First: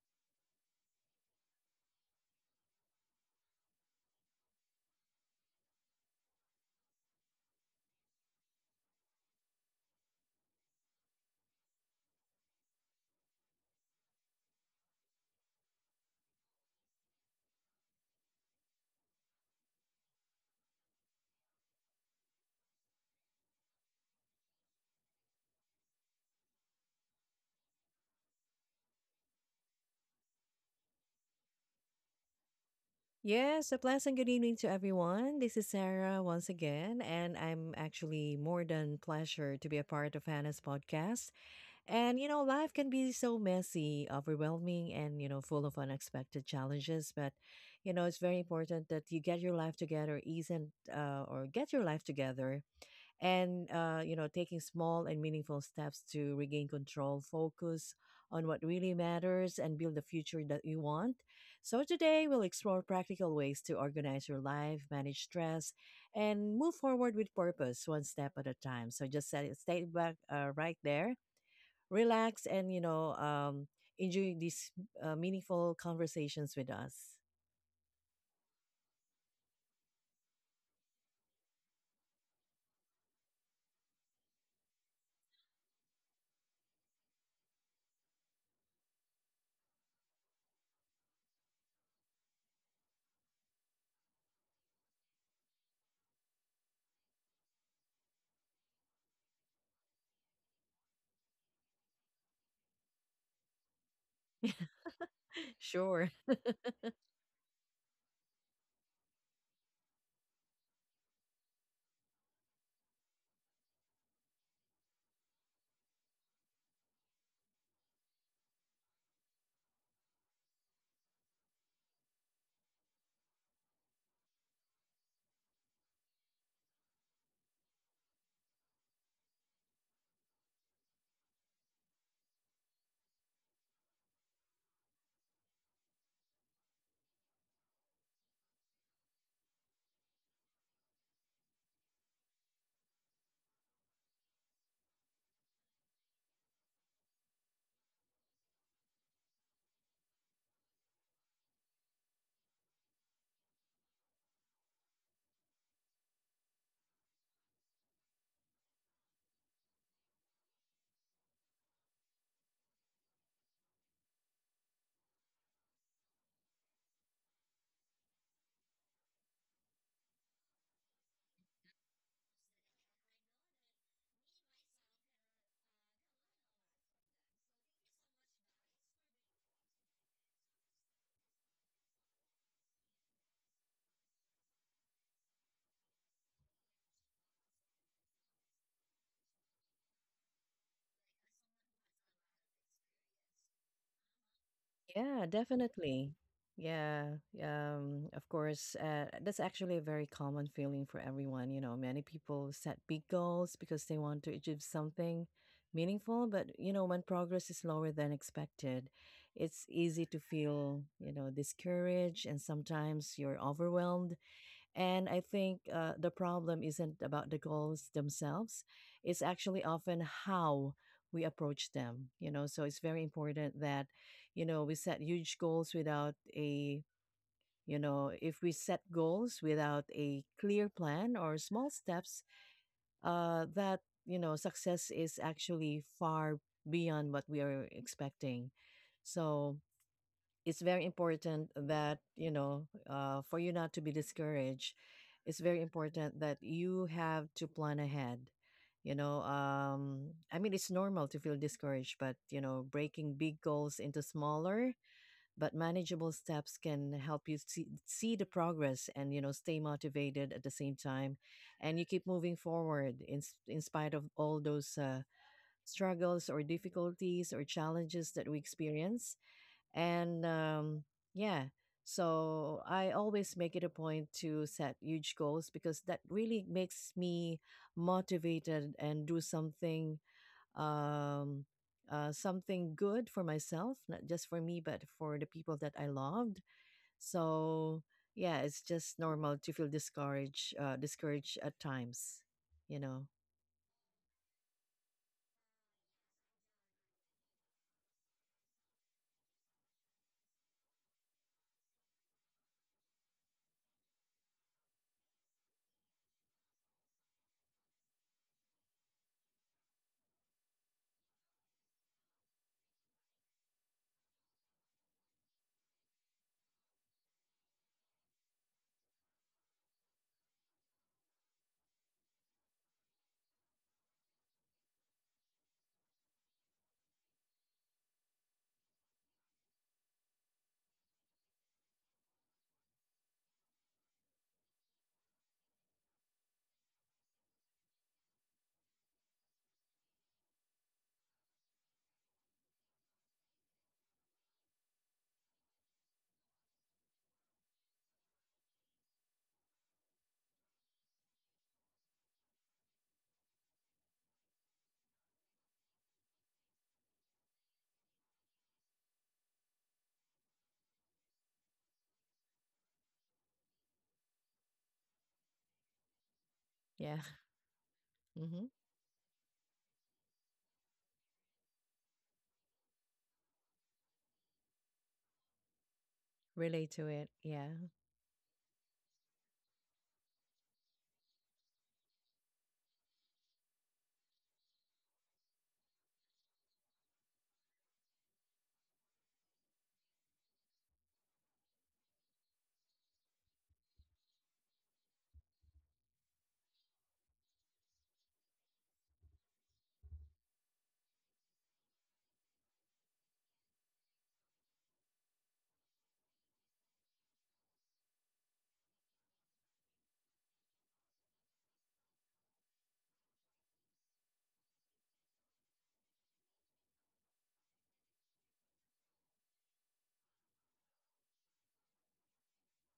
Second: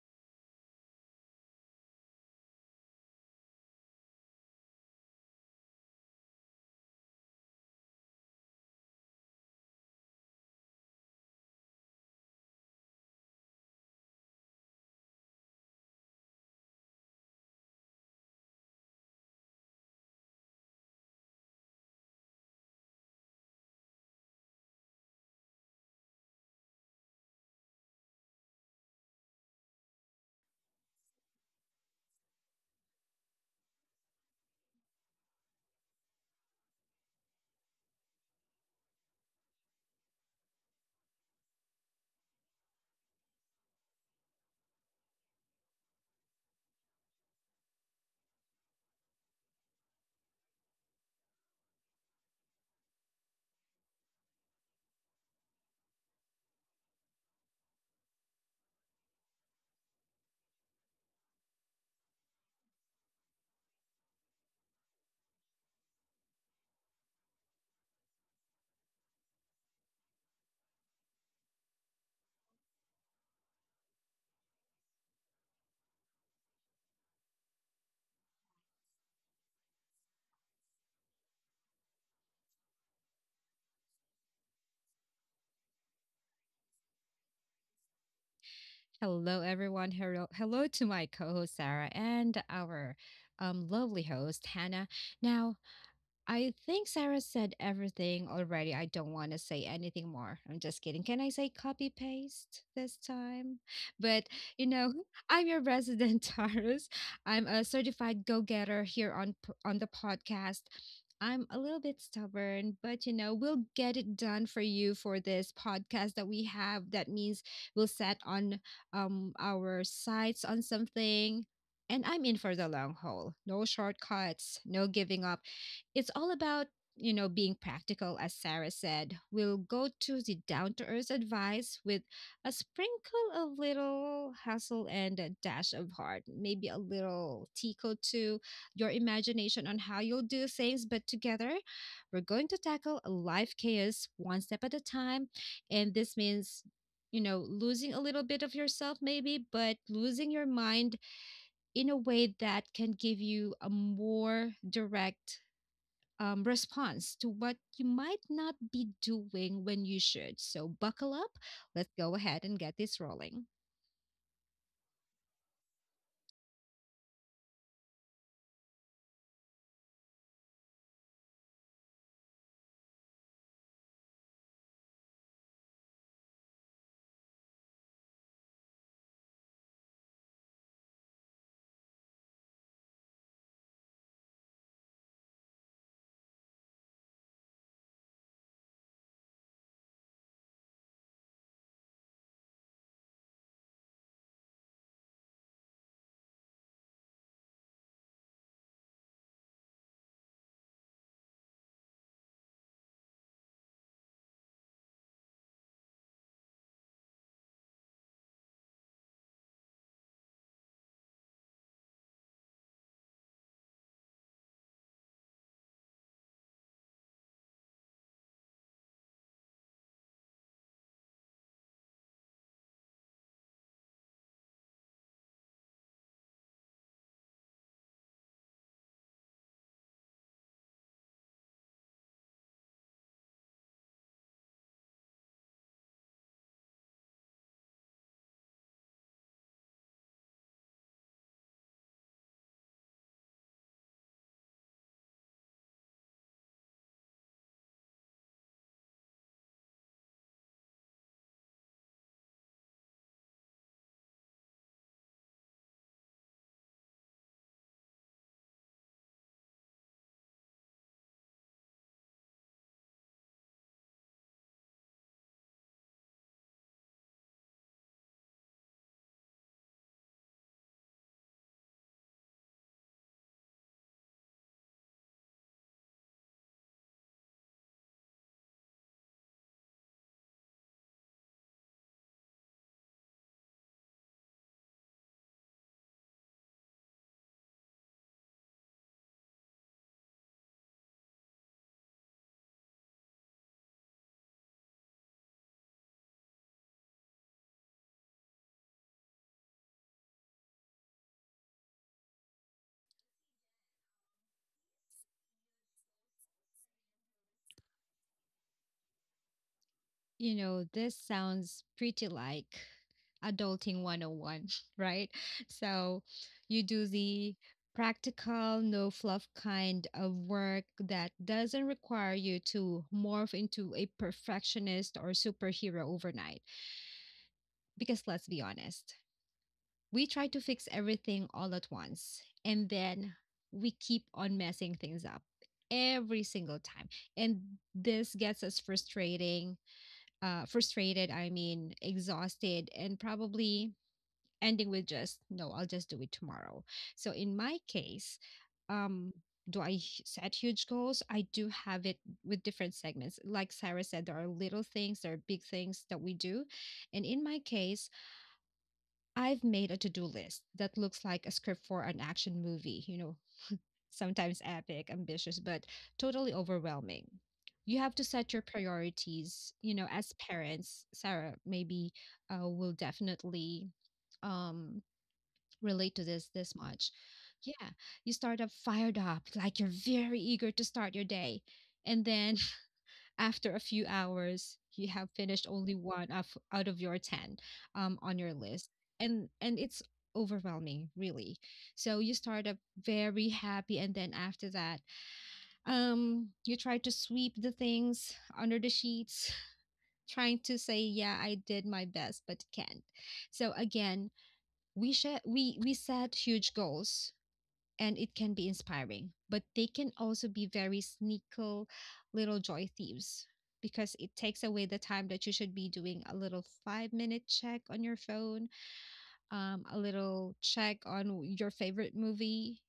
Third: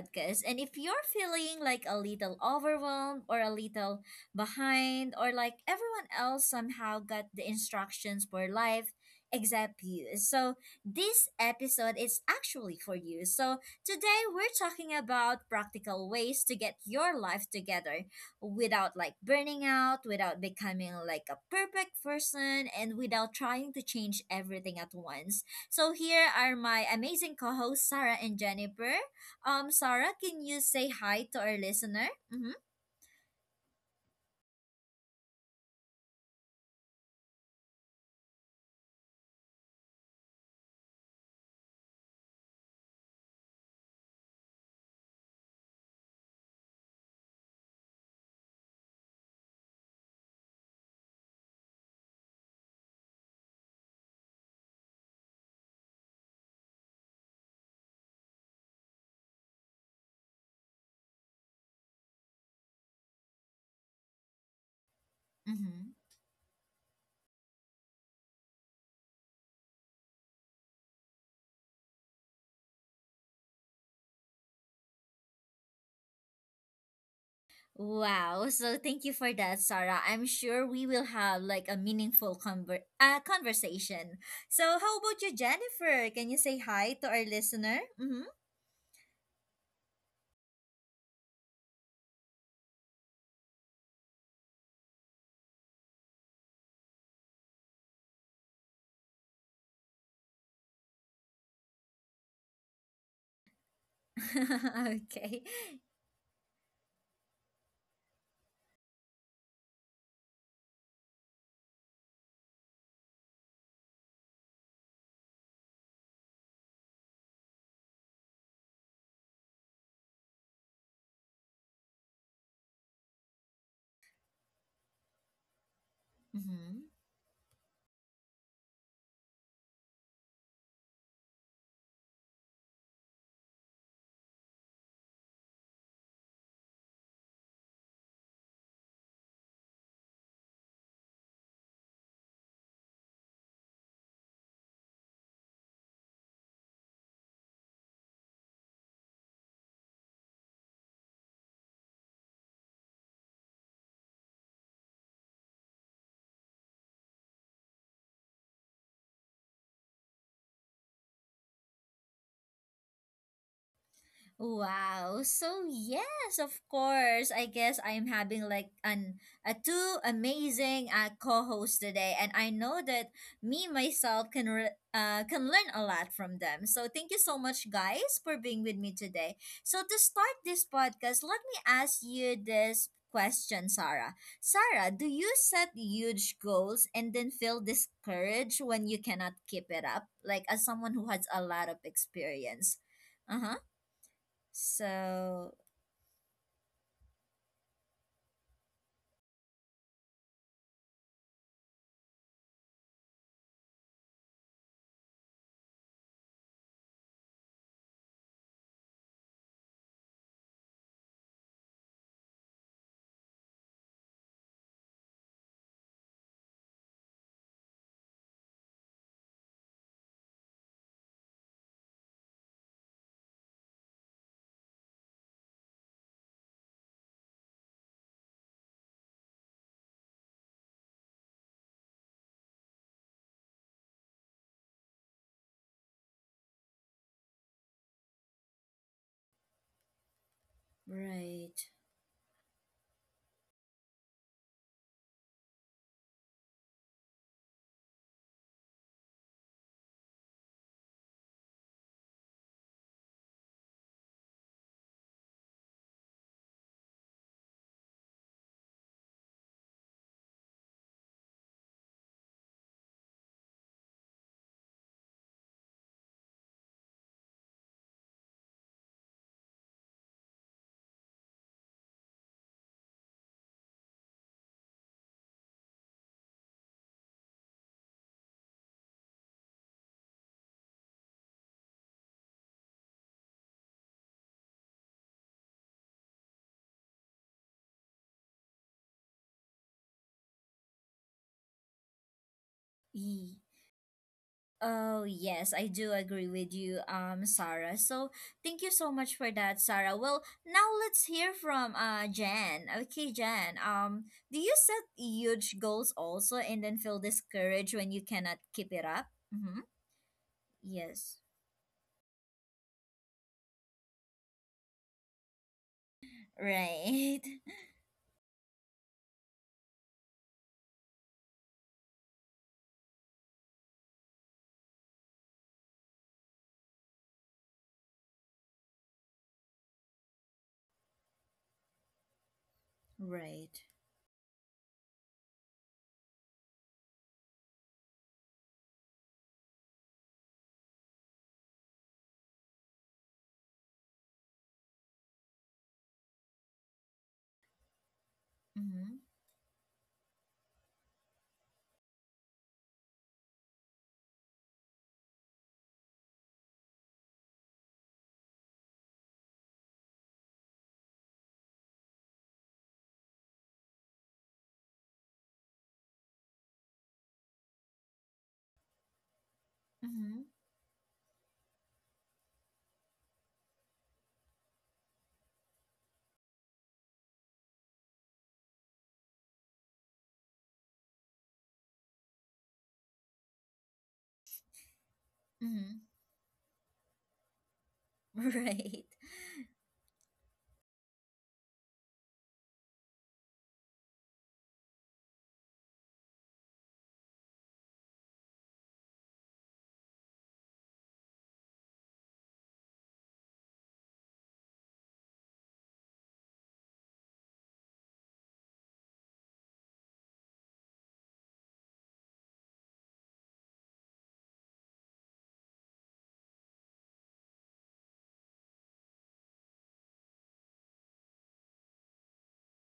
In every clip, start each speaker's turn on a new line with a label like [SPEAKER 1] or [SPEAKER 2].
[SPEAKER 1] podcast. And if you're feeling like a little overwhelmed or a little behind, or like everyone else somehow got the instructions for life except you, so this episode is actually for you. So today we're talking about practical ways to get your life together without like burning out, without becoming like a perfect person, and without trying to change everything at once. So here are my amazing co-hosts, Sarah and Jennifer. Sarah, can you say hi to our listener? Mm-hmm.
[SPEAKER 2] Yes, a pleasant good evening to everyone. This is Sarah once again, and I'm actually more than pleasure to be a part of Hannah's podcast. And life can be so messy, overwhelming, and full of unexpected challenges. But it's very important that you get your life together, isn't or get your life together, and taking small and meaningful steps to regain control, focus on what really matters, and build the future that you want. So today we'll explore practical ways to organize your life, manage stress,
[SPEAKER 1] Mm-hmm.
[SPEAKER 2] and move forward with purpose, one step at a time. So just set it, stay back, right there, relax, and enjoy these meaningful conversations with us.
[SPEAKER 1] Wow. So thank you for that, Sarah. I'm sure we will have like a meaningful conversation. So how about you, Jennifer? Can you say hi to our listener?
[SPEAKER 3] Hello, everyone. Hello, hello to my co-host Sarah and our lovely host Hannah. Now, I think Sarah said everything already. I don't want to say anything more. I'm just kidding. Can I say copy paste this time? But, you
[SPEAKER 1] Mm-hmm.
[SPEAKER 3] know,
[SPEAKER 1] Okay.
[SPEAKER 3] I'm your
[SPEAKER 2] Sure.
[SPEAKER 3] resident Taurus. I'm a certified go-getter here on on the podcast. I'm a little bit stubborn, but you know, we'll get it done for you for this podcast that we have. That means we'll set on our sights on something. And I'm in for the long haul. No shortcuts, no giving up, it's all about,
[SPEAKER 1] Mm-hmm.
[SPEAKER 3] you know, being practical, as Sarah said. We'll go to the down to earth advice with a sprinkle of little hustle and a dash of heart, maybe a little tickle to your imagination on how you'll do things. But together, we're going to tackle life chaos one step at a time. And this means, you know, losing a little bit of yourself, maybe, but losing your mind in a way that can give you a more direct response to what you might not be doing when you should. So, buckle up. Let's go ahead and get this rolling.
[SPEAKER 1] Wow. So yes, of course. I guess I'm having like an a two amazing co-hosts today, and I know that me myself can can learn a lot from them. So thank you so much, guys, for being with me today. So to start this podcast, let me ask you this question, Sarah. Sarah, do you set huge goals and then feel discouraged when you cannot keep it up? Like as someone who has a lot of experience. Uh huh.
[SPEAKER 2] Yeah,
[SPEAKER 1] So,
[SPEAKER 2] definitely. Yeah, of course, that's actually a very common feeling for everyone. You know, many people set big goals because they want to achieve something meaningful, but when progress is lower than expected, it's easy to feel, discouraged, and sometimes you're overwhelmed. And I think the problem isn't about the goals themselves. It's actually often how we approach them. So it's very important that, we set huge goals without if we set goals without a clear plan or small steps, that, success is actually far beyond what we are expecting. So, it's very important
[SPEAKER 1] right.
[SPEAKER 2] that for you not to be discouraged. It's very important that you have to plan ahead. I mean, it's normal to feel discouraged, but breaking big goals into smaller but manageable steps can help you see the progress, and stay motivated at the same time, and you keep moving forward in spite of all those struggles or difficulties or challenges that we experience. And yeah, so I always make it a point to set huge goals because that really makes me motivated and do something, um, something good for myself, not just for me, but for the people that I loved. So yeah, it's just normal to feel discouraged, discouraged at times, you know.
[SPEAKER 1] E. Oh, yes, I do agree with you, Sarah. So, thank you so much for that, Sarah. Well, now let's hear from Jan. Okay, Jan. Do you set huge goals also and then feel discouraged when you cannot keep it up? Mm-hmm.
[SPEAKER 3] You know, this
[SPEAKER 1] Yes.
[SPEAKER 3] sounds pretty like adulting 101, right? So, you do
[SPEAKER 1] Right.
[SPEAKER 3] the practical, no fluff kind of work that doesn't require you to morph into a perfectionist or superhero overnight. Because let's be honest, we try to fix everything all at once and then
[SPEAKER 1] Right.
[SPEAKER 3] we keep on messing things up every single time, and this gets us frustrating frustrated, I mean exhausted and probably ending with just, no, I'll just do it tomorrow. So in my case,
[SPEAKER 1] Mm-hmm.
[SPEAKER 3] um do I set huge goals, I do have it with different segments, like Sarah said, there are little things, there are big things that we do. And in my case, I've made a to-do list that looks like a script for an action movie, you know, sometimes epic, ambitious, but totally
[SPEAKER 2] Yeah.
[SPEAKER 3] overwhelming. You have to set
[SPEAKER 2] Mm-hmm.
[SPEAKER 3] your priorities, you know, as
[SPEAKER 1] Mm-hmm.
[SPEAKER 3] parents, Sarah maybe will definitely um relate to this
[SPEAKER 2] Relate to
[SPEAKER 3] much.
[SPEAKER 2] it. Yeah.
[SPEAKER 3] Yeah, you start up fired up, like you're very eager to start your day. And then after a few hours you have finished only
[SPEAKER 1] Mm-hmm.
[SPEAKER 3] one of, out of your 10 on your list,
[SPEAKER 1] Right.
[SPEAKER 3] and it's overwhelming really. So you start up very happy, and then after that, you try to sweep the things under the sheets, trying to say, yeah, I did my best, but can't. So again, we sh- we set huge goals, and it can be inspiring, but they can also be very sneaky little joy thieves, because it takes away the time that you should be doing a little 5 minute check on your phone, a little check on your favorite movie.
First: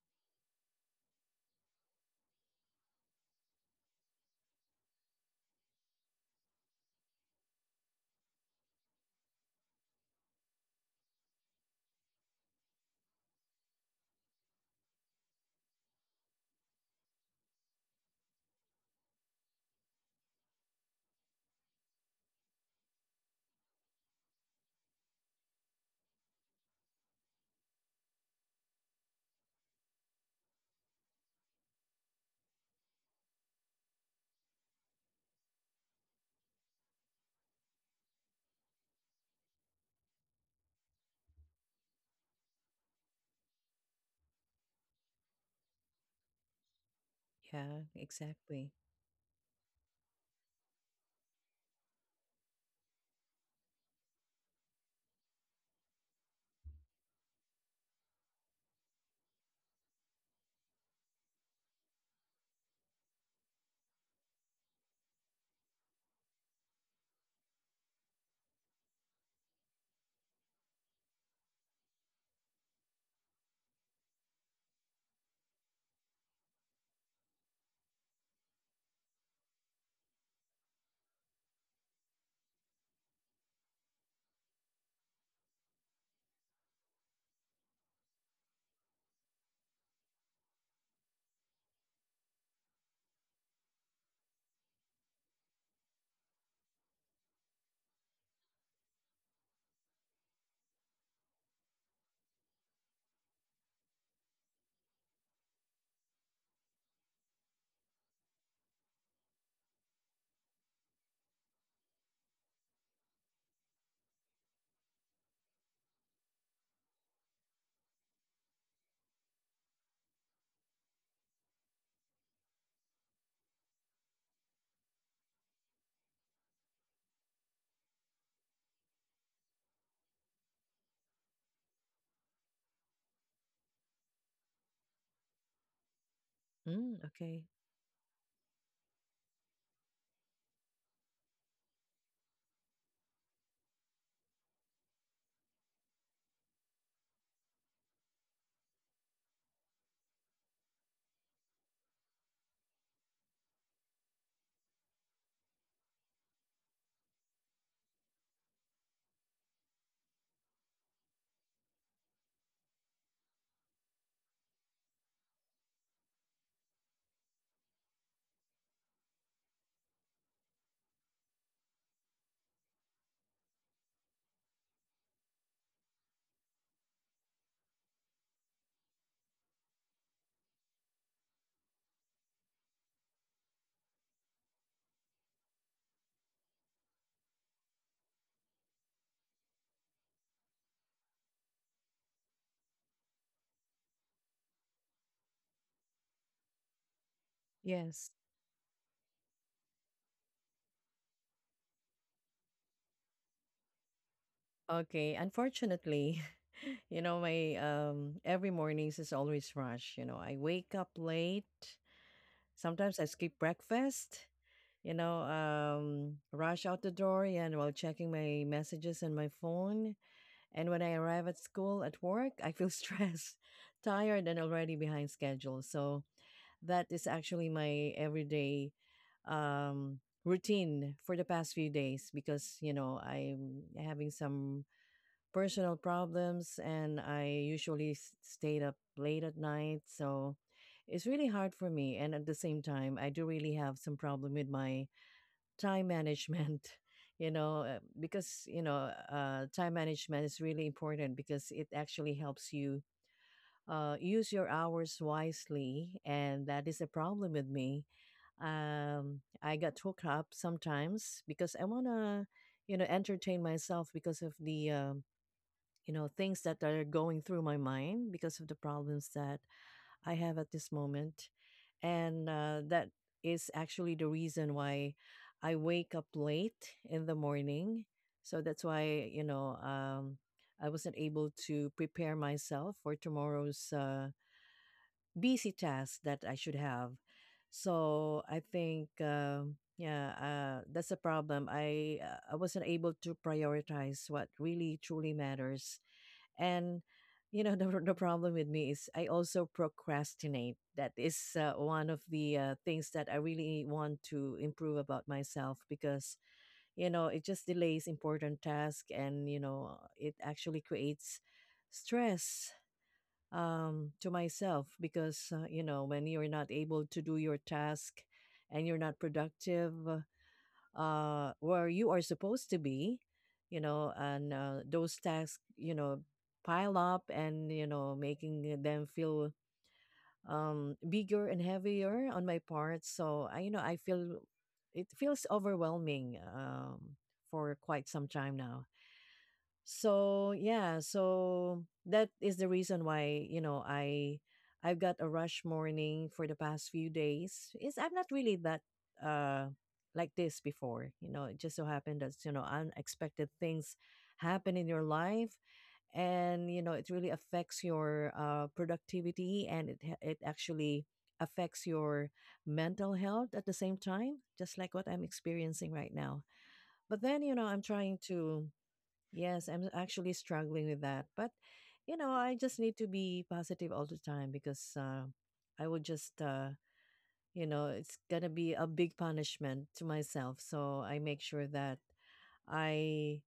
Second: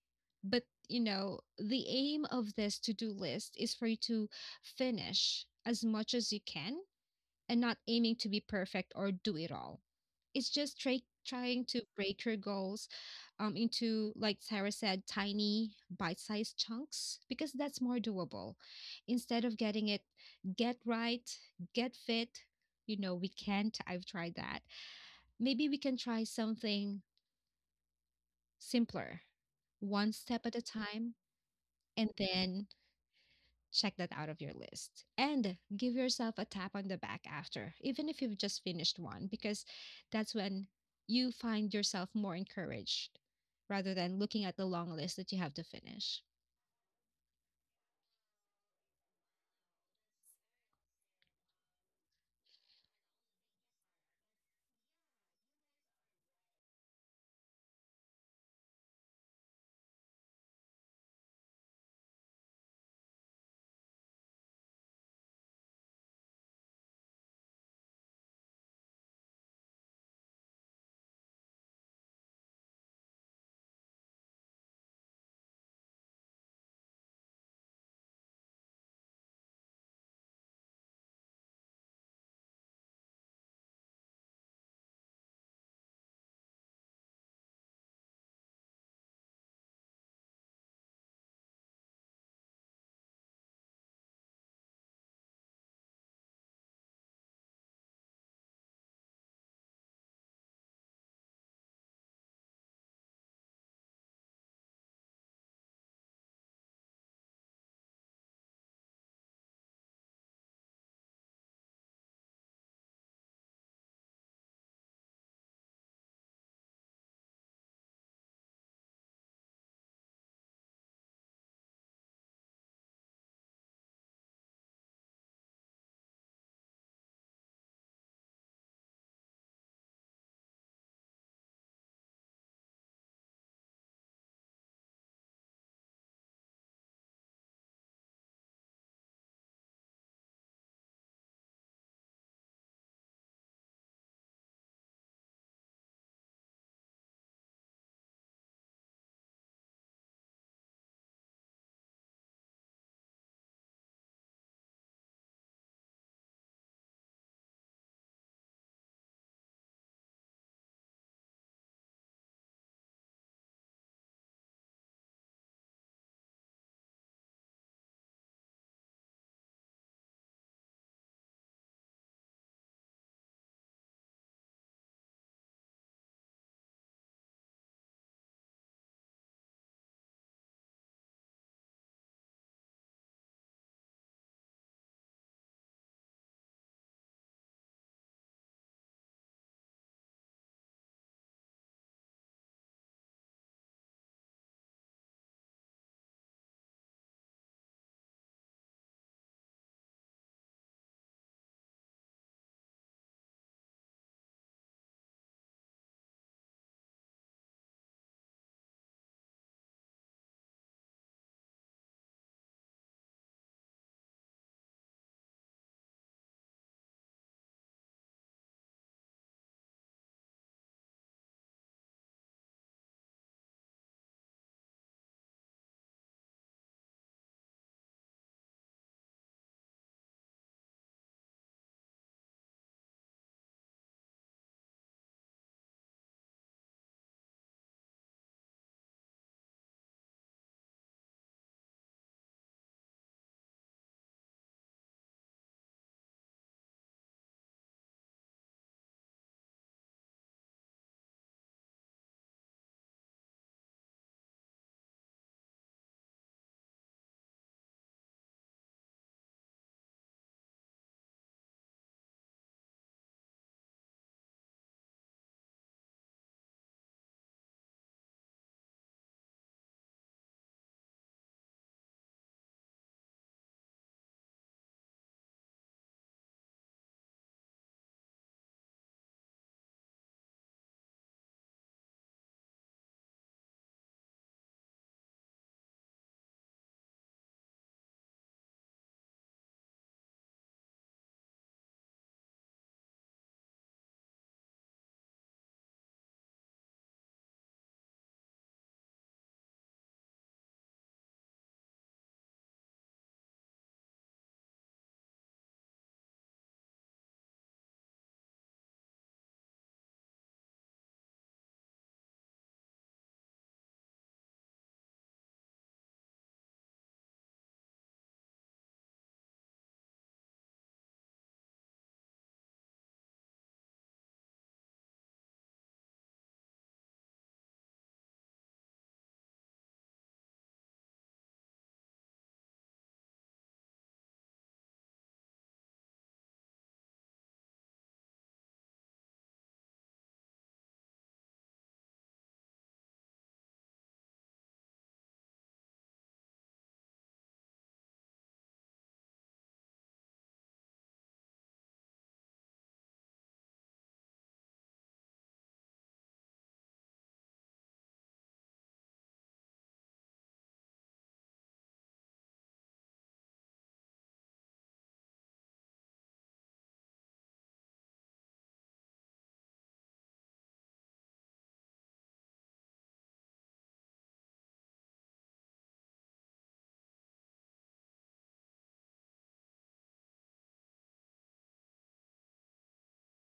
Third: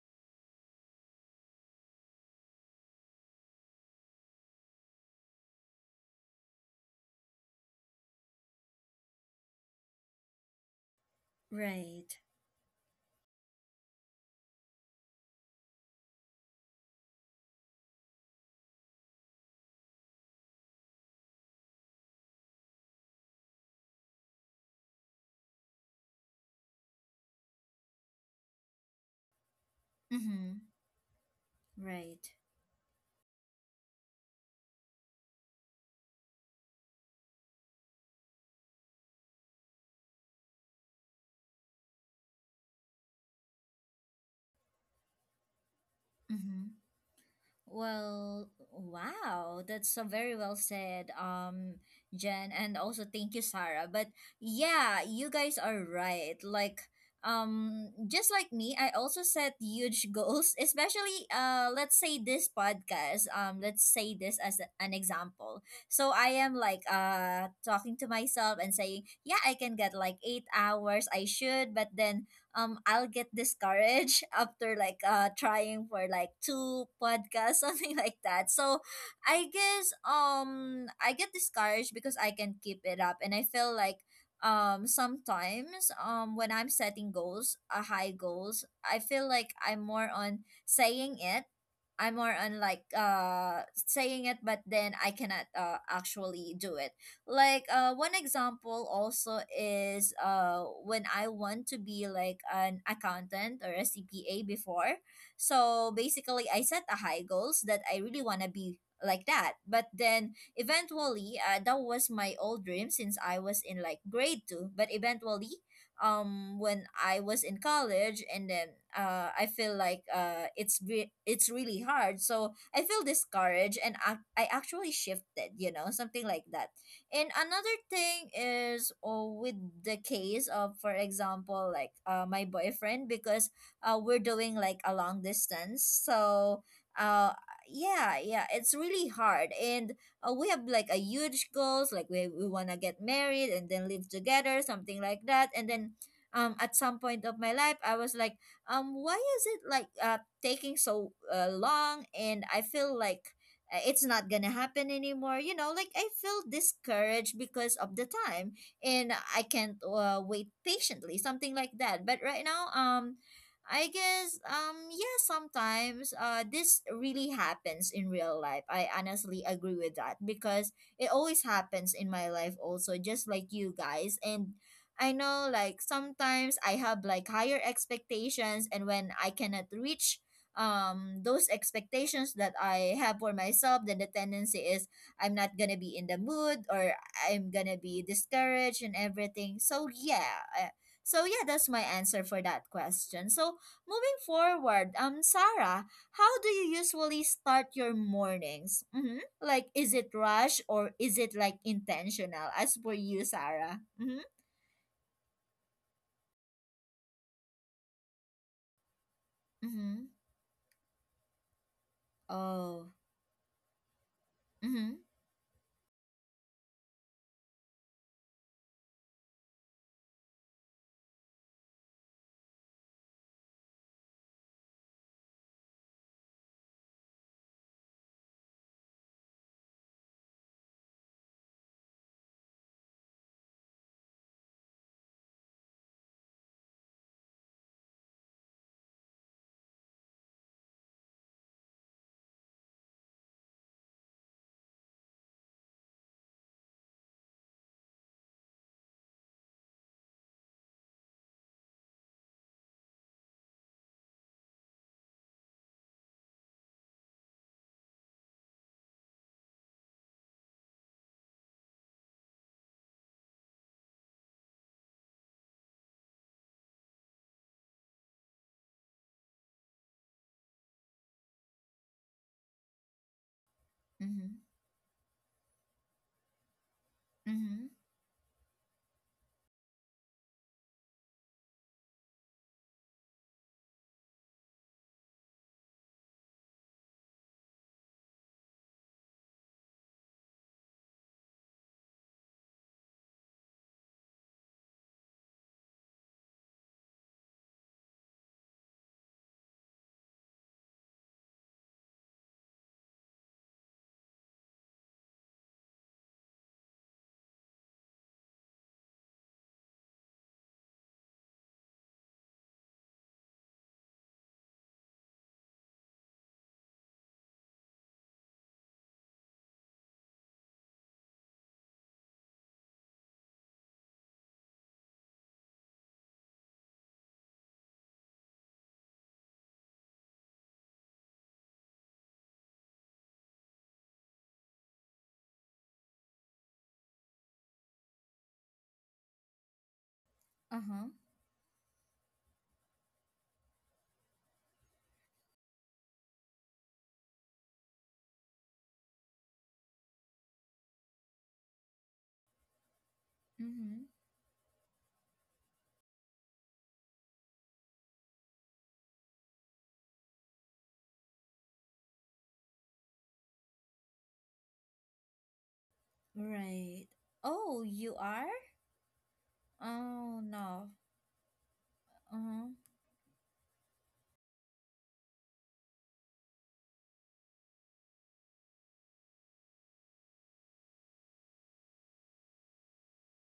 [SPEAKER 3] But you know, the aim of this to do list is for you to finish as much as you can and not aiming to be perfect or do it all. It's just try, trying to
[SPEAKER 1] Right.
[SPEAKER 3] break your goals into, like Sarah said, tiny bite sized chunks, because that's more doable. Instead of getting it, get right, get fit, you know, we can't. I've tried that. Maybe we can try something simpler, one step at
[SPEAKER 1] Mm-hmm.
[SPEAKER 3] a time, and
[SPEAKER 1] Right.
[SPEAKER 3] then check that out of your list and give yourself a tap on the back after, even if you've just finished one, because that's when you find yourself more encouraged rather than looking at the long list that you have to finish.
[SPEAKER 1] Mm-hmm.
[SPEAKER 2] Yeah.
[SPEAKER 1] Well,
[SPEAKER 2] Exactly.
[SPEAKER 1] wow, that's so very well said, Jen, and also thank you, Sarah. But yeah, you guys are right. Like, just like me, I also set huge goals, especially let's say this podcast. Let's say this as an example. So I am like talking to myself and saying, yeah, I can get like 8 hours. I should, but then I'll get discouraged after like trying for like two podcasts something like that. So I guess I get discouraged because I can keep it up and I feel like sometimes when I'm setting goals, high goals, I feel like I'm more on saying it, I'm more on like, saying it, but then I cannot actually do it. Like one example also is when I want to be like an accountant or a CPA before. So basically I set a high goals that I really want to be like that. But then eventually that was my old dream since I was in like grade 2. But eventually when I was in college and then I feel like it's it's really hard, so I feel discouraged and I actually shifted, something like that. And another thing is, oh, with the case of, for example, like my boyfriend, because we're doing like a long distance. So,
[SPEAKER 2] Mm,
[SPEAKER 1] uh,
[SPEAKER 2] okay.
[SPEAKER 1] yeah, yeah, it's really hard. And we have like a huge goals, like we want to get married and then live together, something like that. And then at some point of my life, I was like, why is it like taking so long? And I feel like it's not gonna happen anymore, like I feel discouraged because of the time, and I can't wait patiently, something like that. But right now I guess yeah, sometimes this really happens in real life. I honestly agree with that because it always happens in my life also, just like you guys. And I know, like, sometimes I have like higher expectations, and when I cannot reach those expectations that I have for myself, then the tendency is I'm not gonna be in the mood, or I'm gonna be discouraged and everything. So yeah, that's my answer for that question. So moving forward, Sarah, how do you usually start your
[SPEAKER 2] Yes.
[SPEAKER 1] mornings? Mm-hmm. Like, is it rush or is it like intentional? As for you, Sarah. Mm-hmm.
[SPEAKER 2] Okay, unfortunately, my every mornings is always rush. You
[SPEAKER 1] Mm-hmm.
[SPEAKER 2] know, I wake up late.
[SPEAKER 1] Oh.
[SPEAKER 2] Sometimes I skip breakfast,
[SPEAKER 1] Mm-hmm.
[SPEAKER 2] you know, rush out the door, yeah, and while checking my messages and my phone. And when I arrive at school at work, I feel stressed, tired, and already behind schedule. So that is actually my everyday um routine for the past few days because, you know, I'm having some personal problems and I usually stayed up late at night. So it's really hard for me. And at the same time, I do really have some problem with my time management, you know, because, you know, time management is really important because it actually helps you use your hours wisely, and that is a problem with me. I got hooked up sometimes because I wanna, you know, entertain myself because of the things that are going through my mind because of the problems that I have at this moment. And that is actually the
[SPEAKER 1] Mm-hmm.
[SPEAKER 2] reason why I wake up late in the
[SPEAKER 1] Mm-hmm.
[SPEAKER 2] morning. So that's why, you know, I wasn't able to prepare myself for tomorrow's busy task that I should have. So I think, that's a problem. I wasn't able to prioritize what really truly matters. And you know, the problem with me is I also procrastinate. That is one of the things that I really want to improve about myself because you know it just delays important tasks, and you know it actually creates stress to myself because you know, when you're not able to do your task and you're not productive, where you are supposed to be, you know, and those tasks, you know, pile up and, you know, making them feel bigger and heavier on my part. So, I feel it feels overwhelming for quite some time now. So yeah,
[SPEAKER 1] Uh-huh.
[SPEAKER 2] so that is the reason why, you know, I've got a rush morning for the past few days. Is I'm not really that uh like this before. You know, it just so happened that, you know, unexpected things
[SPEAKER 1] Mm-hmm.
[SPEAKER 2] happen in your life, and you know it really affects your productivity, and it actually affects your mental health at the same time, just like what I'm experiencing right now.
[SPEAKER 1] Right.
[SPEAKER 2] But then, you know, I'm
[SPEAKER 1] Oh,
[SPEAKER 2] trying
[SPEAKER 1] you are?
[SPEAKER 2] to. Yes, I'm actually
[SPEAKER 1] Oh,
[SPEAKER 2] struggling
[SPEAKER 1] no.
[SPEAKER 2] with that. But, you know, I
[SPEAKER 1] Uh-huh.
[SPEAKER 2] just need to be positive all the time because I would just, you know, it's going to be a big punishment to myself. So I make sure that I,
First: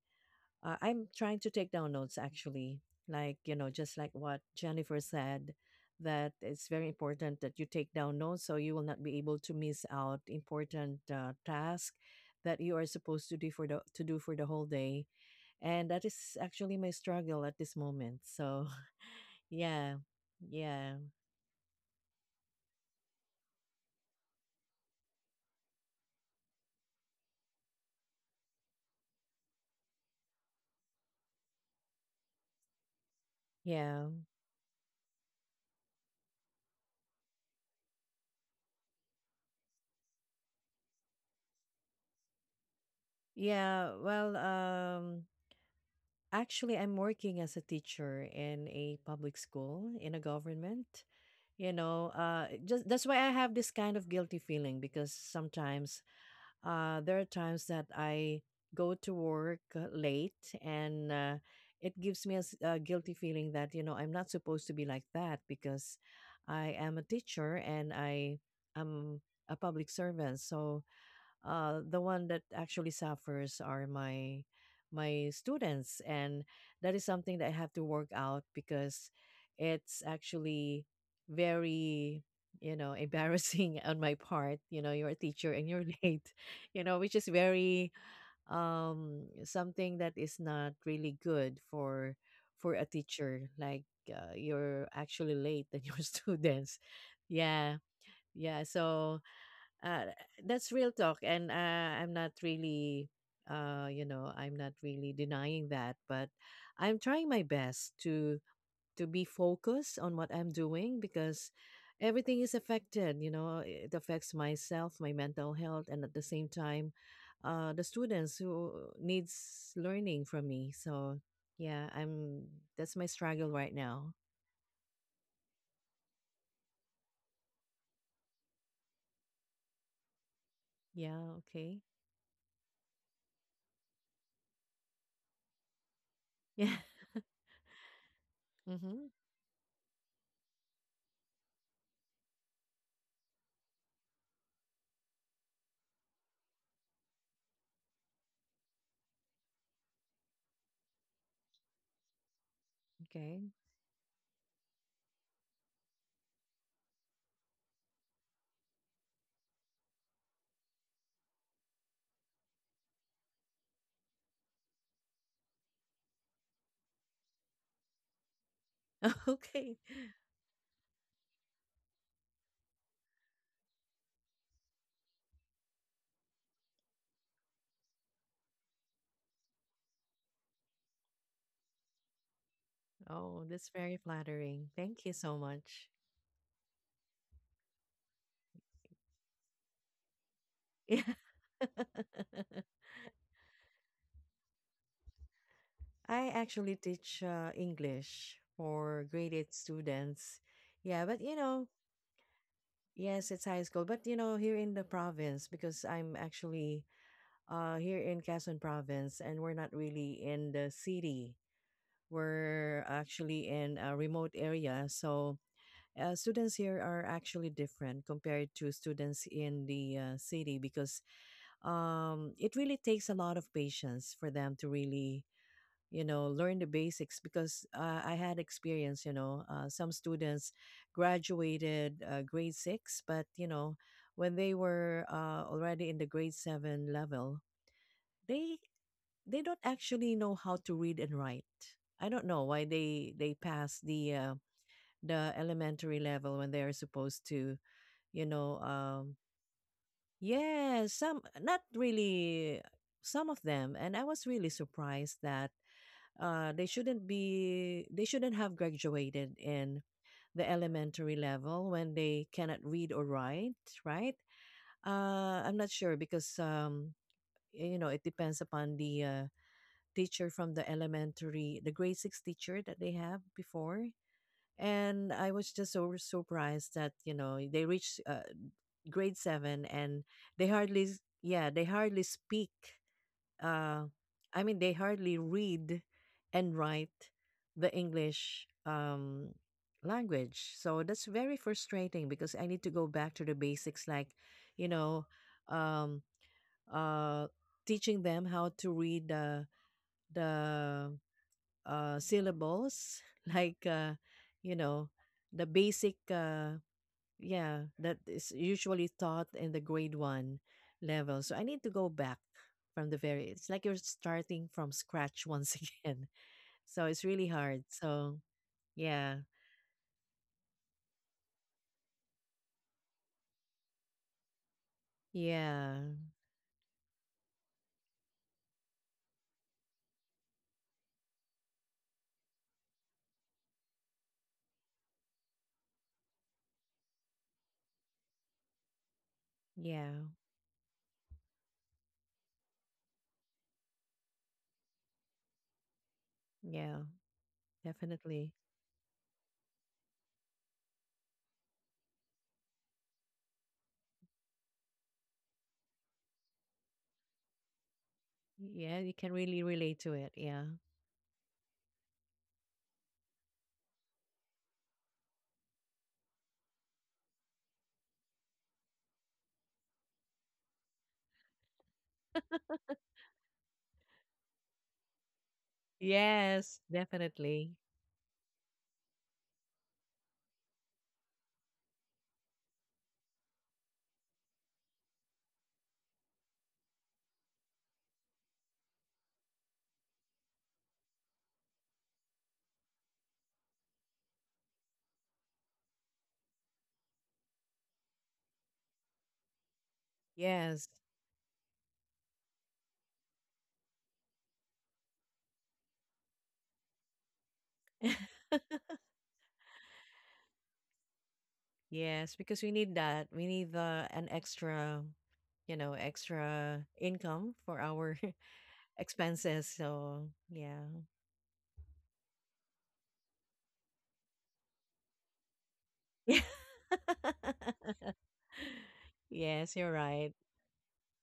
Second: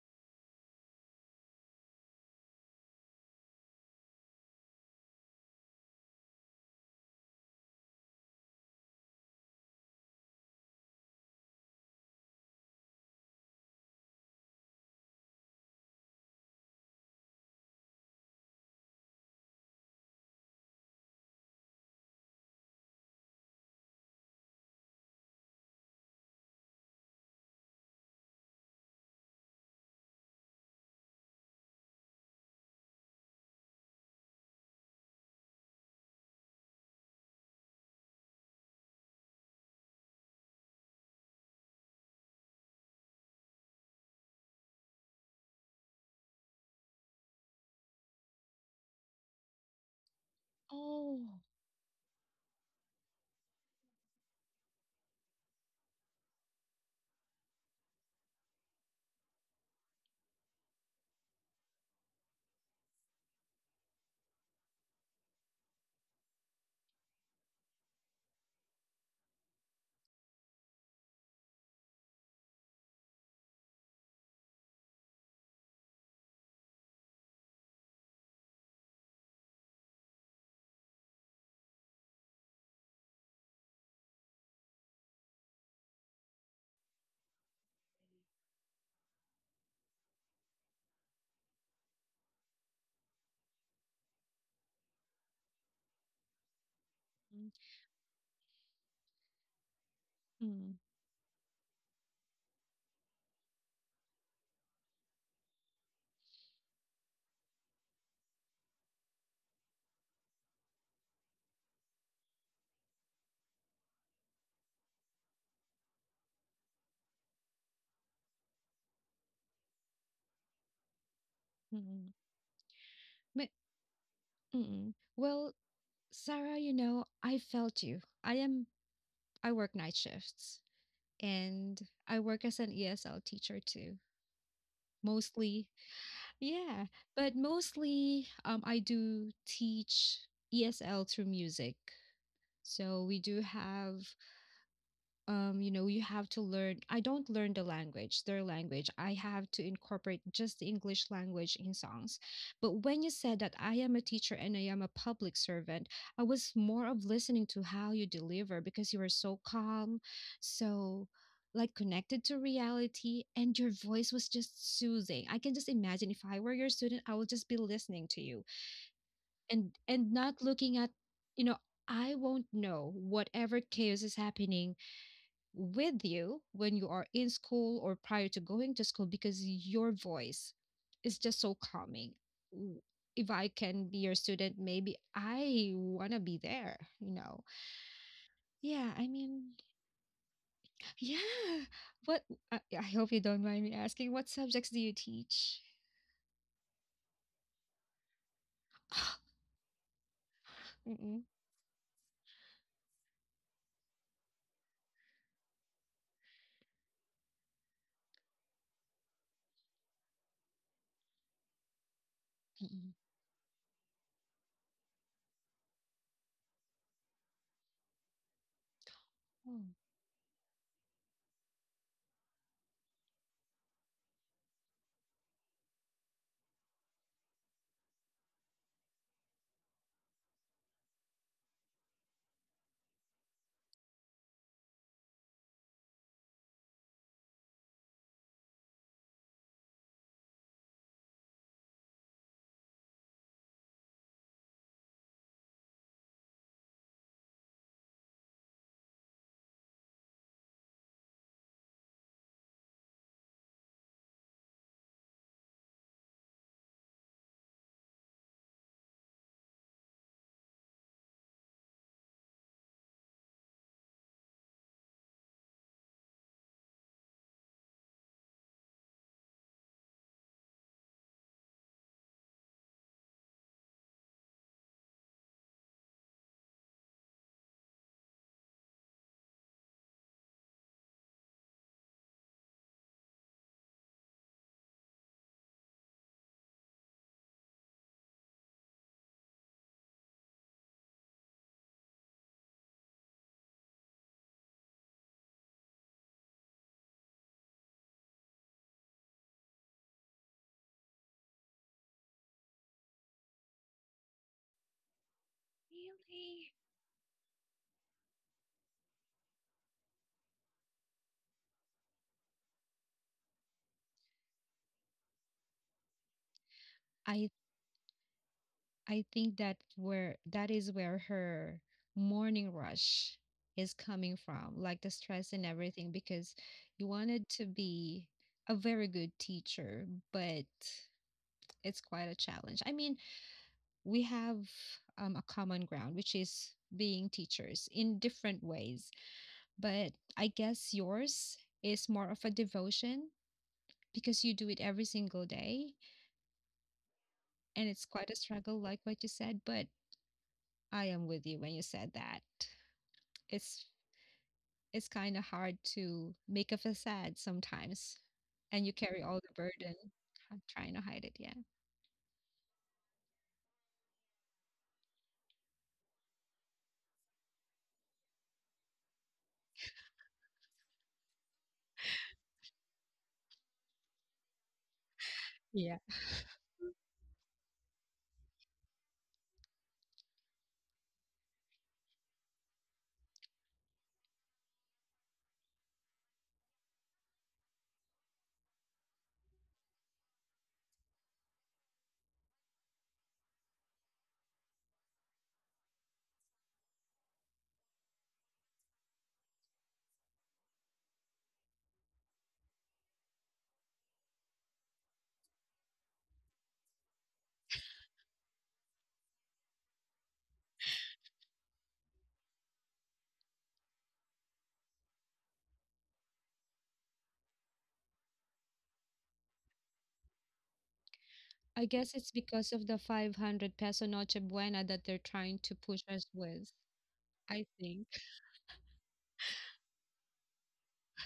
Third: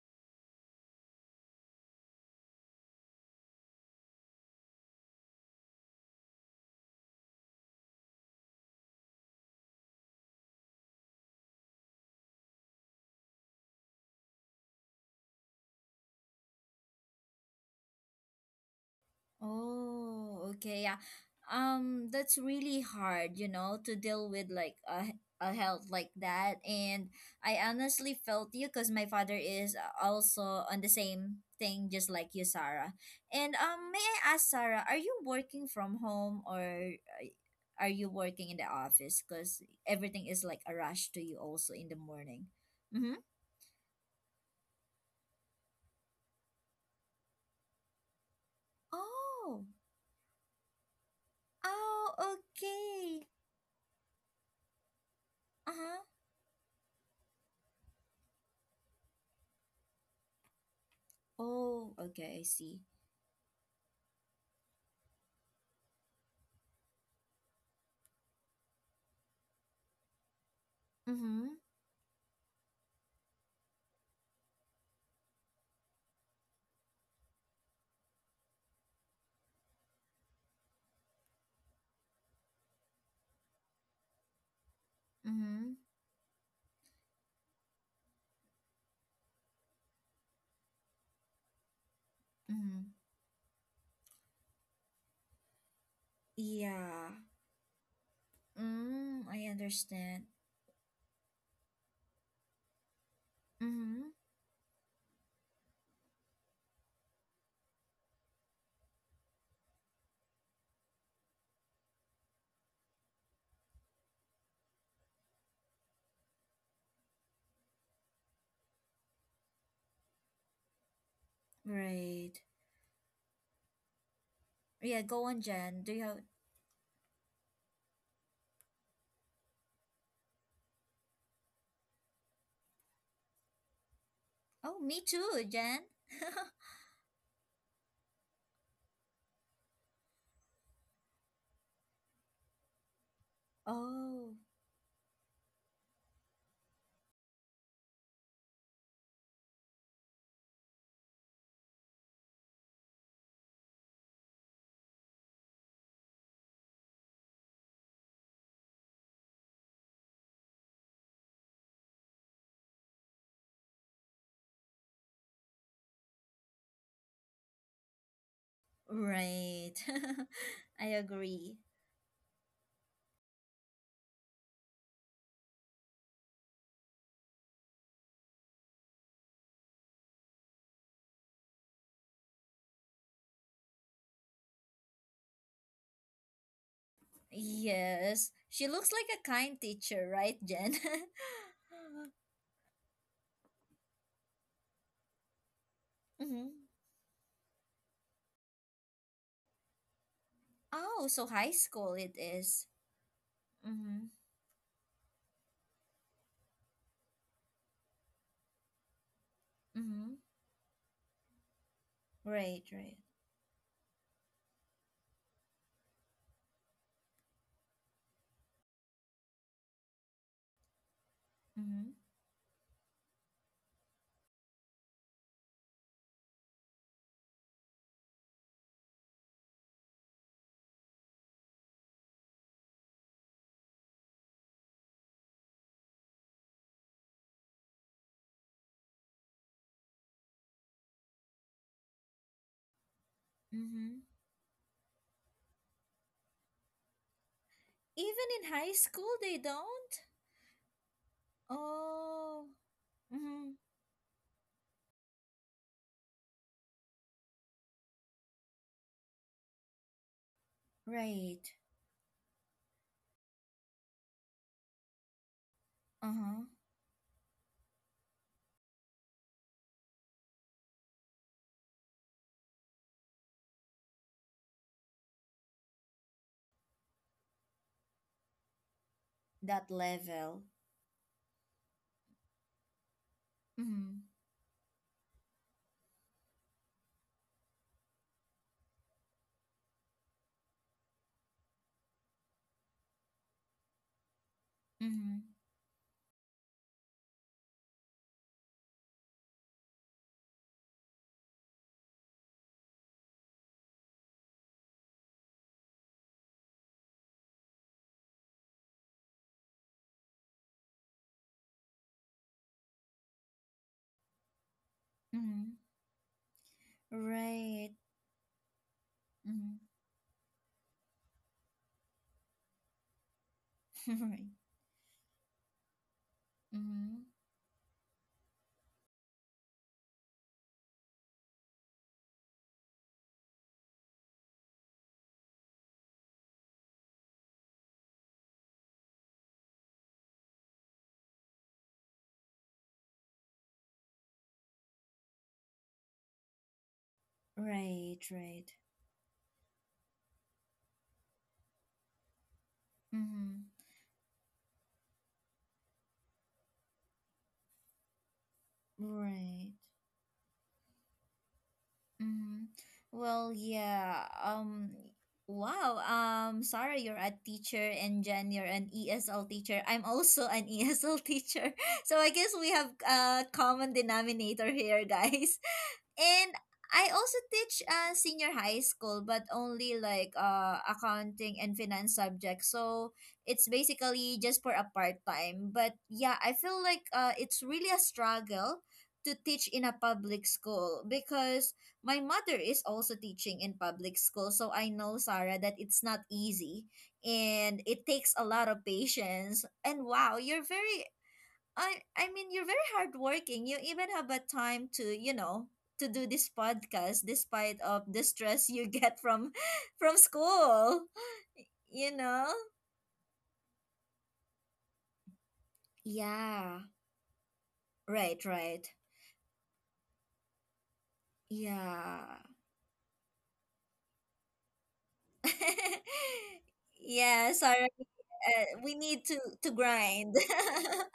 [SPEAKER 2] I'm trying to take down notes actually. Like, you know, just like what Jennifer said, that it's very important that you take down notes so you will not be able to miss out important tasks that you are supposed to do for to do for the whole day, and that is actually my struggle at this moment. So, yeah.
[SPEAKER 1] Oh, okay.
[SPEAKER 2] Yeah.
[SPEAKER 1] Yeah. That's really hard, to deal with like a health like that. And I honestly felt you because my father is also on the same thing, just like you, Sarah. And may
[SPEAKER 2] Yeah.
[SPEAKER 1] I ask, Sarah, are you working from home or uh, are you working in the office? Because everything is like a rush to you also in the morning. Mm-hmm.
[SPEAKER 2] Yeah. Well, actually I'm working as a teacher in a public
[SPEAKER 1] Oh.
[SPEAKER 2] school in a government.
[SPEAKER 3] Oh.
[SPEAKER 2] You know,
[SPEAKER 1] Oh,
[SPEAKER 2] just that's why
[SPEAKER 1] okay.
[SPEAKER 2] I have this kind of guilty feeling because
[SPEAKER 1] Uh-huh.
[SPEAKER 2] sometimes there are times that I go to work late, and it
[SPEAKER 1] Oh,
[SPEAKER 2] gives me
[SPEAKER 1] okay, I
[SPEAKER 2] a
[SPEAKER 1] see.
[SPEAKER 2] guilty feeling that, you know, I'm not supposed to be like that because I am a teacher and I am a public servant. So
[SPEAKER 1] Mm-hmm.
[SPEAKER 2] the one that actually suffers are my students, and that is something that I have to work out because it's actually very, you know, embarrassing on my part. You know, you're a teacher and
[SPEAKER 1] Mm-hmm.
[SPEAKER 2] you're late, you know, which is very something that is not really good for
[SPEAKER 1] Mm-hmm.
[SPEAKER 2] a teacher, like, you're actually late than your students,
[SPEAKER 1] Yeah.
[SPEAKER 3] Mm,
[SPEAKER 2] yeah. Yeah, so
[SPEAKER 1] Mm, I
[SPEAKER 2] uh,
[SPEAKER 1] understand.
[SPEAKER 2] that's real talk, and I'm not really, you
[SPEAKER 1] Mm-hmm.
[SPEAKER 2] know, I'm not really denying that, but I'm trying my best to be focused on what I'm doing because everything is affected. You know, it affects myself, my mental health, and at the same time, the students who needs learning from me. So
[SPEAKER 3] mm,
[SPEAKER 2] yeah,
[SPEAKER 3] mm,
[SPEAKER 1] Right.
[SPEAKER 2] I'm that's my struggle right now.
[SPEAKER 3] mm.
[SPEAKER 1] Yeah, go on,
[SPEAKER 3] Well,
[SPEAKER 1] Jen. Do you have—
[SPEAKER 3] Sarah, you know, I felt you. I am, I work night shifts
[SPEAKER 2] Yeah,
[SPEAKER 3] and
[SPEAKER 2] okay.
[SPEAKER 3] I work as an ESL teacher too,
[SPEAKER 1] Oh, me too,
[SPEAKER 3] mostly.
[SPEAKER 1] Jen.
[SPEAKER 2] Yeah.
[SPEAKER 3] Yeah, but mostly I
[SPEAKER 2] Mm-hmm.
[SPEAKER 3] do teach ESL through music. So we do have,
[SPEAKER 1] Oh,
[SPEAKER 3] you know, you have to learn. I don't learn the language, their language. I have to incorporate just the English language in songs. But when you said
[SPEAKER 2] Okay.
[SPEAKER 3] that I am a teacher and I am a public servant, I was more of listening to how you deliver, because you were so calm, so like connected to reality, and your voice was just soothing. I can just imagine if I were your student, I would just be listening to you and
[SPEAKER 1] right.
[SPEAKER 2] Okay.
[SPEAKER 3] not looking
[SPEAKER 1] I
[SPEAKER 3] at, you know,
[SPEAKER 1] agree.
[SPEAKER 3] I won't know whatever chaos is happening with you when you are in school or prior to going to school, because your voice is just so calming. W- If
[SPEAKER 2] Oh,
[SPEAKER 3] I
[SPEAKER 2] that's
[SPEAKER 3] can be
[SPEAKER 2] very
[SPEAKER 3] your student,
[SPEAKER 2] flattering.
[SPEAKER 3] maybe
[SPEAKER 2] Thank you so
[SPEAKER 3] I
[SPEAKER 2] much.
[SPEAKER 3] want to be there, you know.
[SPEAKER 1] Yes. She looks
[SPEAKER 3] Yeah, I
[SPEAKER 1] like a
[SPEAKER 3] mean,
[SPEAKER 1] kind teacher, right, Jen?
[SPEAKER 3] yeah. What, I,
[SPEAKER 2] Yeah.
[SPEAKER 3] I hope you don't mind me asking, what subjects do you teach?
[SPEAKER 2] I
[SPEAKER 1] Mm-hmm.
[SPEAKER 2] actually teach English for grade 8 students. Yeah,
[SPEAKER 1] Oh,
[SPEAKER 2] but
[SPEAKER 3] Mm-mm.
[SPEAKER 1] so
[SPEAKER 2] you
[SPEAKER 1] high
[SPEAKER 2] know,
[SPEAKER 1] school it is.
[SPEAKER 2] yes, it's high school.
[SPEAKER 1] Mm-hmm.
[SPEAKER 2] But you know, here in the province, because I'm actually here in Quezon province and we're not
[SPEAKER 1] Mm-hmm.
[SPEAKER 2] really in the city,
[SPEAKER 1] Right,
[SPEAKER 2] we're
[SPEAKER 3] Mm-mm.
[SPEAKER 1] right.
[SPEAKER 2] actually in a remote area. So students here are actually different compared to students
[SPEAKER 3] Oh,
[SPEAKER 2] in the city because
[SPEAKER 1] Mm-hmm.
[SPEAKER 2] it really takes a lot of patience for them to really, you know, learn the basics because I had experience, you know, some students graduated grade 6, but you know, when they were already in the grade 7 level, they they don't actually know how to read and write. I don't know why they pass
[SPEAKER 1] Mm-hmm.
[SPEAKER 2] the elementary level when they are supposed to, you
[SPEAKER 1] Even in
[SPEAKER 2] know,
[SPEAKER 1] high school, they don't?
[SPEAKER 2] Yes, some not
[SPEAKER 1] Oh.
[SPEAKER 2] really, some of
[SPEAKER 1] Mm-hmm.
[SPEAKER 2] them, and I was really surprised that they shouldn't have graduated in the elementary
[SPEAKER 1] Right.
[SPEAKER 2] level when they cannot read or write, right? I'm not sure because
[SPEAKER 1] Uh-huh.
[SPEAKER 2] you know, it depends upon the teacher from the elementary, the grade 6 teacher that they have before. And I was just so surprised that, you know, they reached grade 7,
[SPEAKER 1] That
[SPEAKER 2] and
[SPEAKER 1] level.
[SPEAKER 2] yeah, they hardly speak. Uh,
[SPEAKER 1] Mm-hmm.
[SPEAKER 2] I mean, they hardly read and write the English language. So that's very frustrating because I need to go back to the basics, like, you know,
[SPEAKER 1] Mm-hmm.
[SPEAKER 2] um, uh, teaching them how to read the syllables, like, you know, the basic
[SPEAKER 3] really?
[SPEAKER 2] yeah, that is usually taught in the grade 1 level. So I need to go back from the very. It's like you're starting from scratch once
[SPEAKER 1] Mm-hmm.
[SPEAKER 2] again. So it's
[SPEAKER 3] I
[SPEAKER 2] really hard.
[SPEAKER 1] Right.
[SPEAKER 2] So
[SPEAKER 3] I
[SPEAKER 2] yeah,
[SPEAKER 3] think that
[SPEAKER 1] Mm-hmm.
[SPEAKER 3] where that is where her morning rush is coming
[SPEAKER 1] Right.
[SPEAKER 3] from, like the stress and
[SPEAKER 2] yeah,
[SPEAKER 3] everything, because you
[SPEAKER 1] Mm-hmm.
[SPEAKER 3] wanted to be a very good teacher, but it's quite a challenge. I mean, we have, a common ground, which is being teachers in different ways, but
[SPEAKER 2] yeah,
[SPEAKER 3] I guess yours is more of a devotion because you do it every single day
[SPEAKER 2] yeah,
[SPEAKER 3] and it's quite
[SPEAKER 1] Right,
[SPEAKER 3] a
[SPEAKER 2] definitely.
[SPEAKER 3] struggle,
[SPEAKER 1] right.
[SPEAKER 3] like what you said, but I am with you when you said that.
[SPEAKER 1] Mm-hmm.
[SPEAKER 3] it's it's kind of hard to make a facade sometimes and you
[SPEAKER 2] Yeah, you
[SPEAKER 3] carry
[SPEAKER 2] can
[SPEAKER 3] all the
[SPEAKER 2] really
[SPEAKER 1] Right.
[SPEAKER 3] burden.
[SPEAKER 2] relate to it. Yeah.
[SPEAKER 3] Trying to hide it, yeah.
[SPEAKER 1] Mm-hmm. Well, yeah. Wow. Sarah, you're a teacher, and Jen, you're an ESL teacher. I'm also an ESL teacher, so I guess we have a common denominator here, guys.
[SPEAKER 3] Yeah.
[SPEAKER 1] And
[SPEAKER 2] Yes,
[SPEAKER 1] I also
[SPEAKER 2] definitely.
[SPEAKER 1] teach senior high school, but only like accounting and finance subjects. So it's basically just for a part time. But yeah, I feel like it's really a struggle to teach in a public school because my mother is also teaching in public school, so I know, Sarah, that it's not easy and it takes a lot of patience. And wow, you're
[SPEAKER 2] Yes.
[SPEAKER 1] very— I mean, you're very hardworking. You even have a time to, to do this podcast despite of the stress you get from from school, you
[SPEAKER 2] Yes,
[SPEAKER 1] know?
[SPEAKER 2] because we need that. We need the an extra, you know, extra
[SPEAKER 1] Yeah.
[SPEAKER 2] income for our
[SPEAKER 1] Right, right.
[SPEAKER 2] expenses. So yeah.
[SPEAKER 3] I guess it's
[SPEAKER 1] Yeah.
[SPEAKER 3] because of the 500 peso noche buena that they're trying to push us with,
[SPEAKER 1] Yeah,
[SPEAKER 3] I
[SPEAKER 1] Sarah,
[SPEAKER 3] think.
[SPEAKER 1] we need to
[SPEAKER 2] Yes,
[SPEAKER 1] to
[SPEAKER 2] you're right.
[SPEAKER 1] grind.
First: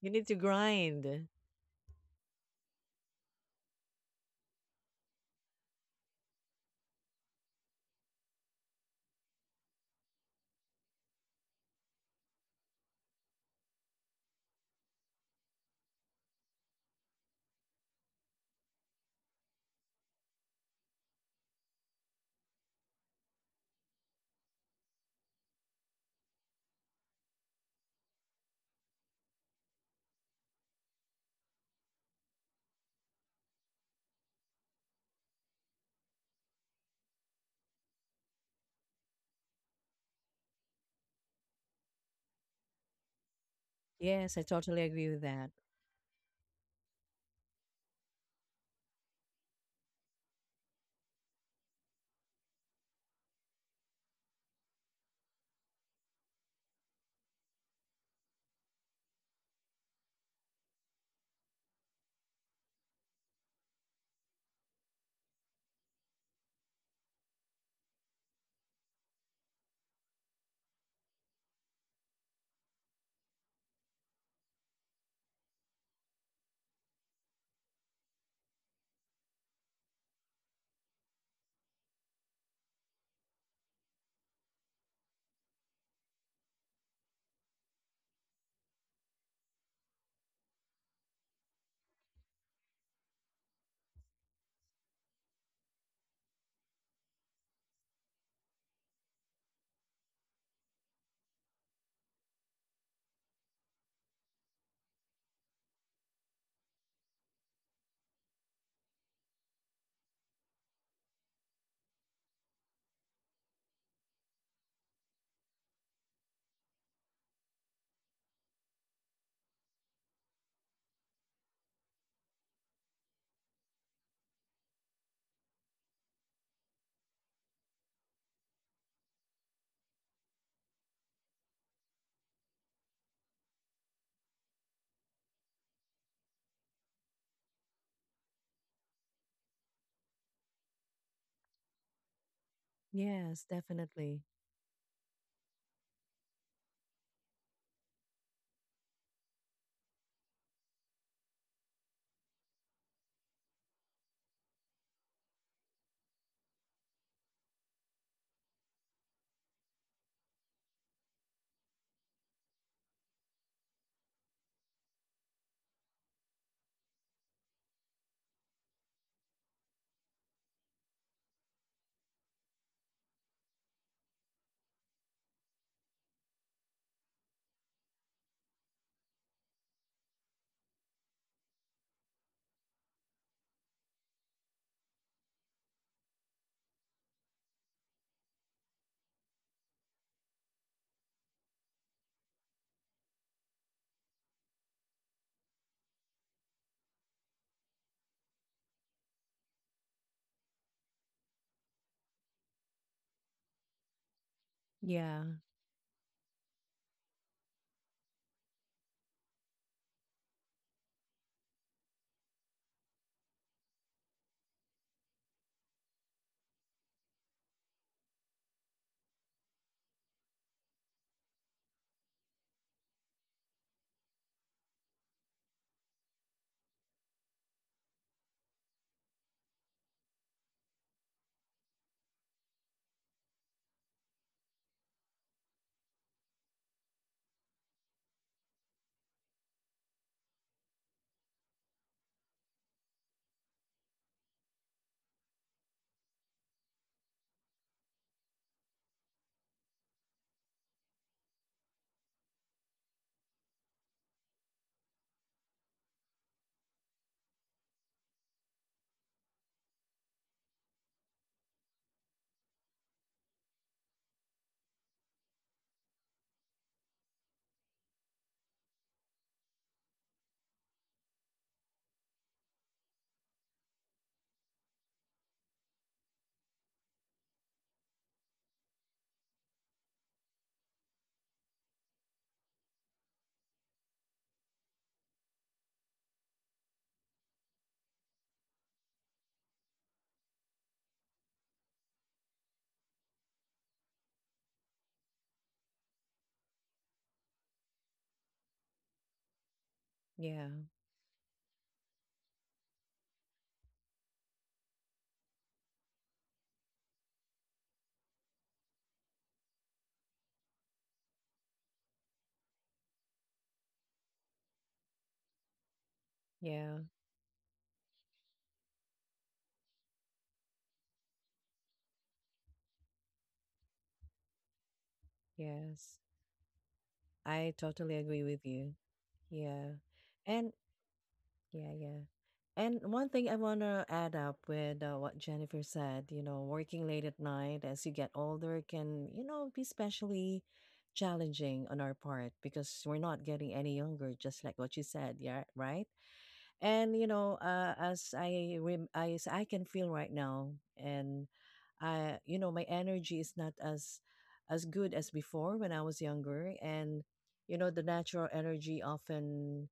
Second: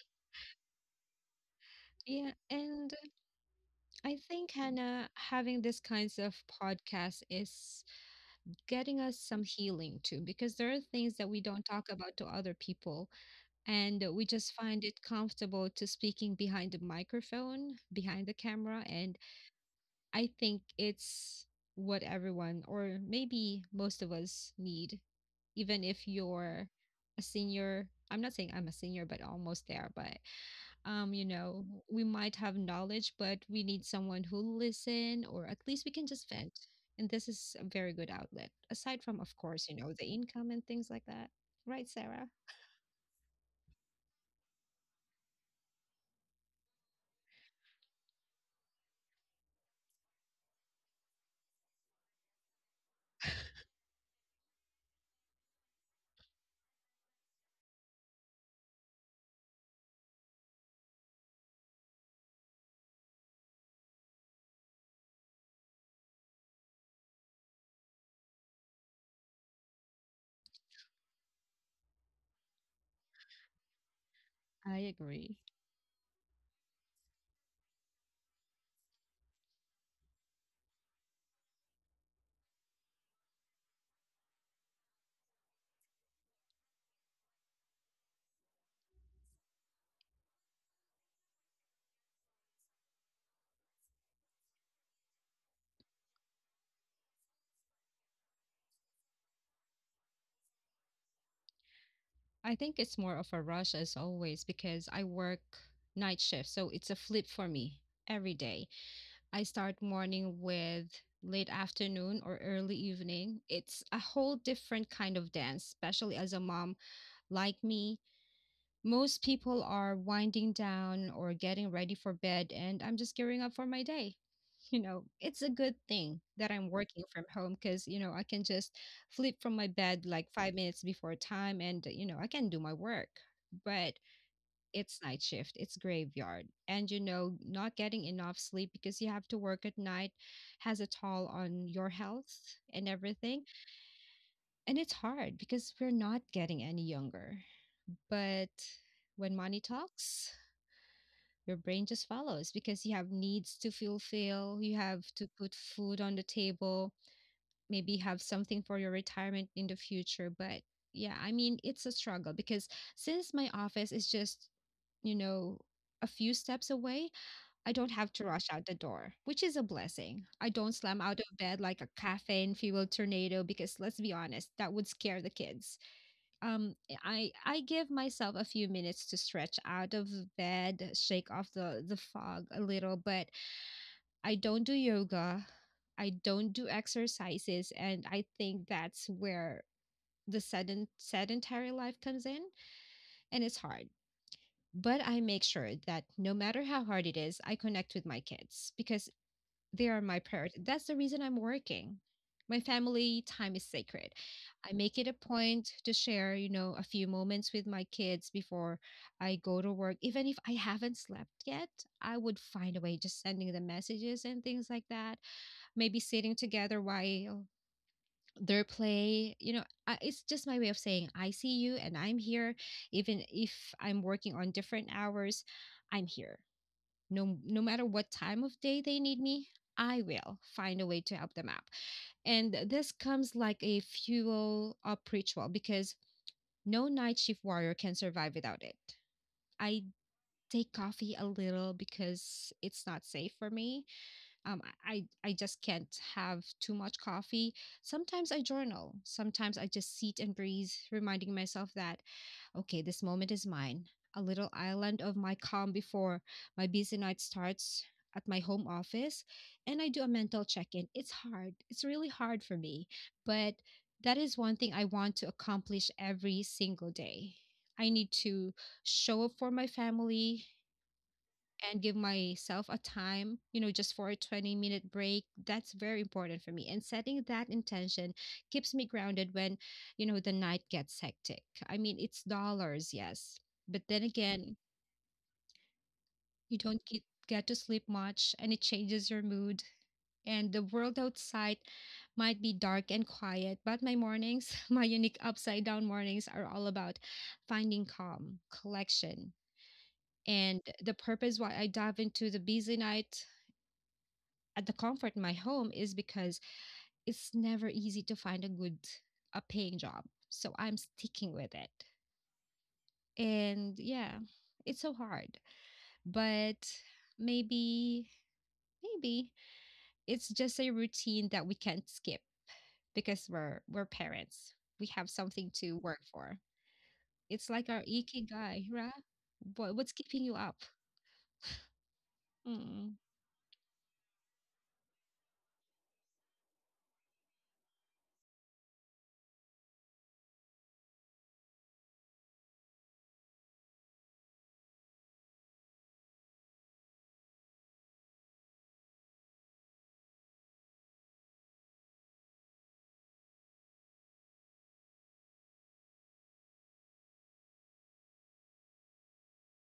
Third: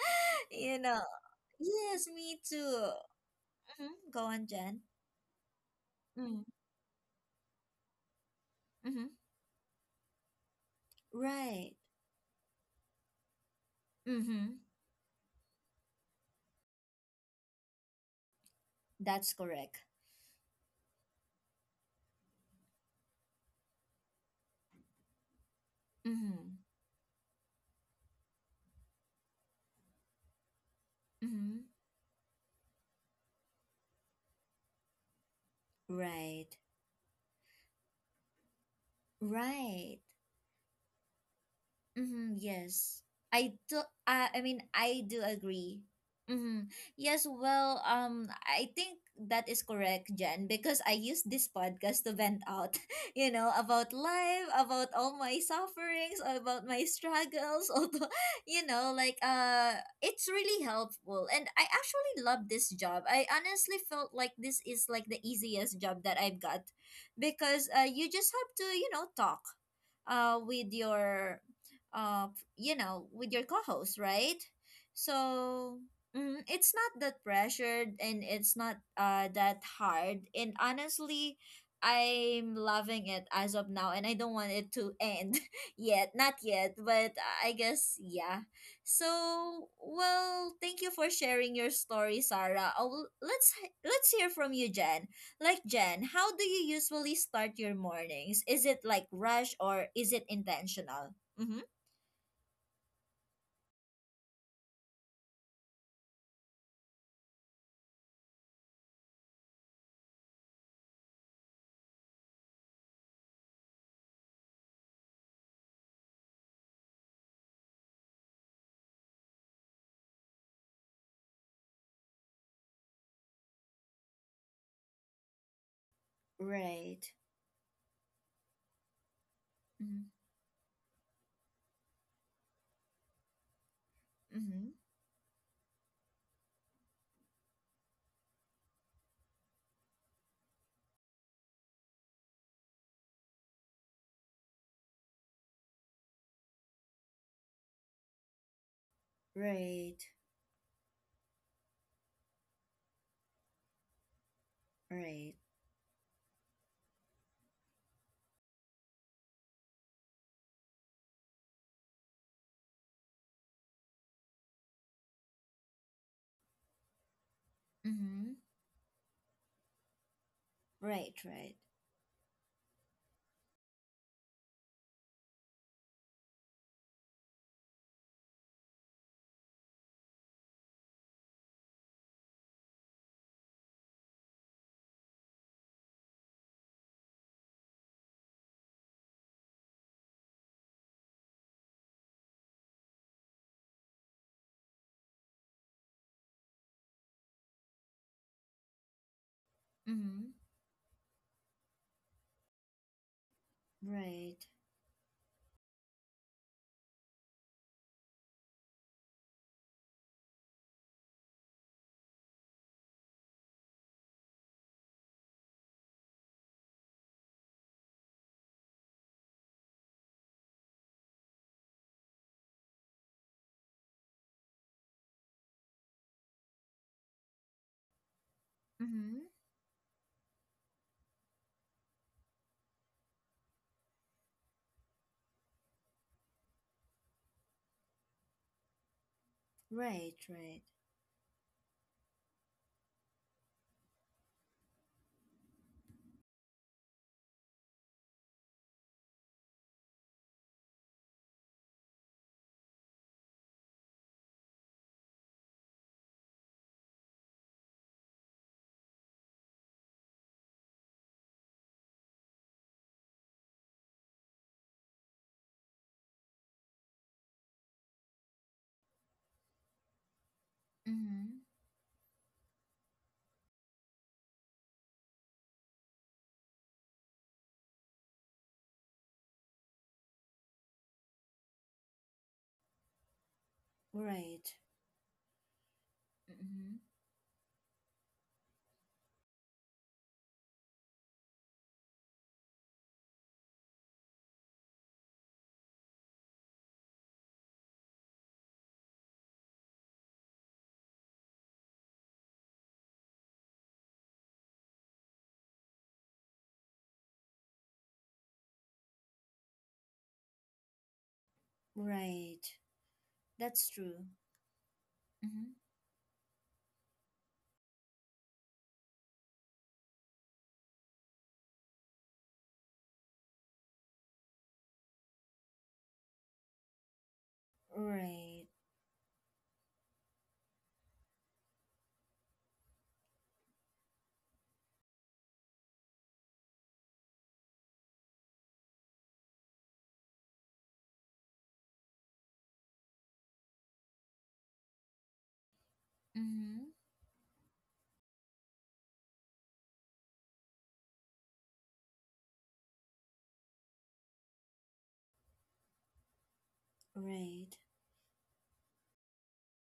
[SPEAKER 2] You need to
[SPEAKER 1] You know.
[SPEAKER 2] grind.
[SPEAKER 1] Yes,
[SPEAKER 3] Yeah,
[SPEAKER 1] me too.
[SPEAKER 3] and
[SPEAKER 1] Hmm.
[SPEAKER 3] I
[SPEAKER 1] Go on,
[SPEAKER 3] think
[SPEAKER 1] Jen.
[SPEAKER 3] Hannah having these kinds of
[SPEAKER 1] Mm.
[SPEAKER 3] podcasts is getting
[SPEAKER 1] Hmm.
[SPEAKER 3] us some healing too, because there are things that we don't
[SPEAKER 1] Right.
[SPEAKER 3] talk about to other people, and we just
[SPEAKER 1] Mm-hmm.
[SPEAKER 3] find it comfortable to speaking behind the microphone, behind the camera. And
[SPEAKER 1] That's correct.
[SPEAKER 3] I think it's what everyone or maybe most of us need, even if
[SPEAKER 1] Mm-hmm.
[SPEAKER 3] you're a senior. I'm not saying I'm a senior, but almost there. But you
[SPEAKER 1] Mm-hmm.
[SPEAKER 3] know, we might have knowledge, but we need someone who listen, or at least we can just
[SPEAKER 1] Right.
[SPEAKER 3] vent. And this is a very good outlet, aside from, of course, you know,
[SPEAKER 1] Right.
[SPEAKER 3] the income and things like that. Right, Sarah?
[SPEAKER 1] Mm-hmm, yes. I do. I,
[SPEAKER 2] Yes,
[SPEAKER 1] I
[SPEAKER 2] I
[SPEAKER 1] mean,
[SPEAKER 2] totally
[SPEAKER 1] I
[SPEAKER 2] agree with
[SPEAKER 1] do
[SPEAKER 2] that.
[SPEAKER 1] agree. Mm-hmm. Yes, well, I think that is correct, Jen, because I use this podcast to vent out, about life, about all my sufferings, about my struggles, although, like it's really helpful. And I actually love this job. I honestly felt like this is like the easiest job that I've got because you just have to, talk with your uh, with your co-host, right?
[SPEAKER 3] I agree.
[SPEAKER 1] So, it's not that pressured and it's not that hard. And honestly, I'm loving it as of now, and I don't want it to end yet. Not yet, but I guess, yeah. So, well, thank you for sharing your story, Sarah. Oh, let's hear from you, Jen. Like, Jen, how do you usually start your mornings? Is it like rush or is it intentional? Mm-hmm.
[SPEAKER 3] I think it's more of a rush as always because I work night shift. So it's a flip for me every day. I start morning with late afternoon or early evening. It's a whole different kind of dance, especially as a mom like me. Most people are winding down or getting ready for bed, and I'm just gearing up for my day. You know, it's a good thing that I'm working
[SPEAKER 1] Right.
[SPEAKER 3] from home because, you know, I can just flip from my
[SPEAKER 1] Mm-hmm.
[SPEAKER 3] bed like 5 minutes before time and, you know, I can do my work. But
[SPEAKER 1] Mm-hmm.
[SPEAKER 3] it's night shift, it's graveyard. And you know, not getting enough sleep because you have to work at night has a toll on your health and
[SPEAKER 2] Yes,
[SPEAKER 3] everything.
[SPEAKER 2] definitely.
[SPEAKER 3] And it's hard because we're not getting any younger. But when money
[SPEAKER 1] Right.
[SPEAKER 3] talks, your brain just follows because you have needs to fulfill, you have to
[SPEAKER 1] Right.
[SPEAKER 3] put food on the table, maybe have something for your retirement in the future. But yeah, I mean, it's a struggle because since my office is just, you know, a few steps away, I don't have to
[SPEAKER 1] Mm-hmm.
[SPEAKER 3] rush out the door, which is a blessing. I don't slam
[SPEAKER 1] Right.
[SPEAKER 3] out of
[SPEAKER 1] Right.
[SPEAKER 3] bed like a caffeine fueled tornado because let's be honest, that would scare the kids. I give myself a few minutes to stretch out of bed, shake off the fog a little, but I don't do yoga. I don't do exercises, and I think that's where the sedentary life comes in, and it's hard, but I make sure that no matter how hard it is, I connect with my kids because they are my
[SPEAKER 1] Mm-hmm.
[SPEAKER 3] priority. That's the reason I'm working. My family time is sacred.
[SPEAKER 1] Right.
[SPEAKER 3] I make it a
[SPEAKER 2] Yeah,
[SPEAKER 3] point to share, you know, a few moments with my kids before I go to work. Even if I haven't slept yet, I would find a way just sending them messages and things like that. Maybe sitting together while their play, you know, I, it's just my way of saying I see you and I'm here. Even if I'm working on different hours, I'm here, no matter what time of day they
[SPEAKER 1] Mm-hmm.
[SPEAKER 3] need me, I will find a way to help them out. And this comes like a fuel up ritual because no night shift warrior can survive without it. I
[SPEAKER 1] Right. Right.
[SPEAKER 3] take coffee a little because it's not safe for me, um, I just can't have too much coffee. Sometimes I journal, sometimes I just sit and breathe, reminding myself that, okay, this moment is mine, a little island of my calm before my busy night starts at my home office, and I do a mental check in. It's hard, it's really hard for me, but that is one thing I want to accomplish every single day. I need to show up for my family,
[SPEAKER 1] Mm-hmm.
[SPEAKER 3] and give myself a time, just for a 20-minute break. That's very important for me. And setting that intention keeps me grounded when the night gets hectic. I mean, it's dollars, yes. But then
[SPEAKER 1] Right.
[SPEAKER 3] again, you
[SPEAKER 1] Mm-hmm.
[SPEAKER 3] don't get to sleep much and it changes your mood. And the world outside might be dark and quiet, but my mornings, my unique upside down mornings, are all about finding calm, collection,
[SPEAKER 2] yeah,
[SPEAKER 3] and the purpose why I dive into the busy night at the comfort of my home is because it's never easy to find a paying job. So I'm sticking with it.
[SPEAKER 1] Right. That's
[SPEAKER 3] And
[SPEAKER 1] true.
[SPEAKER 3] yeah, it's so hard.
[SPEAKER 1] Mm-hmm.
[SPEAKER 3] But
[SPEAKER 2] yeah,
[SPEAKER 3] maybe maybe it's just a routine that we can't skip because we're parents. We have something to
[SPEAKER 2] yes.
[SPEAKER 3] work for. It's
[SPEAKER 2] I
[SPEAKER 3] like our
[SPEAKER 2] totally agree
[SPEAKER 1] Right.
[SPEAKER 2] with
[SPEAKER 3] ikigai,
[SPEAKER 2] you.
[SPEAKER 3] right?
[SPEAKER 2] Yeah.
[SPEAKER 3] What's keeping you
[SPEAKER 2] And
[SPEAKER 3] up?
[SPEAKER 2] yeah, yeah. And
[SPEAKER 3] Mm,
[SPEAKER 2] one thing I want to add up with what Jennifer said, you know, working late at night as you get older can, you know, be especially challenging on our part because we're not getting any younger, just like what you said. Yeah, right?
[SPEAKER 1] Mm-hmm.
[SPEAKER 2] And you know, as I can feel right now, and I, you know, my energy is not as good as before when I was younger. And
[SPEAKER 1] Right.
[SPEAKER 2] you know, the natural energy often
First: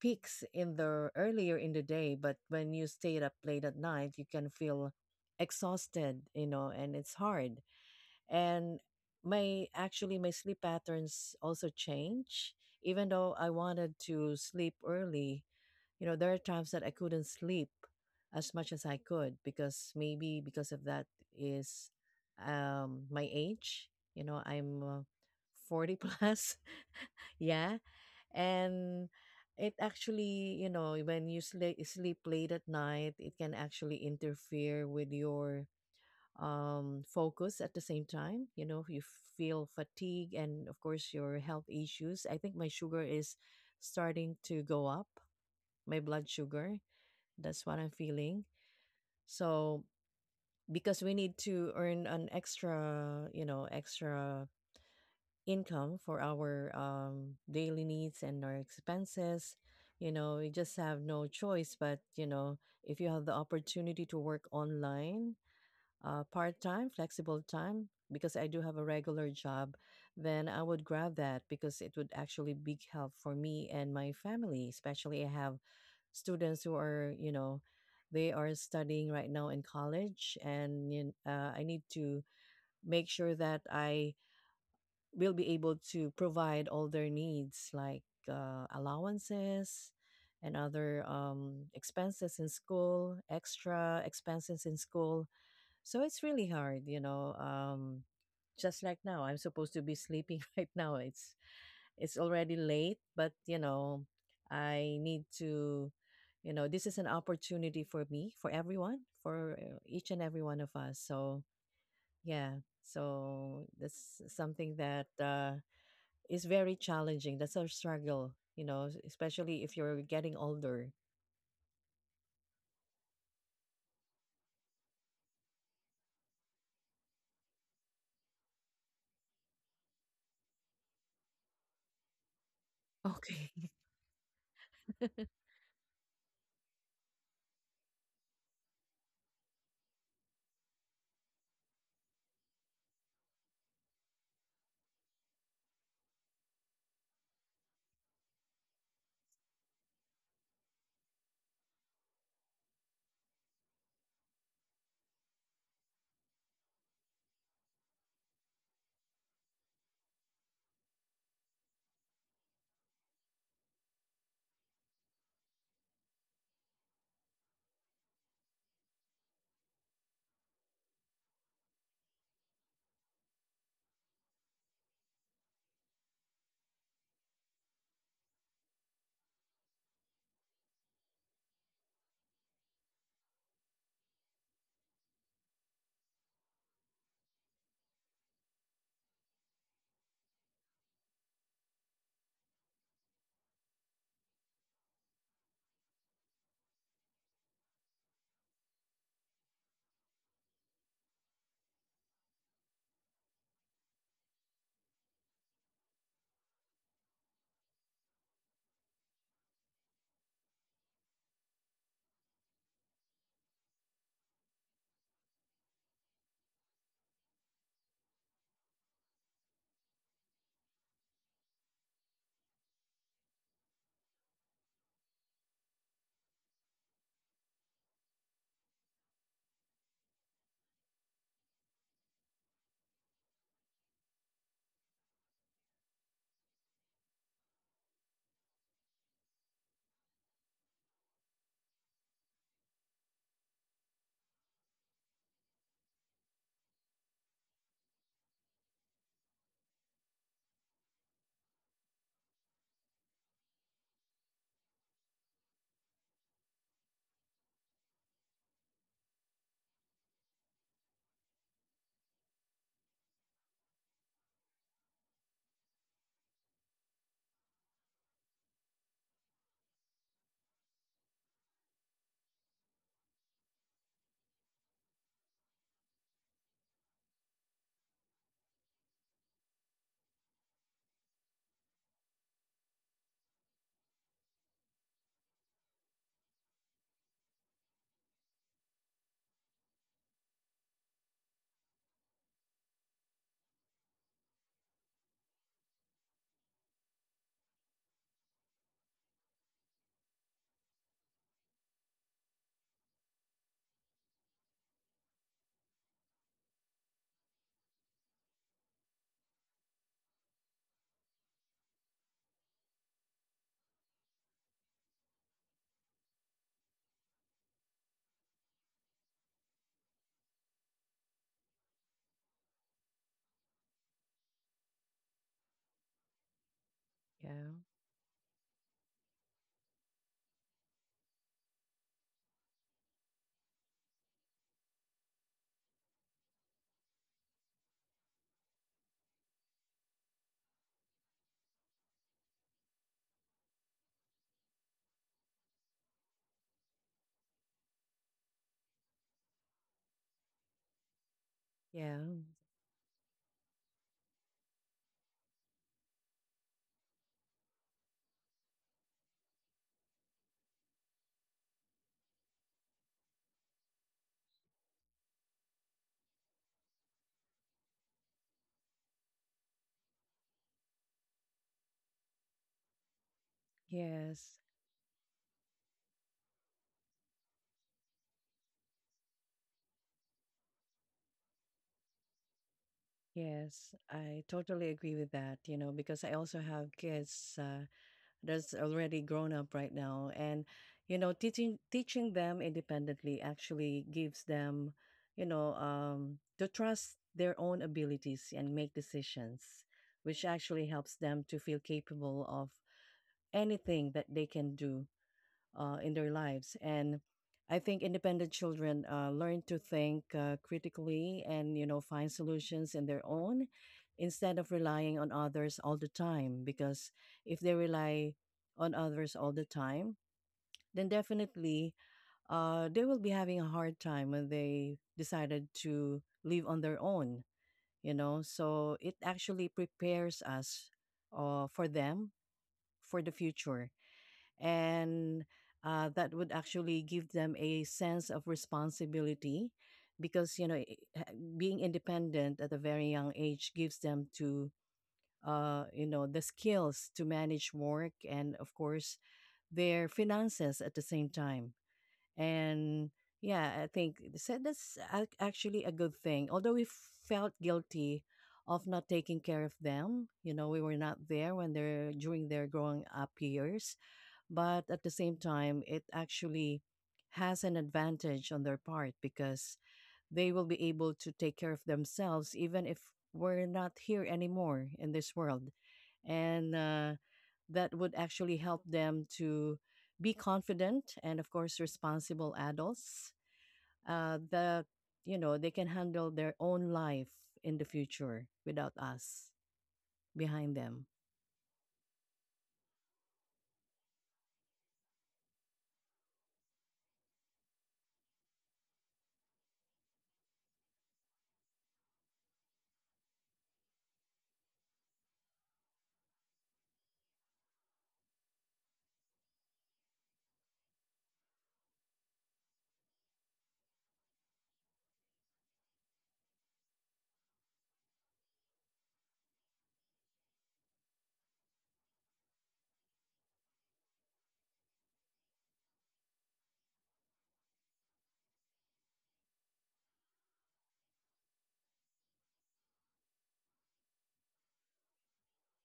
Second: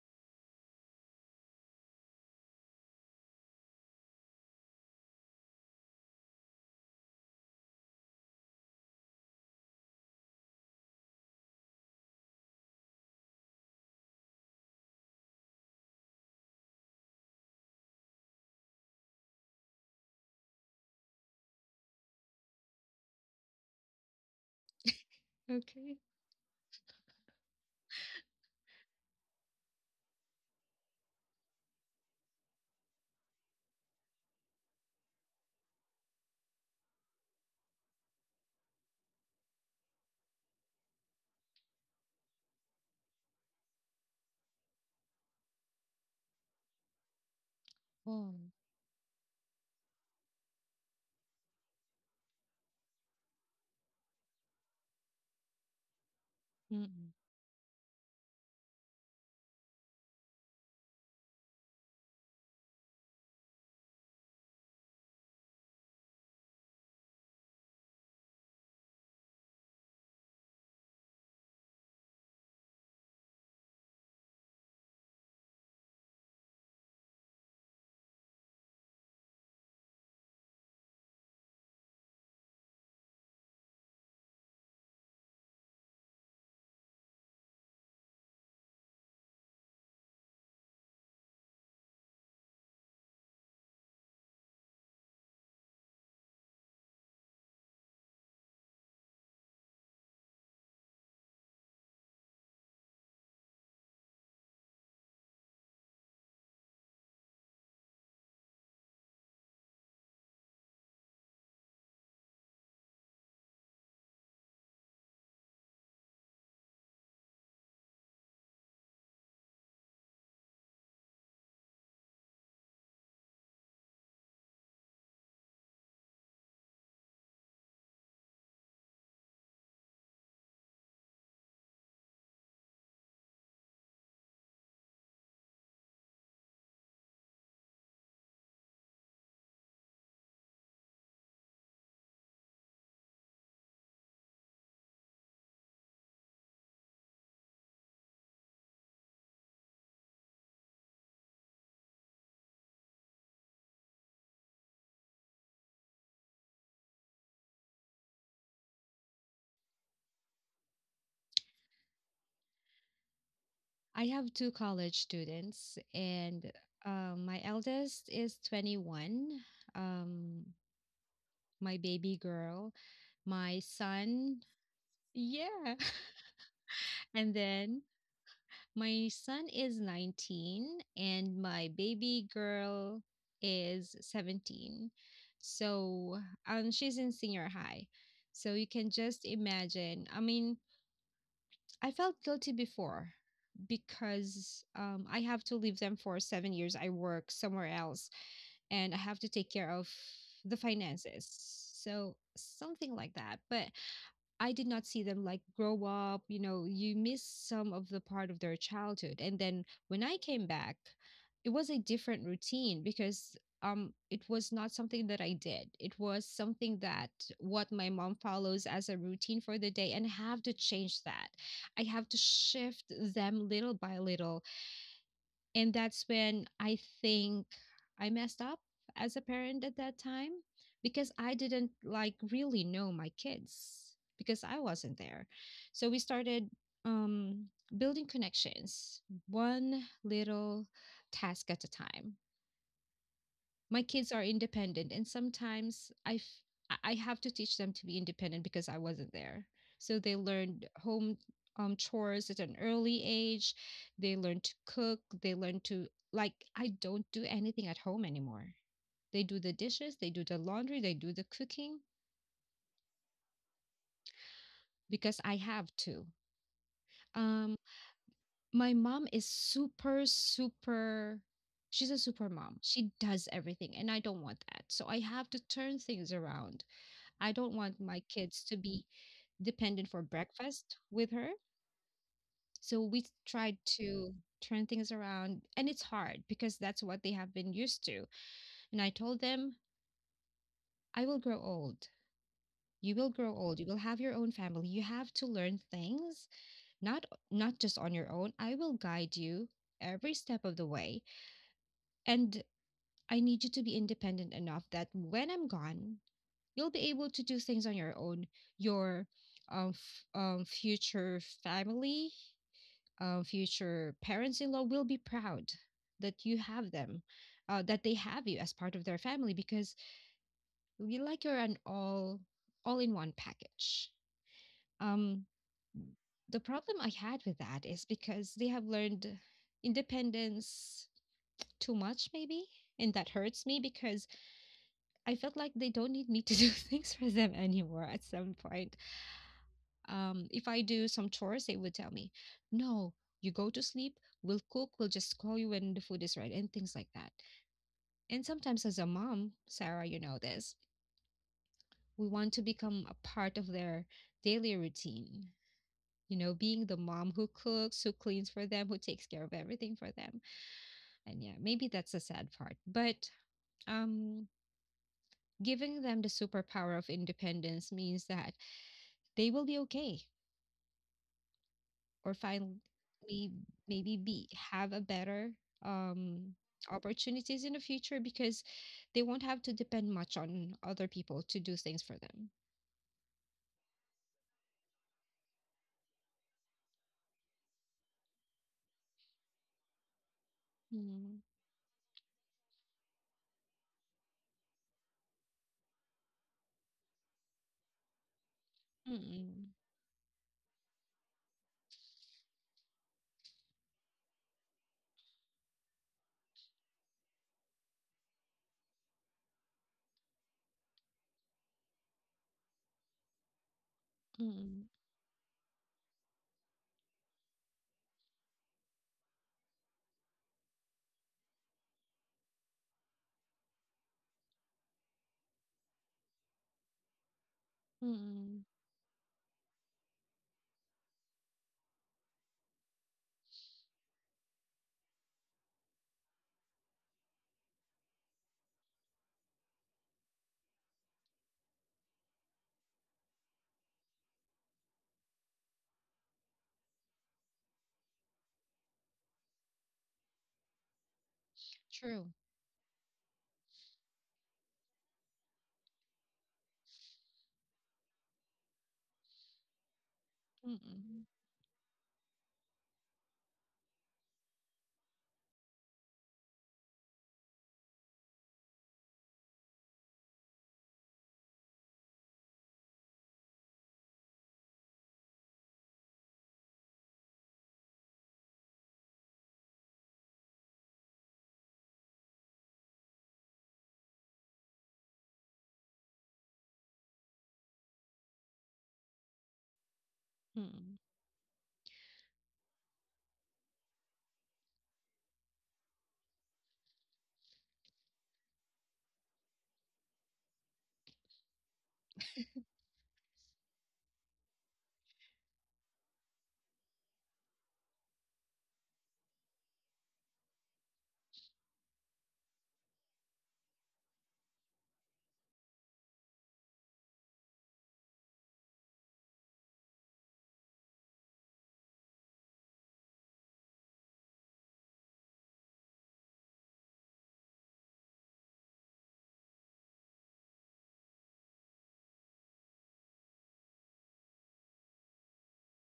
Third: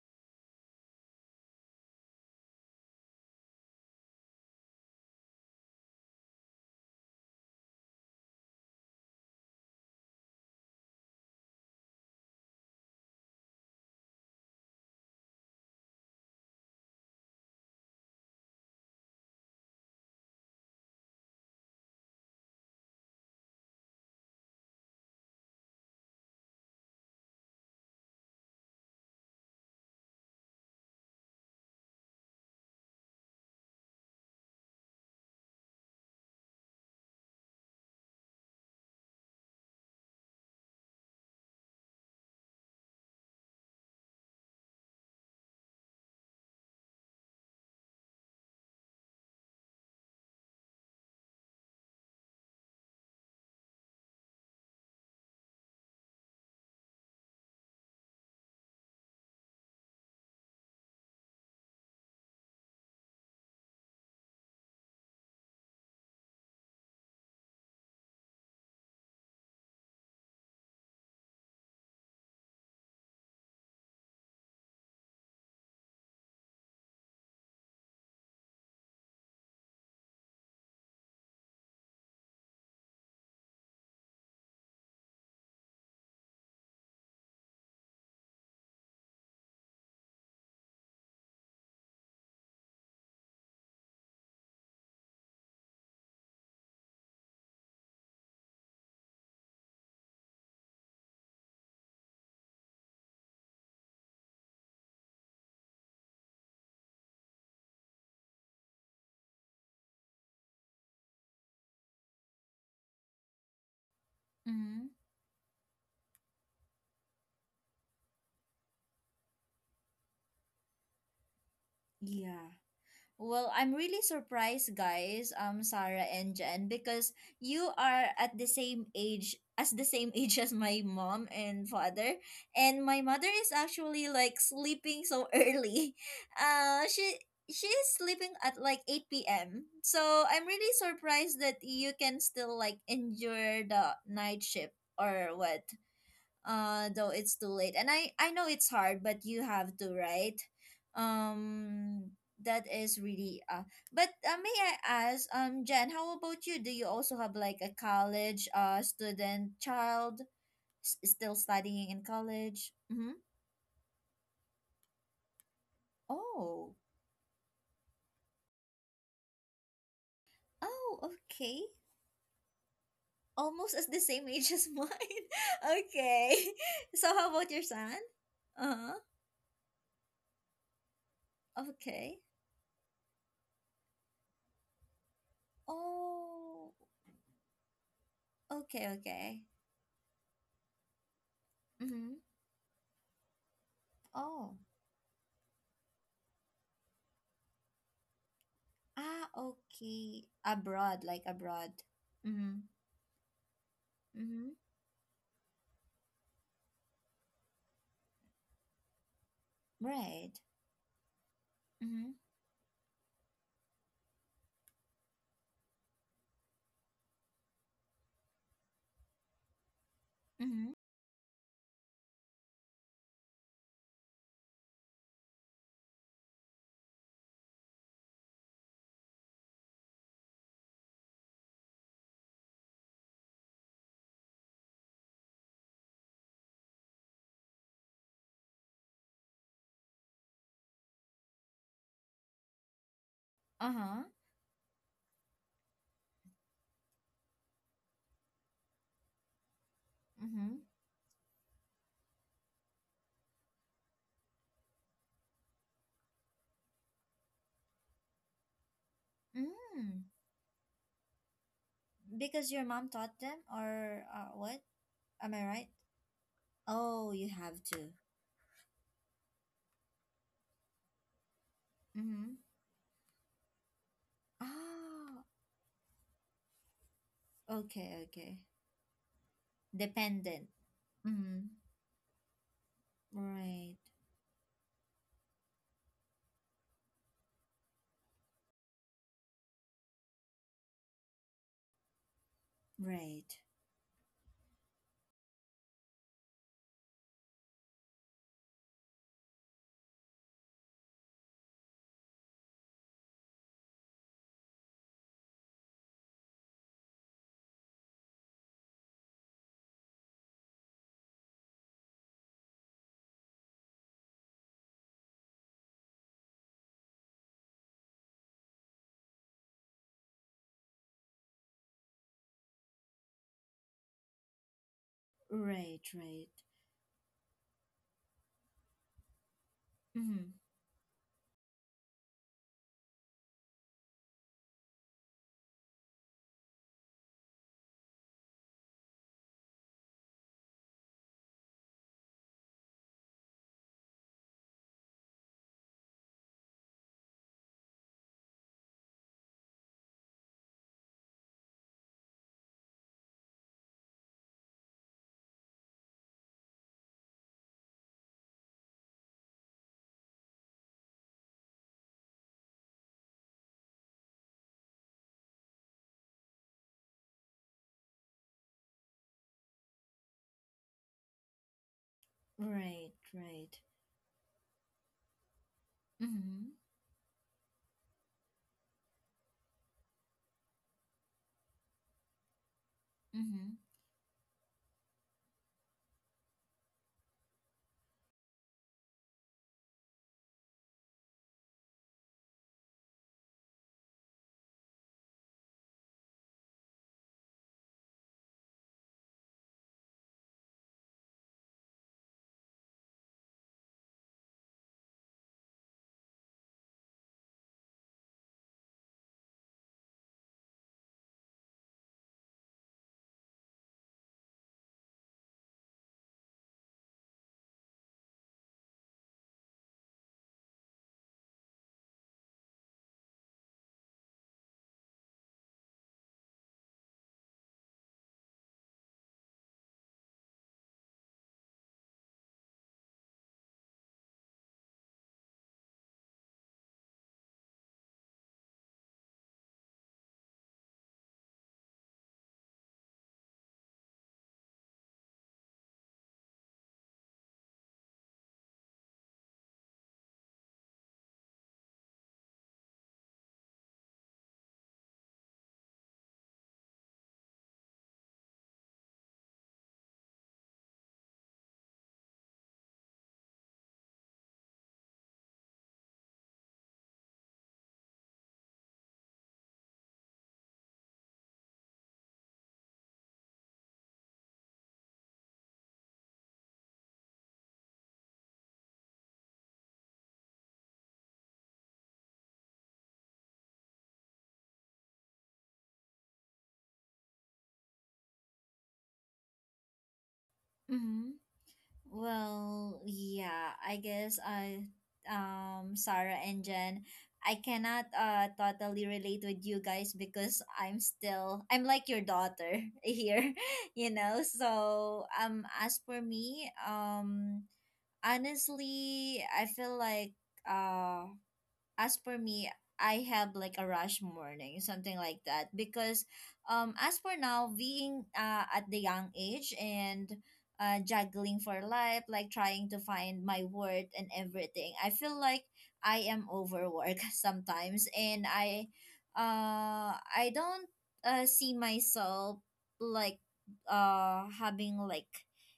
[SPEAKER 2] peaks in the earlier in the day, but when you stay up late at night, you can feel exhausted, you know, and it's hard. And my actually my sleep patterns also change, even though I wanted to sleep early, you know, there are times that I couldn't sleep as much as I could because maybe because of that is my age. You know, I'm 40
[SPEAKER 3] okay.
[SPEAKER 2] plus. Yeah. And it actually, you know, when you sleep late at night, it can actually interfere with your focus at the same time, you know, you feel fatigue and of course your health issues. I think my sugar is starting to go up, my blood sugar. That's what I'm
[SPEAKER 3] Oh.
[SPEAKER 2] feeling. So because we need to earn an extra, you know, extra income for our daily needs and our expenses, you know, we just have no choice. But you know, if you have the opportunity to work online, part time, flexible time, because I do have a regular job, then I would grab that because it would actually be help for me and my family. Especially, I have students who are, you know, they are studying right now in college, and I need to make sure that I will be able to provide all their needs, like allowances and other expenses in school, extra expenses in school, so it's really hard, you know. Just like now, I'm supposed to be sleeping right now. It's already late, but you know, I need to, you know, this is an opportunity for me, for everyone, for each and every one of us. So yeah, so that's something
[SPEAKER 1] Mm-hmm.
[SPEAKER 2] that is very challenging. That's our struggle, you know, especially if you're getting older.
[SPEAKER 1] Yeah. Well, I'm really surprised, guys, Sarah and Jen, because you are at the same age as the same age as my mom and father, and my mother
[SPEAKER 2] Okay.
[SPEAKER 1] is actually like sleeping so early. Uh, she she is sleeping at like 8 p.m. So I'm really surprised that you can still like endure the night shift or what, though it's too late. And I know it's hard, but you have to, right? um that is really but, may I ask, Jen, how about you? Do you also have like a college student child, still studying in college? Mm-hmm.
[SPEAKER 3] I have two college students, and
[SPEAKER 1] Oh.
[SPEAKER 3] my eldest is 21. Um,
[SPEAKER 1] Oh, okay.
[SPEAKER 3] my baby girl, my
[SPEAKER 1] Almost as the same
[SPEAKER 3] son,
[SPEAKER 1] age as mine.
[SPEAKER 3] yeah.
[SPEAKER 1] Okay. So
[SPEAKER 3] And
[SPEAKER 1] how about your
[SPEAKER 3] then
[SPEAKER 1] son? Uh-huh.
[SPEAKER 3] my son is 19, and my
[SPEAKER 1] Okay.
[SPEAKER 3] baby girl is 17. So,
[SPEAKER 1] Oh,
[SPEAKER 3] she's in senior high. So you
[SPEAKER 1] okay,
[SPEAKER 3] can just
[SPEAKER 1] okay.
[SPEAKER 3] imagine. I mean, I
[SPEAKER 1] Mm-hmm.
[SPEAKER 3] felt guilty before
[SPEAKER 1] Oh.
[SPEAKER 3] because I have to leave them for 7 years. I work somewhere else and I have to
[SPEAKER 1] Ah,
[SPEAKER 3] take care of
[SPEAKER 1] okay.
[SPEAKER 3] the
[SPEAKER 1] Abroad, like
[SPEAKER 3] finances.
[SPEAKER 1] abroad.
[SPEAKER 3] So,
[SPEAKER 1] Mm-hmm.
[SPEAKER 3] something like that. But I
[SPEAKER 1] Mm-hmm.
[SPEAKER 3] did not see them like grow up. You know, you miss some of the part of their childhood. And then when I
[SPEAKER 1] Right.
[SPEAKER 3] came back, it was a
[SPEAKER 1] Mm-hmm.
[SPEAKER 3] different routine because it was not something that I did. It was something that what my mom follows as a routine for the day and I have to
[SPEAKER 1] Mm-hmm.
[SPEAKER 3] change that. I have to shift them little by little, and that's when I think I messed up as a parent at that time because I didn't like really know my kids because I wasn't there. So we started um building connections one little task at a time. My
[SPEAKER 1] Uh-huh.
[SPEAKER 3] kids are independent, and sometimes I f- I have to teach them to be independent because I wasn't there, so they
[SPEAKER 1] Mm-hmm.
[SPEAKER 3] learned home chores at an early age. They learn to cook, they learn to, like, I don't do anything at home anymore. They do the dishes, they
[SPEAKER 1] Mm.
[SPEAKER 3] do the laundry, they do the cooking
[SPEAKER 1] Because your mom taught them or what?
[SPEAKER 3] because I
[SPEAKER 1] Am I
[SPEAKER 3] have
[SPEAKER 1] right?
[SPEAKER 3] to.
[SPEAKER 1] Oh, you
[SPEAKER 3] um
[SPEAKER 1] have to.
[SPEAKER 3] my mom is super. She's a super
[SPEAKER 1] Mm-hmm.
[SPEAKER 3] mom, she does everything, and I don't want that, so I have
[SPEAKER 1] Ah,
[SPEAKER 3] to turn things around. I don't want my
[SPEAKER 1] okay,
[SPEAKER 3] kids
[SPEAKER 1] okay.
[SPEAKER 3] to be dependent for
[SPEAKER 1] Dependent.
[SPEAKER 3] breakfast with her.
[SPEAKER 1] Mm-hmm.
[SPEAKER 3] So we tried
[SPEAKER 1] Right.
[SPEAKER 3] to turn things around, and it's hard because that's what they have been used to. And I told them, I will grow old. You will
[SPEAKER 1] Right.
[SPEAKER 3] grow old. You will have your own family. You have to learn things, not not just on your own. I will guide you every step of the way. And I need you to be independent enough that when I'm gone, you'll be able to do things on your own. Your future family, future parents-in-law will be proud that you have them that they have you as part of their family because you, like, you're an all in one package. um
[SPEAKER 1] Right, right.
[SPEAKER 3] the problem I had with
[SPEAKER 2] Yeah,
[SPEAKER 3] that is because they have learned
[SPEAKER 1] Mm-hmm.
[SPEAKER 3] independence too much maybe, and that hurts me because I felt like they don't need me to do things for them anymore at some point. If I do some chores, they would tell me, no, you go to sleep, we'll cook, we'll just call you when the food is right, and things like that. And sometimes, as a mom, Sarah, you know this,
[SPEAKER 2] yeah,
[SPEAKER 3] we want to become a part of their daily routine. You know, being the mom who cooks, who cleans for them, who takes care of everything for them. And yeah, maybe that's a sad part. But um, giving them the superpower of independence means that they will be okay or finally
[SPEAKER 1] Right, right.
[SPEAKER 3] maybe be
[SPEAKER 2] yes.
[SPEAKER 3] have a better um
[SPEAKER 1] Mm-hmm.
[SPEAKER 3] opportunities in the future because they won't have to depend much on other people to do things for them.
[SPEAKER 1] Mm-hmm.
[SPEAKER 2] Yes, I totally agree with that, you know, because I also have kids that's already grown up right now. And, you know,
[SPEAKER 3] Mm.
[SPEAKER 2] teaching them independently actually gives them, you know, to trust their own abilities and make
[SPEAKER 3] Mm-mm.
[SPEAKER 2] decisions, which actually helps them to feel capable of anything that they can do in their lives. And I think independent children learn to think critically and you know find solutions in their own instead of
[SPEAKER 3] Mm-mm.
[SPEAKER 2] relying on others all the time. Because if they rely on others all the time, then definitely they will be having a hard time when they decided to live on their own. You know,
[SPEAKER 3] Mm-mm.
[SPEAKER 2] so it actually prepares us for them for the future, and that would actually give them a sense of responsibility because you know being independent at a very young age gives them to, you know, the skills to manage work and of course their finances at the same time.
[SPEAKER 3] True.
[SPEAKER 2] And yeah, I think so that's actually a good thing, although we felt guilty of not taking care of them, you know, we were not
[SPEAKER 3] Mm-mm.
[SPEAKER 2] there when they're during their growing up years. But at the same time, it actually has an advantage on their part because they will be able to take care of themselves even if we're not here anymore in this world. And that would actually help them to be confident and, of course, responsible adults that, you know, they can handle their own life in the future without us behind
[SPEAKER 3] Mm-mm.
[SPEAKER 2] them.
[SPEAKER 1] Mm-hmm. Well, yeah, I guess, I Sarah and Jen, I cannot totally relate with you guys because I'm like your daughter here. So, as for me, honestly, I feel like uh as for me, I have like a rush morning, something like that. Because, as for now, being at the young age and juggling for life, like trying to find my worth and everything, I feel like I am overworked sometimes, I don't see myself like having like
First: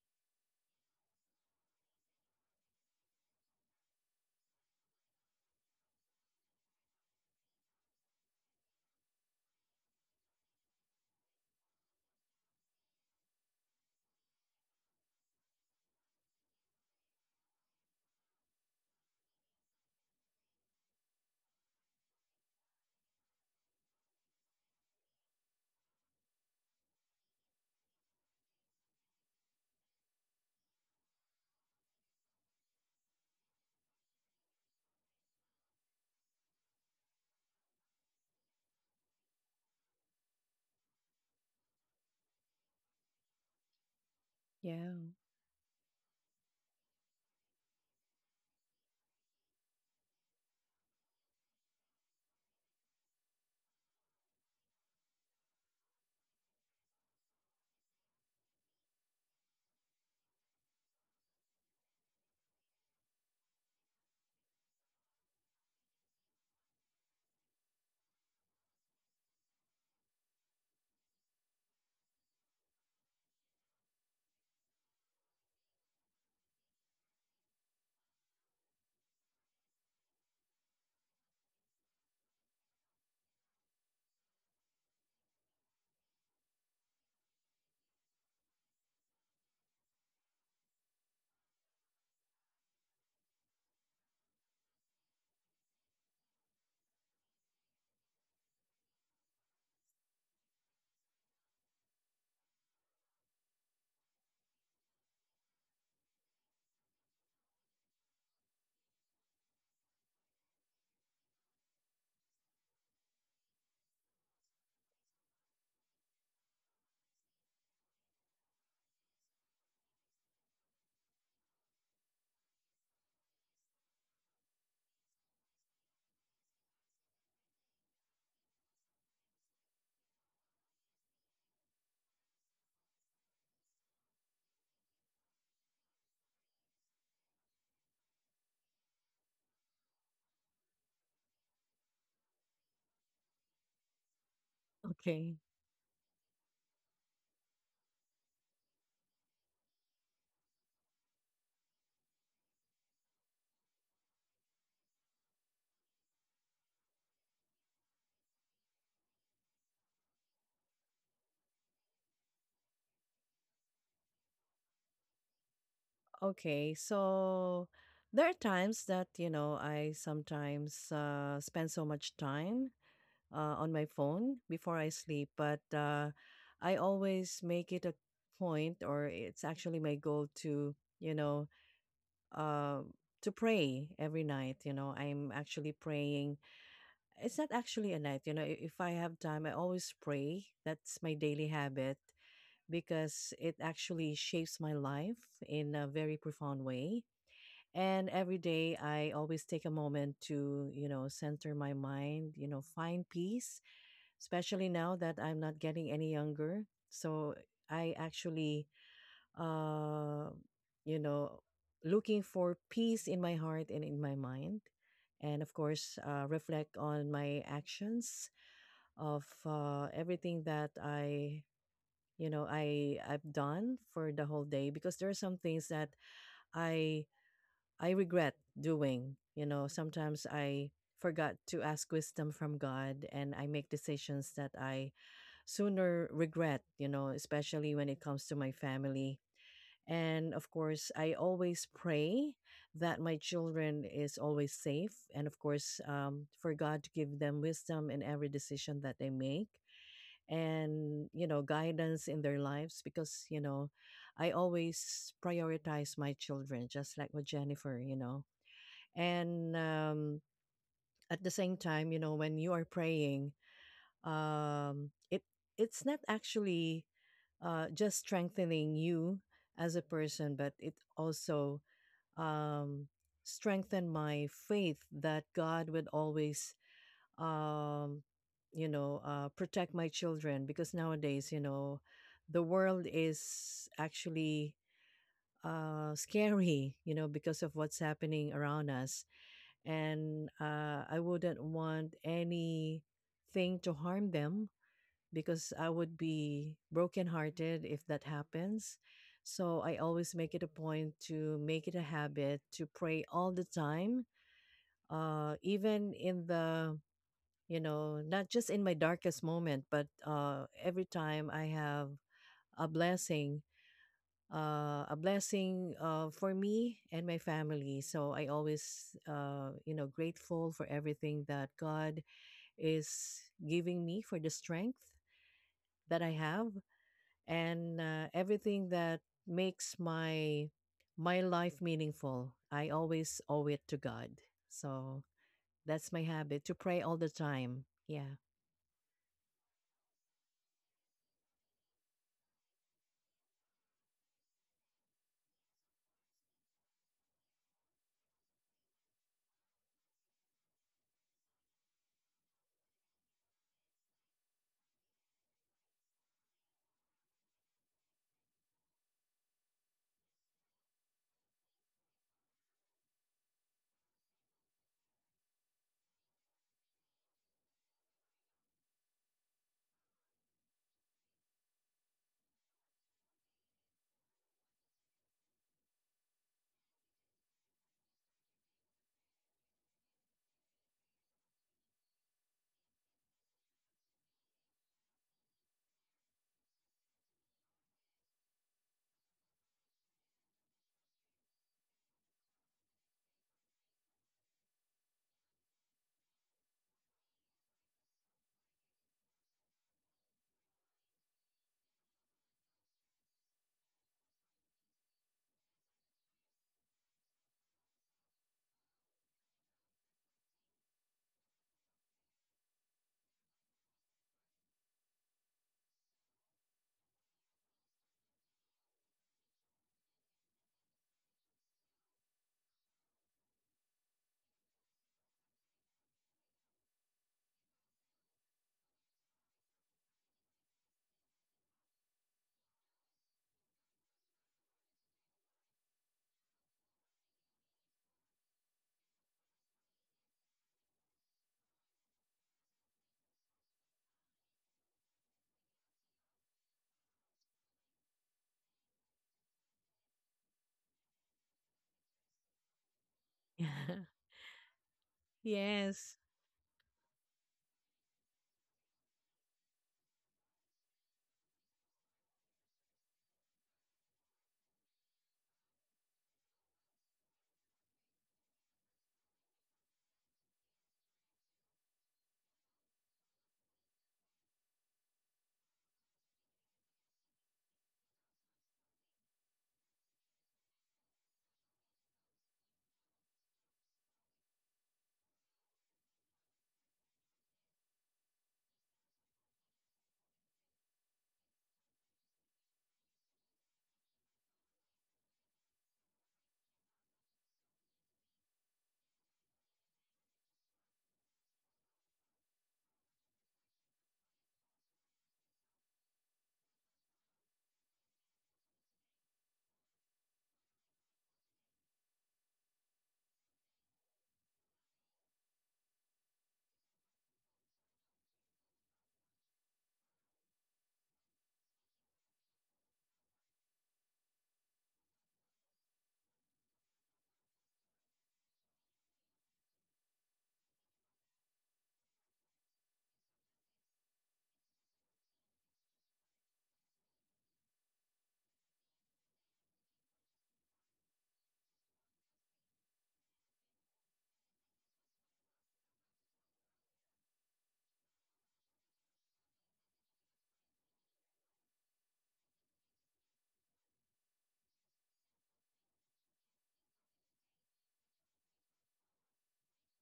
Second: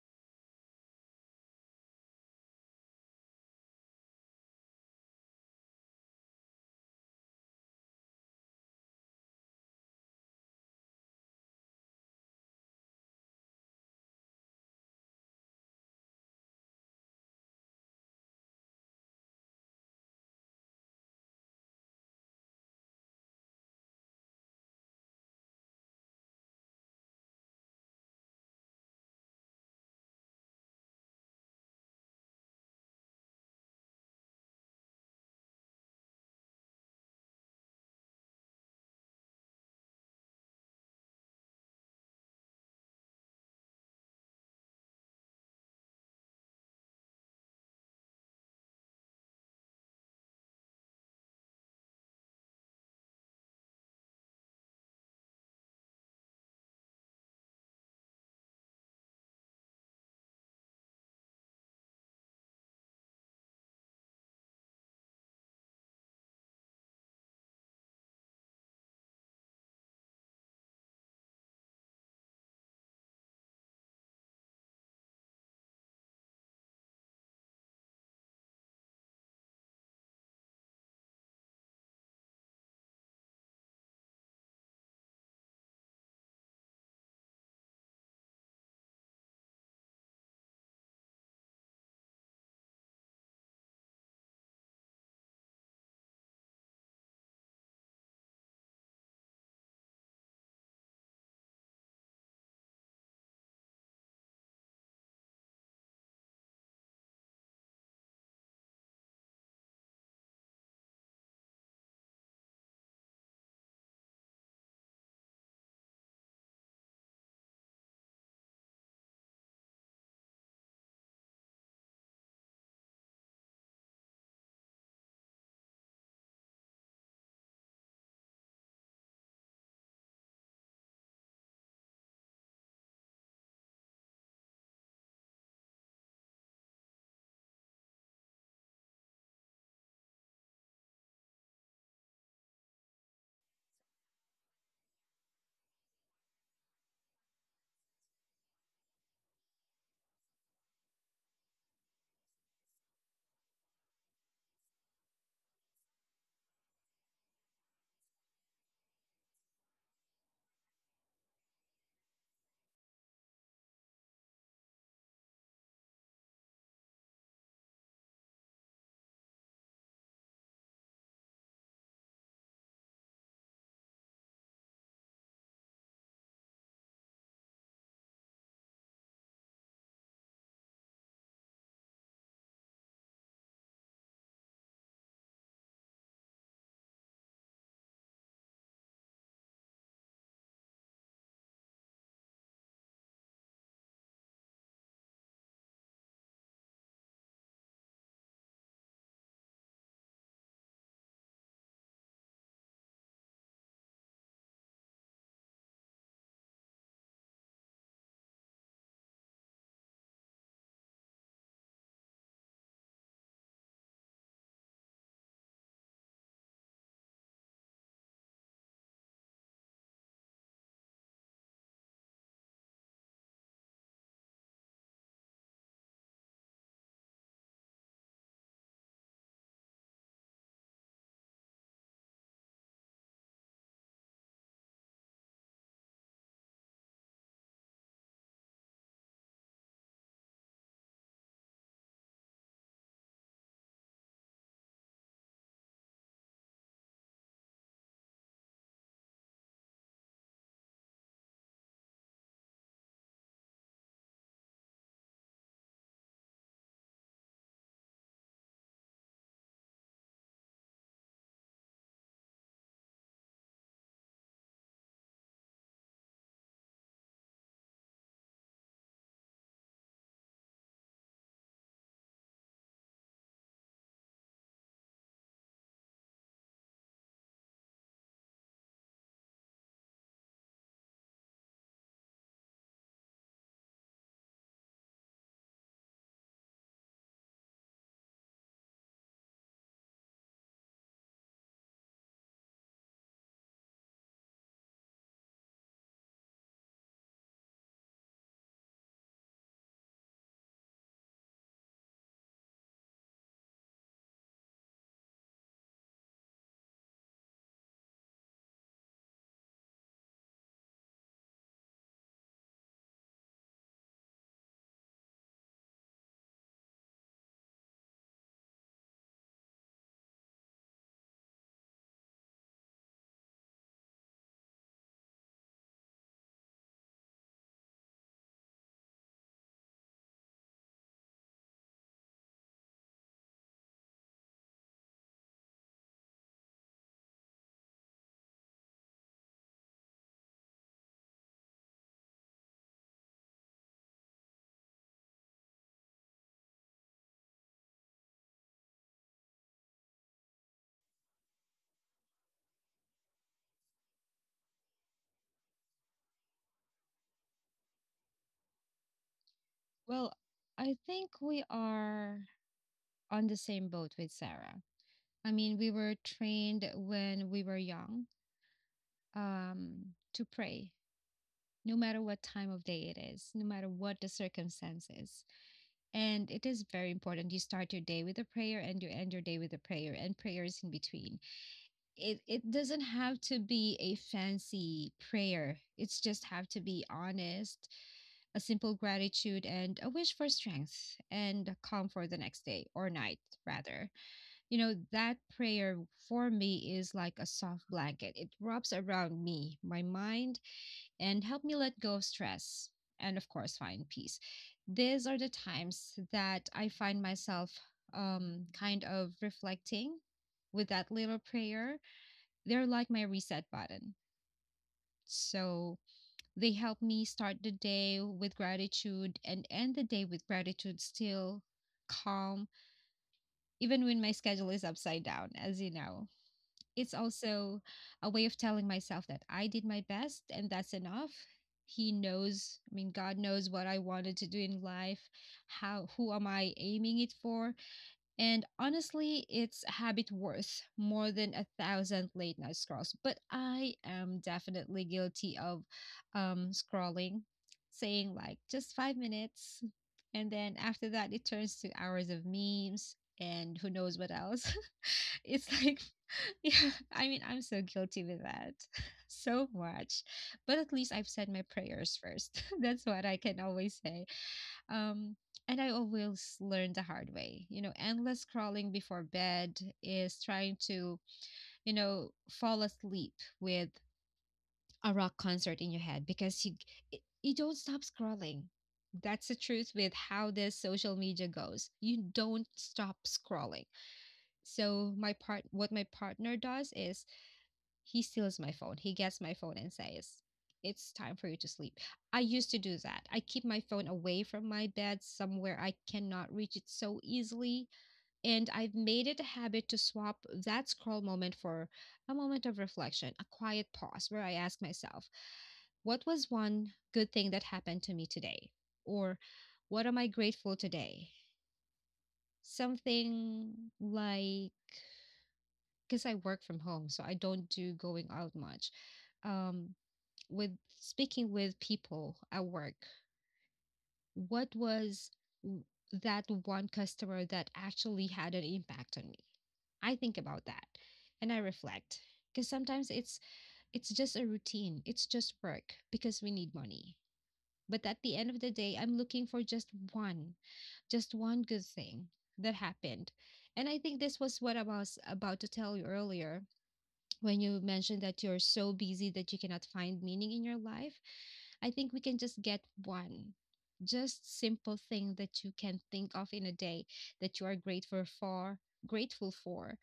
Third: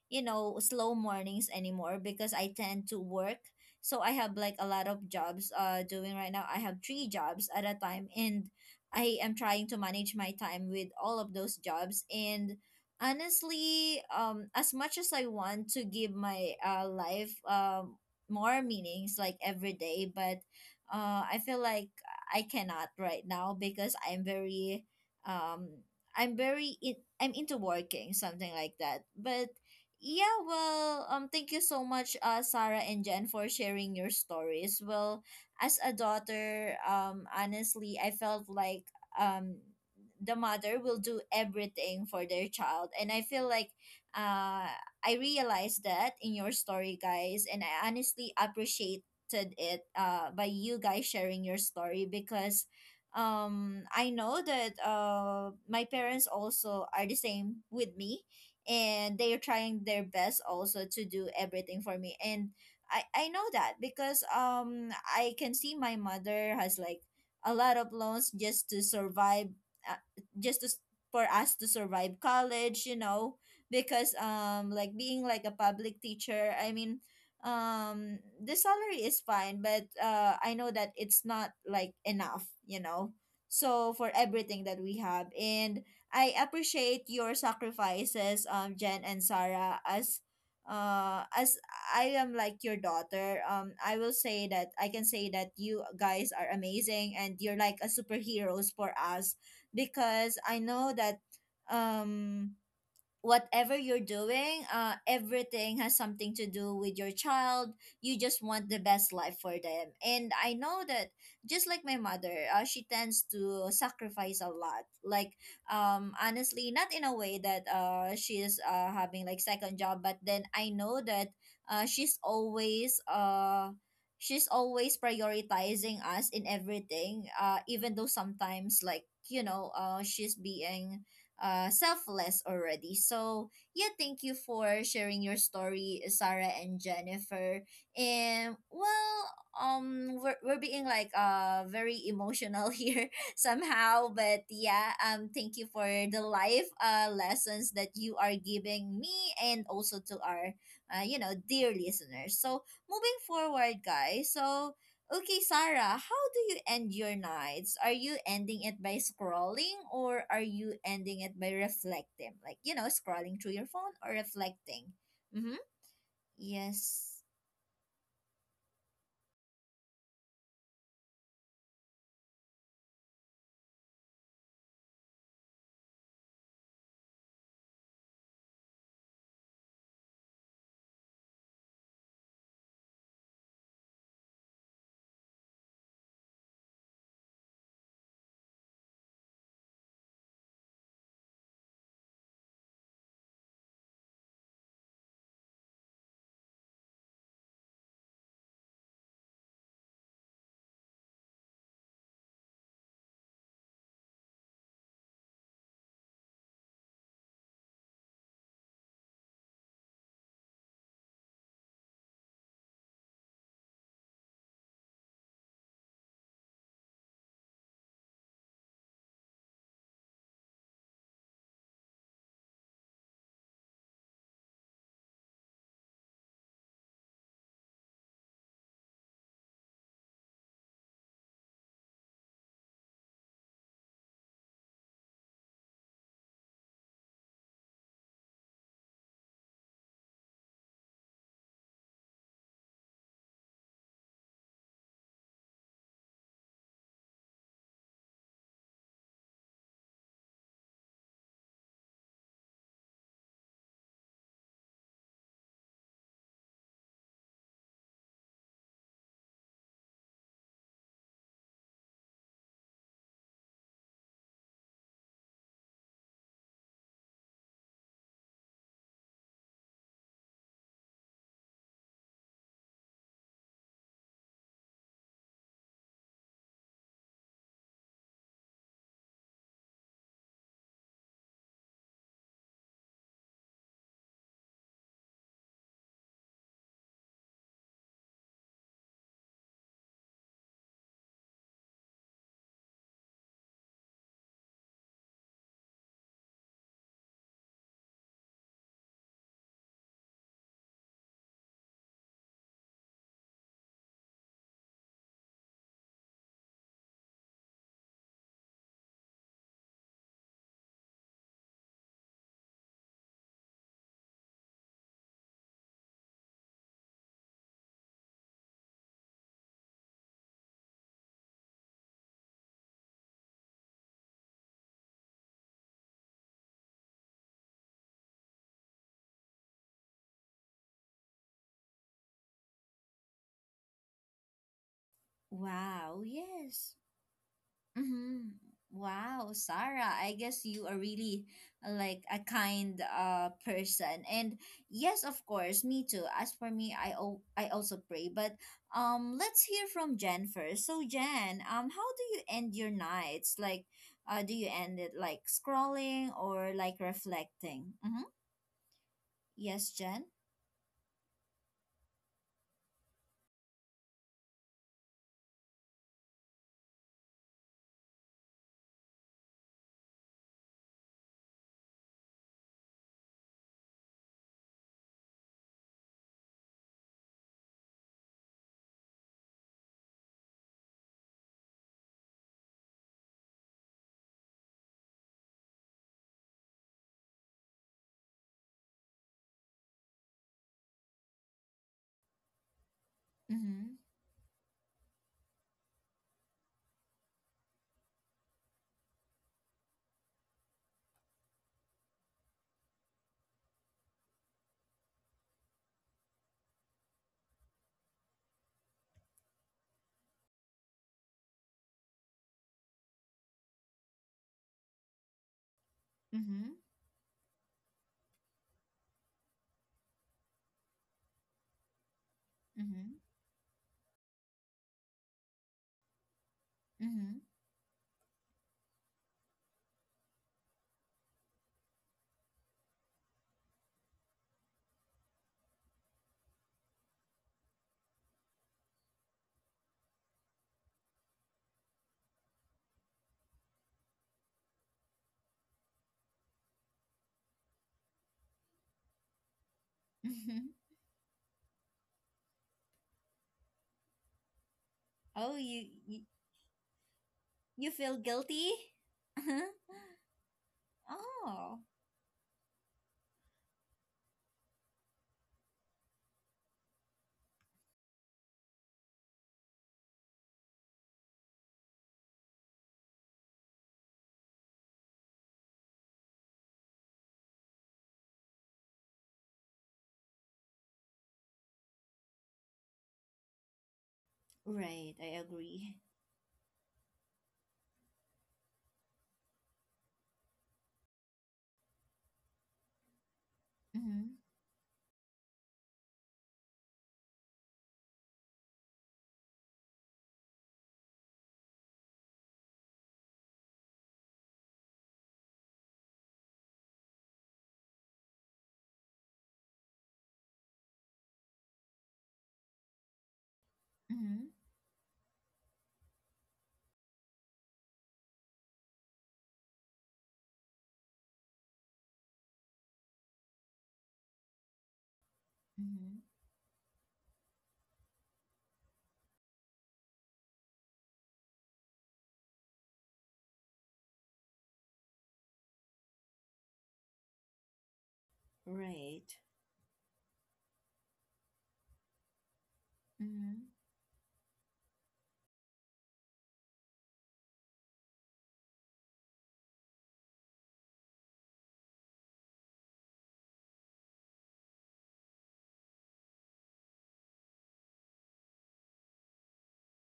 [SPEAKER 1] slow mornings anymore because I tend to work. So I have like a lot of jobs doing right now. I have three jobs at a time, and I am trying to manage my time with all of those jobs. And honestly, as much as I want to give my life more meanings like every day, but I feel like I cannot right now because I'm very, um i'm very in, I'm into working, something like that. But yeah, well, thank you so much, Sarah and Jen, for sharing your stories. Well, as a daughter, honestly, I felt like um, the mother will do everything for their child, and I feel like, uh,
[SPEAKER 2] Yeah.
[SPEAKER 1] I realized that in your story, guys, and I honestly appreciated it, by you guys sharing your story. Because, I know that my parents also are the same with me, and they are trying their best also to do everything for me. And I know that because I can see my mother has like a lot of loans just to survive, uh, just to, s- for us to survive college, you know, because like being like a public teacher, I mean, the salary is fine, but I know that it's not like enough, you know, so for everything that we have. And I appreciate your sacrifices, Jen and Sarah, as uh as I am like your daughter. I will say that I can say that you guys are amazing and you're like a superheroes for us, because I know that um whatever you're doing, everything has something to do with your child. You just want the best life for them. And I know that, just like my mother, she tends to sacrifice a lot. Like, honestly, not in a way that she is having like second job, but then I know that uh, she's always uh, she's always prioritizing us in everything. Even though sometimes like she's being selfless already. So, yeah, thank you for sharing your story, Sarah and Jennifer. And, well, we're being like very emotional here somehow. But, yeah,
[SPEAKER 2] Okay.
[SPEAKER 1] thank you for the life lessons that you are giving me, and also to our, dear listeners. So, moving forward, guys, so okay, Sarah, how do you end your nights? Are you ending it by scrolling, or are you ending it by reflecting? Like, you know, scrolling through your phone or reflecting? Mm-hmm.
[SPEAKER 2] Okay,
[SPEAKER 1] Yes.
[SPEAKER 2] so there are times that, you know, I sometimes spend so much time on my phone before I sleep, but I always make it a point, or it's actually my goal to, you know, uh, to pray every night. You know, I'm actually praying. It's not actually a night, you know, if I have time, I always pray. That's my daily habit because it actually shapes my life in a very profound way, and every day I always take a moment to, you know, center my mind, you know, find peace, especially now that I'm not getting any younger. So I actually, uh, you know, looking for peace in my heart and in my mind. And of course, reflect on my actions of everything that you know, I've done for the whole day because there are some things that I I regret doing. You know, sometimes I forgot to ask wisdom from God and I make decisions that I sooner regret, you know, especially when it comes to my family. And of course, I always pray that my children is always safe, and of course for God to give them wisdom in every decision that they make and you know guidance in their lives because you know I always prioritize my children, just like with Jennifer, you know, and at the same time you know when you are praying, it it's not actually just strengthening you as a person but it also um, strengthened my faith that God would always, um, you know, protect my children because nowadays you know the world is actually scary you know because of what's happening around us, and I wouldn't want anything to harm them because I would be brokenhearted if that happens. So I always make it a point to make it a habit to pray all the time, even in the, you know, not just in my darkest moment, but every time I have a blessing, for me and my family. So I always, you know, grateful for everything that God is giving me for the strength that I have and everything that makes my life meaningful. I always owe it to God. So that's
[SPEAKER 1] Wow,
[SPEAKER 2] my habit to
[SPEAKER 1] yes.
[SPEAKER 2] pray all the time. Yeah.
[SPEAKER 1] Mm-hmm. Wow, Sarah, I guess you are really like a kind person. And yes, of course, me too. As for me, I also pray. But let's hear from Jen first. So Jen, how do you end your nights? Like, do you end it like scrolling or like reflecting? Mm-hmm. Yes, Jen.
[SPEAKER 3] Well, I think we are on the same boat with Sarah. I mean, we were trained when we were young um, to pray, no matter what time of day it is, no matter what the circumstances. And it is very important. You start your day with a prayer and you end your day with a prayer and prayers in between. It doesn't have to be a fancy prayer. It's just have to be honest, a simple gratitude and a wish for strength and calm for the next day or night
[SPEAKER 1] Mm-hmm.
[SPEAKER 3] rather. You know, that prayer for me is like a soft blanket. It wraps around me, my mind, and help me let go of stress and, of course, find peace. These are the times that I find myself kind of reflecting with that little prayer. They're like my reset button. So
[SPEAKER 1] Mm-hmm.
[SPEAKER 3] they help me start the day with gratitude and end the day with gratitude still calm,
[SPEAKER 1] Mm-hmm.
[SPEAKER 3] even when my schedule is upside down, as you know. It's
[SPEAKER 1] Mm-hmm.
[SPEAKER 3] also a way of telling myself that I did my best and that's enough. He knows, I mean, God knows what I wanted to do in life, how who am I aiming it for? And honestly, it's habit worth more than a thousand late night scrolls. But I am definitely guilty of scrolling, saying like just 5 minutes. And
[SPEAKER 1] Mm-hmm.
[SPEAKER 3] then after that, it turns to hours of memes and who knows what else.
[SPEAKER 1] Oh,
[SPEAKER 3] It's like,
[SPEAKER 2] Yes.
[SPEAKER 3] yeah, I mean, I'm so
[SPEAKER 1] you feel
[SPEAKER 3] guilty with
[SPEAKER 1] guilty?
[SPEAKER 3] that so
[SPEAKER 1] Uh-huh.
[SPEAKER 3] much. But at least I've said my
[SPEAKER 1] Oh.
[SPEAKER 3] prayers first. That's what I can always say. Um, and I always learn the hard way. You know, endless scrolling before bed is trying to, you know, fall asleep with a rock concert in your head because you don't stop scrolling. That's the truth with how this social media goes. You don't stop scrolling.
[SPEAKER 1] Right,
[SPEAKER 3] So
[SPEAKER 1] I
[SPEAKER 3] my part
[SPEAKER 1] agree.
[SPEAKER 3] what my partner does is he steals my phone. He gets my phone and says, it's time for you to sleep. I used to do that. I keep my phone
[SPEAKER 1] Mhm.
[SPEAKER 3] away from my bed somewhere I cannot reach it so easily. And I've made it a habit to swap that scroll moment for a moment of reflection, a quiet pause where I ask myself, what was one good thing that happened to me today? Or what am I grateful today? Something
[SPEAKER 1] Mhm.
[SPEAKER 3] like, because I work from home, so I don't do going out much. Um, with speaking with people at work, what was
[SPEAKER 1] Mhm.
[SPEAKER 3] that one customer that actually had an impact on me? I think about that and I reflect because sometimes it's just a routine. It's just work because we need money. But at the end of the day, I'm
[SPEAKER 1] Right.
[SPEAKER 3] looking for just one good thing that happened.
[SPEAKER 1] Mhm.
[SPEAKER 3] And I think this was what I was about to tell you earlier when you mentioned that you're so busy that you cannot find meaning in your life, I think we can just get one just simple thing that you can think of in a day that you are grateful for,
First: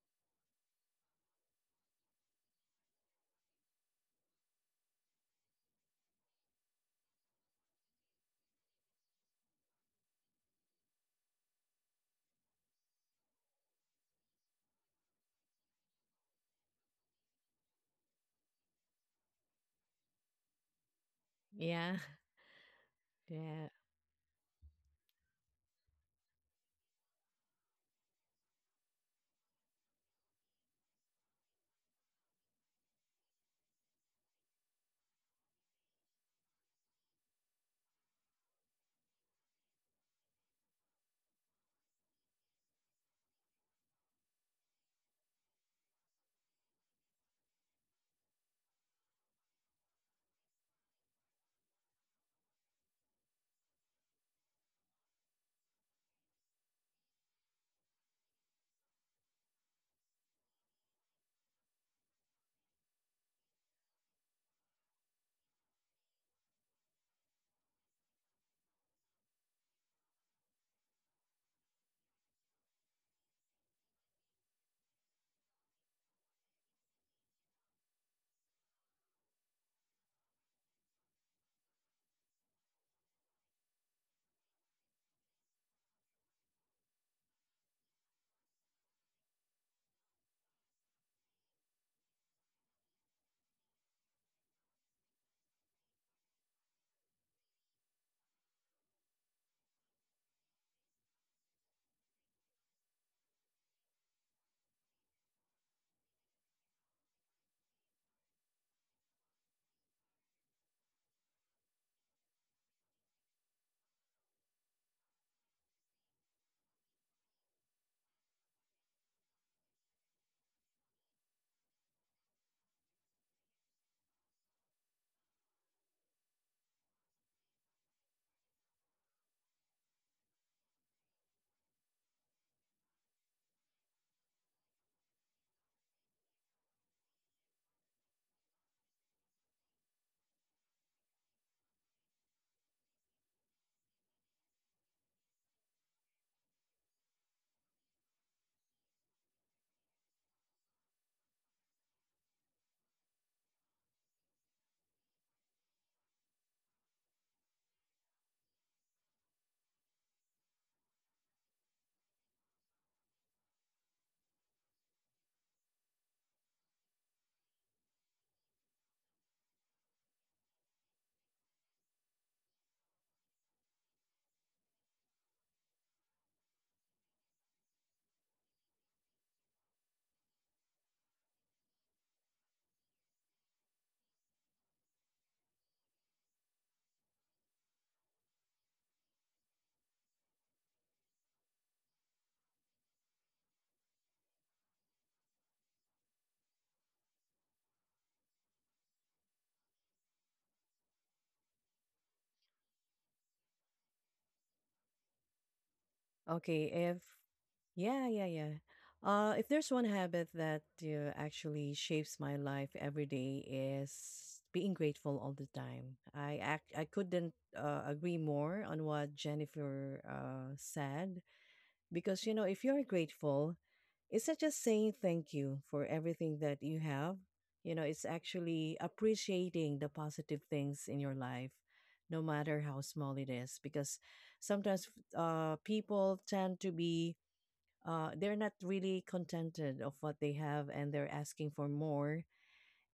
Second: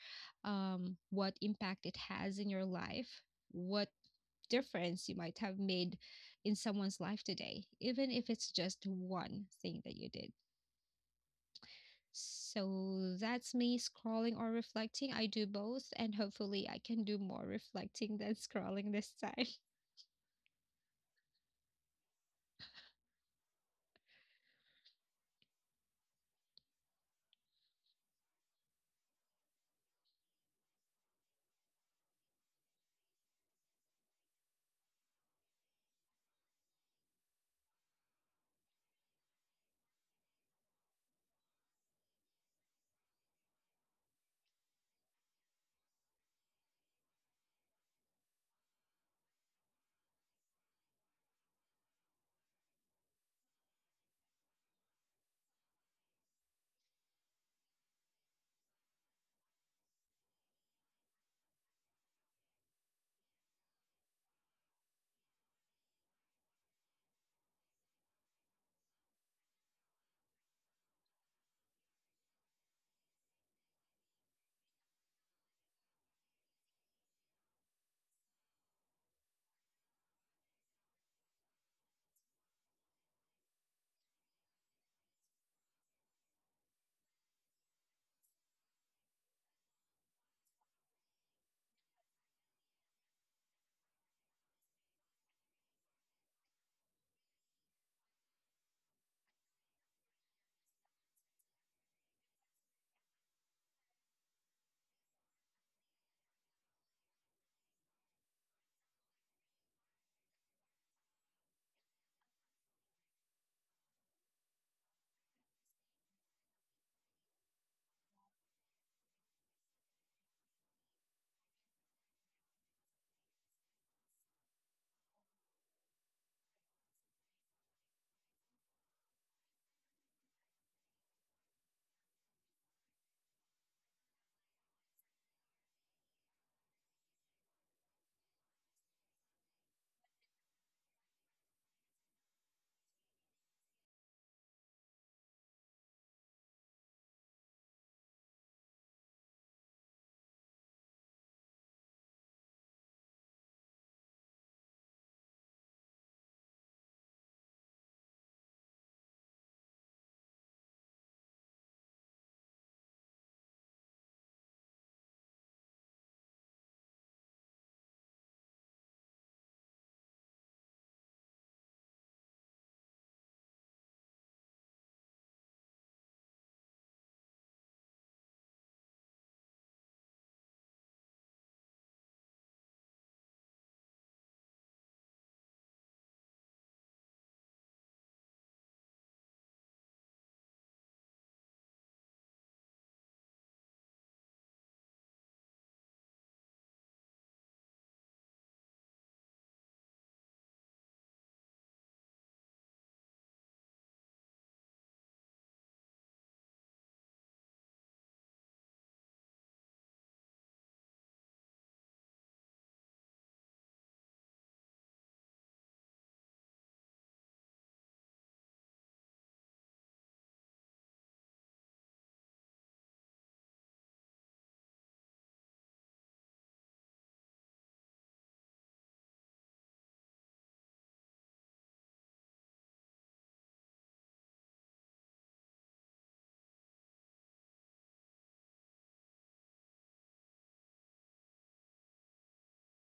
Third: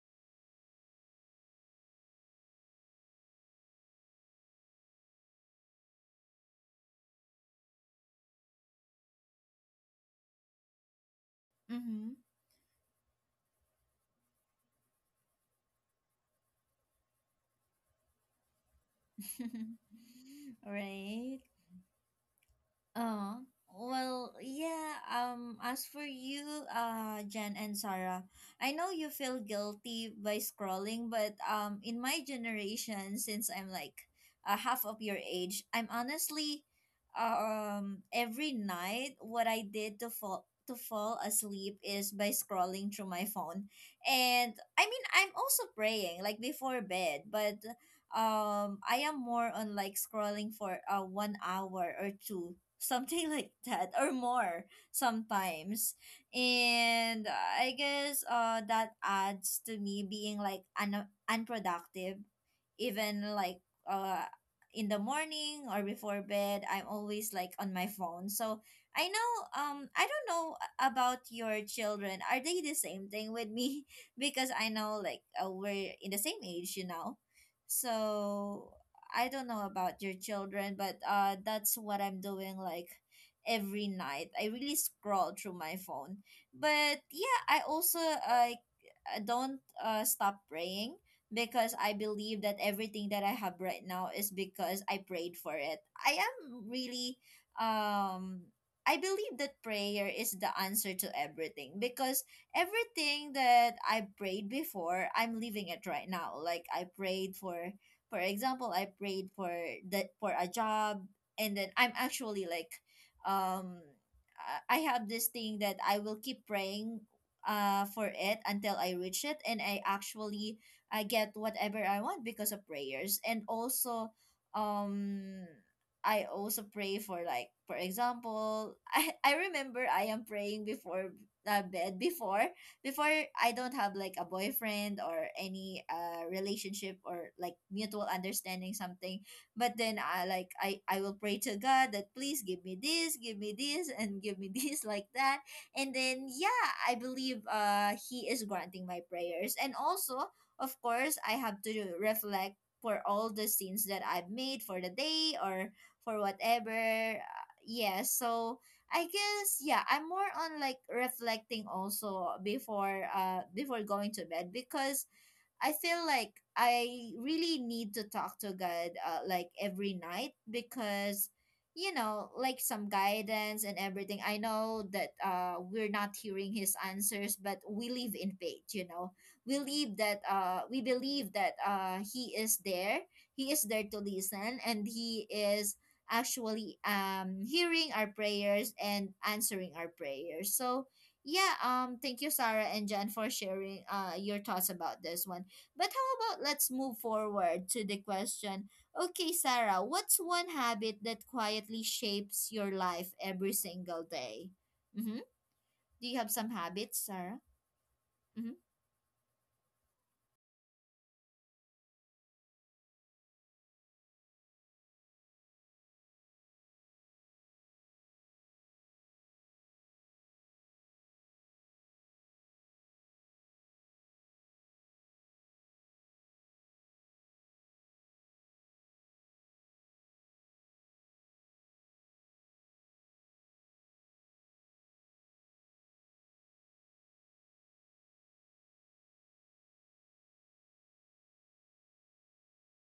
[SPEAKER 3] what impact it has in your life, what difference you might have made in someone's life today even if it's just one thing that you did.
[SPEAKER 1] Mhm.
[SPEAKER 3] So that's me scrolling or reflecting. I do both, and hopefully, I can do more reflecting than scrolling this time.
[SPEAKER 1] Right.
[SPEAKER 2] Yeah.
[SPEAKER 1] Oh,
[SPEAKER 2] Yeah.
[SPEAKER 1] well, yeah. As for you, Jen and Sarah, I know you feel guilty by scrolling, but in my generation, since I'm like, half of your age, I'm honestly, every night what I did to fall asleep is by scrolling through my phone. And I mean, I'm also praying like before bed, but I am more on like scrolling for 1 hour or two, something like that, or more sometimes. And I guess that adds to me being like unproductive. Even like, uh in the morning or before bed, I'm always like on my phone. So I know, I don't know about your children, are they the same thing with me? Because I know like, we're in the same age, you know. So I don't know about your children, but that's what I'm doing like every night. I really scroll through my phone. But yeah, I also like, I don't stop praying, because I believe that everything that I have right now is because I prayed for it. I am really, um I believe that prayer is the answer to everything, because everything that I prayed before, I'm living it right now. Like I prayed for, I prayed for the for a job, and then I'm actually like, um, I have this thing that I will keep praying, for it until I reach it. And I actually, I get whatever I want because of prayers. And also, um, I also pray for, like, for example, I remember I am praying before, bed before before I don't have like a boyfriend or any relationship or like mutual understanding, something. But then I like I will pray to God that, please give me this, and give me this, like that. And then yeah, I believe He is granting my prayers. And also, of course, I have to reflect for all the scenes that I've made for the day or for whatever. Yeah, so I guess, yeah, I'm more on like reflecting also before, before going to bed, because I feel like I really need to talk to God, like every night, because, you know, like some guidance and everything. I know that we're not hearing his answers, but we live in faith, you know. We live that, we believe that he is there, he is there to listen, and he is actually hearing our prayers and answering our prayers. So yeah, thank you, Sarah and Jen, for sharing your thoughts about this one. But how about let's move forward to the question. Okay, Sarah, what's one habit that quietly shapes your life every single day? Mm-hmm. Do you have some
[SPEAKER 2] Okay. If
[SPEAKER 1] habits, Sarah?
[SPEAKER 2] Yeah, yeah, yeah.
[SPEAKER 1] Mm-hmm.
[SPEAKER 2] If there's one habit that actually shapes my life every day is being grateful all the time. I couldn't agree more on what Jennifer said because you know if you're grateful, it's not just saying thank you for everything that you have. You know, it's actually appreciating the positive things in your life, no matter how small it is. Because sometimes uh, people tend to be they're not really contented of what they have and they're asking for more,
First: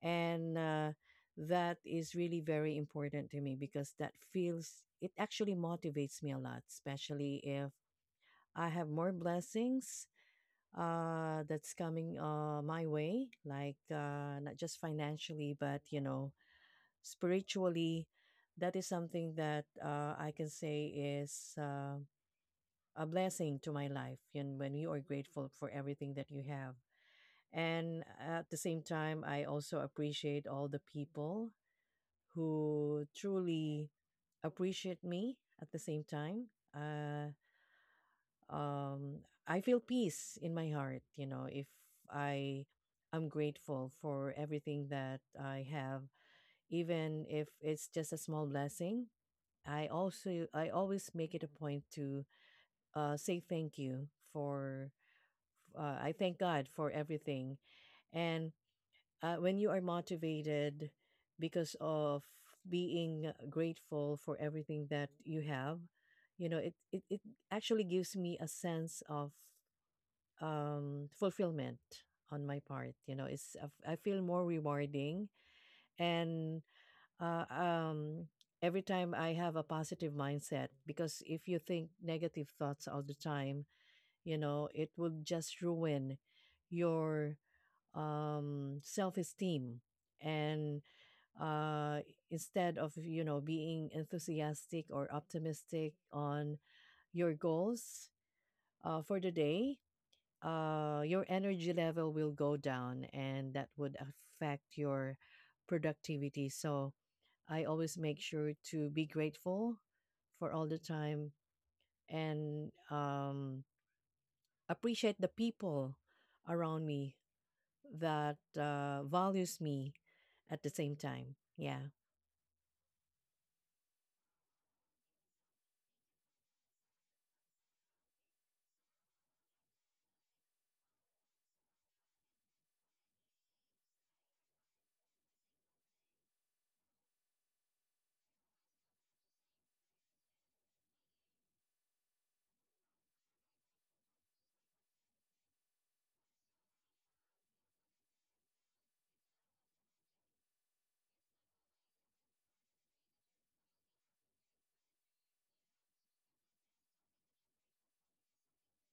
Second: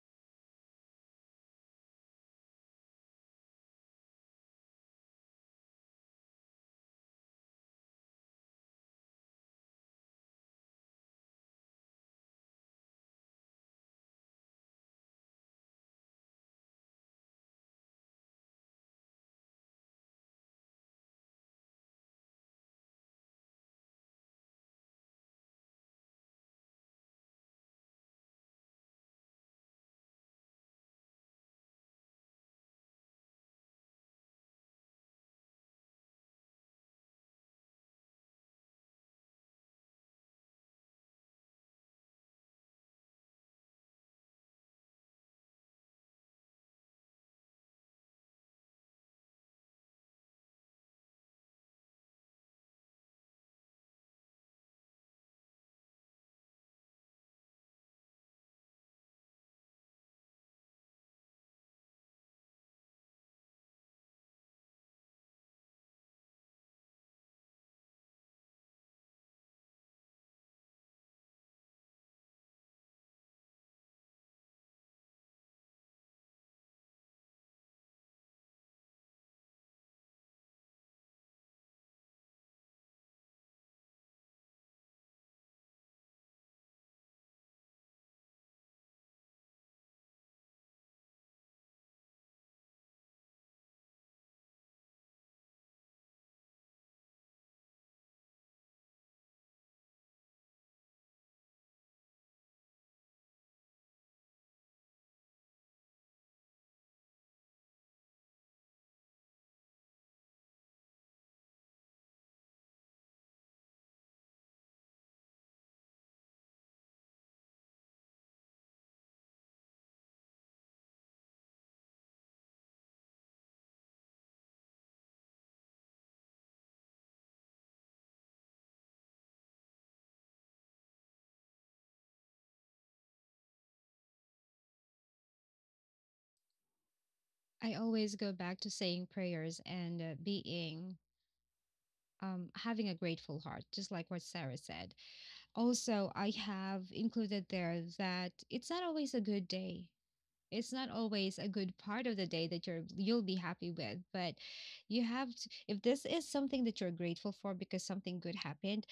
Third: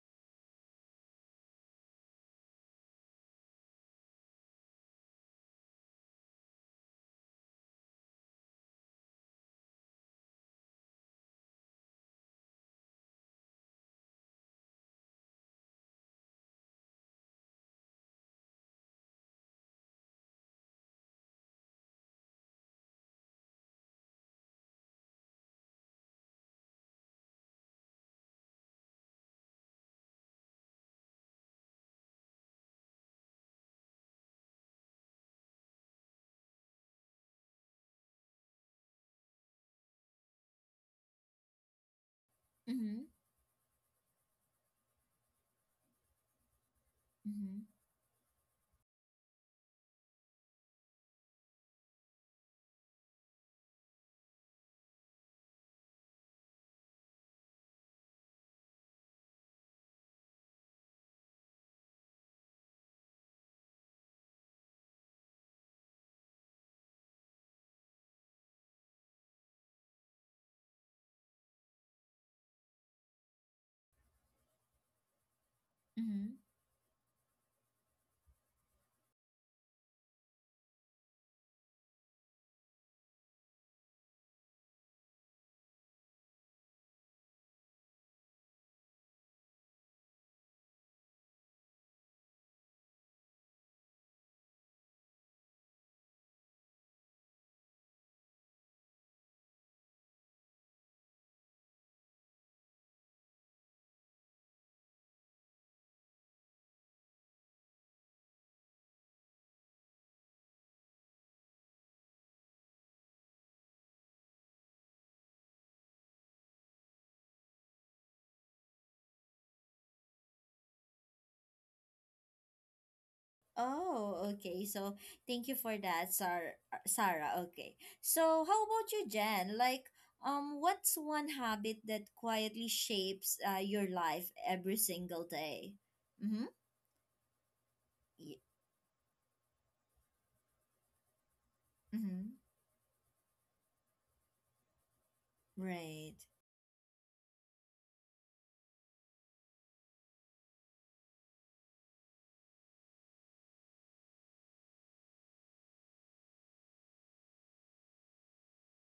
[SPEAKER 2] and that is really very important to me because that feels it actually motivates me a lot especially if I have more blessings that's coming my way like not just financially but you know spiritually, that is something that I can say is a blessing to my life, and when you are grateful for everything that you have and at the same time, I also appreciate all the people who truly appreciate me at the same time. Uh, um, I feel peace in my heart, you know, if I
[SPEAKER 1] Mm-hmm.
[SPEAKER 2] am grateful for everything that I have, even if
[SPEAKER 1] Mm-hmm.
[SPEAKER 2] it's just a small blessing. I also, I always make it a point to say thank you for, I thank God for everything. And when you are motivated because of being grateful for everything that you have, you know it actually gives me a sense of fulfillment on my part, you know it's I feel more rewarding.
[SPEAKER 1] Mm-hmm.
[SPEAKER 2] And uh, um, every time I have a positive mindset, because if you think negative thoughts all the time, you know it will just ruin your self-esteem, and uh, instead of you know being enthusiastic or optimistic on your goals for the day, your energy level will go down and that would affect your productivity. So I always make sure to be grateful for all the time and appreciate the people around me that values me at the same time. Yeah,
[SPEAKER 1] Oh, okay. So thank you for that, Sarah. Okay. So how about you, Jen? Like, what's one habit that quietly shapes your life every single day? Mm-hmm.
[SPEAKER 3] I always go back to saying prayers and being.
[SPEAKER 1] Mm-hmm.
[SPEAKER 3] Having a grateful heart, just like what Sarah said. Also,
[SPEAKER 1] Right.
[SPEAKER 3] I have included there that it's not always a good day. It's not always a good part of the day that you'll be happy with, but you have to, if this is something that you're grateful for because something good happened,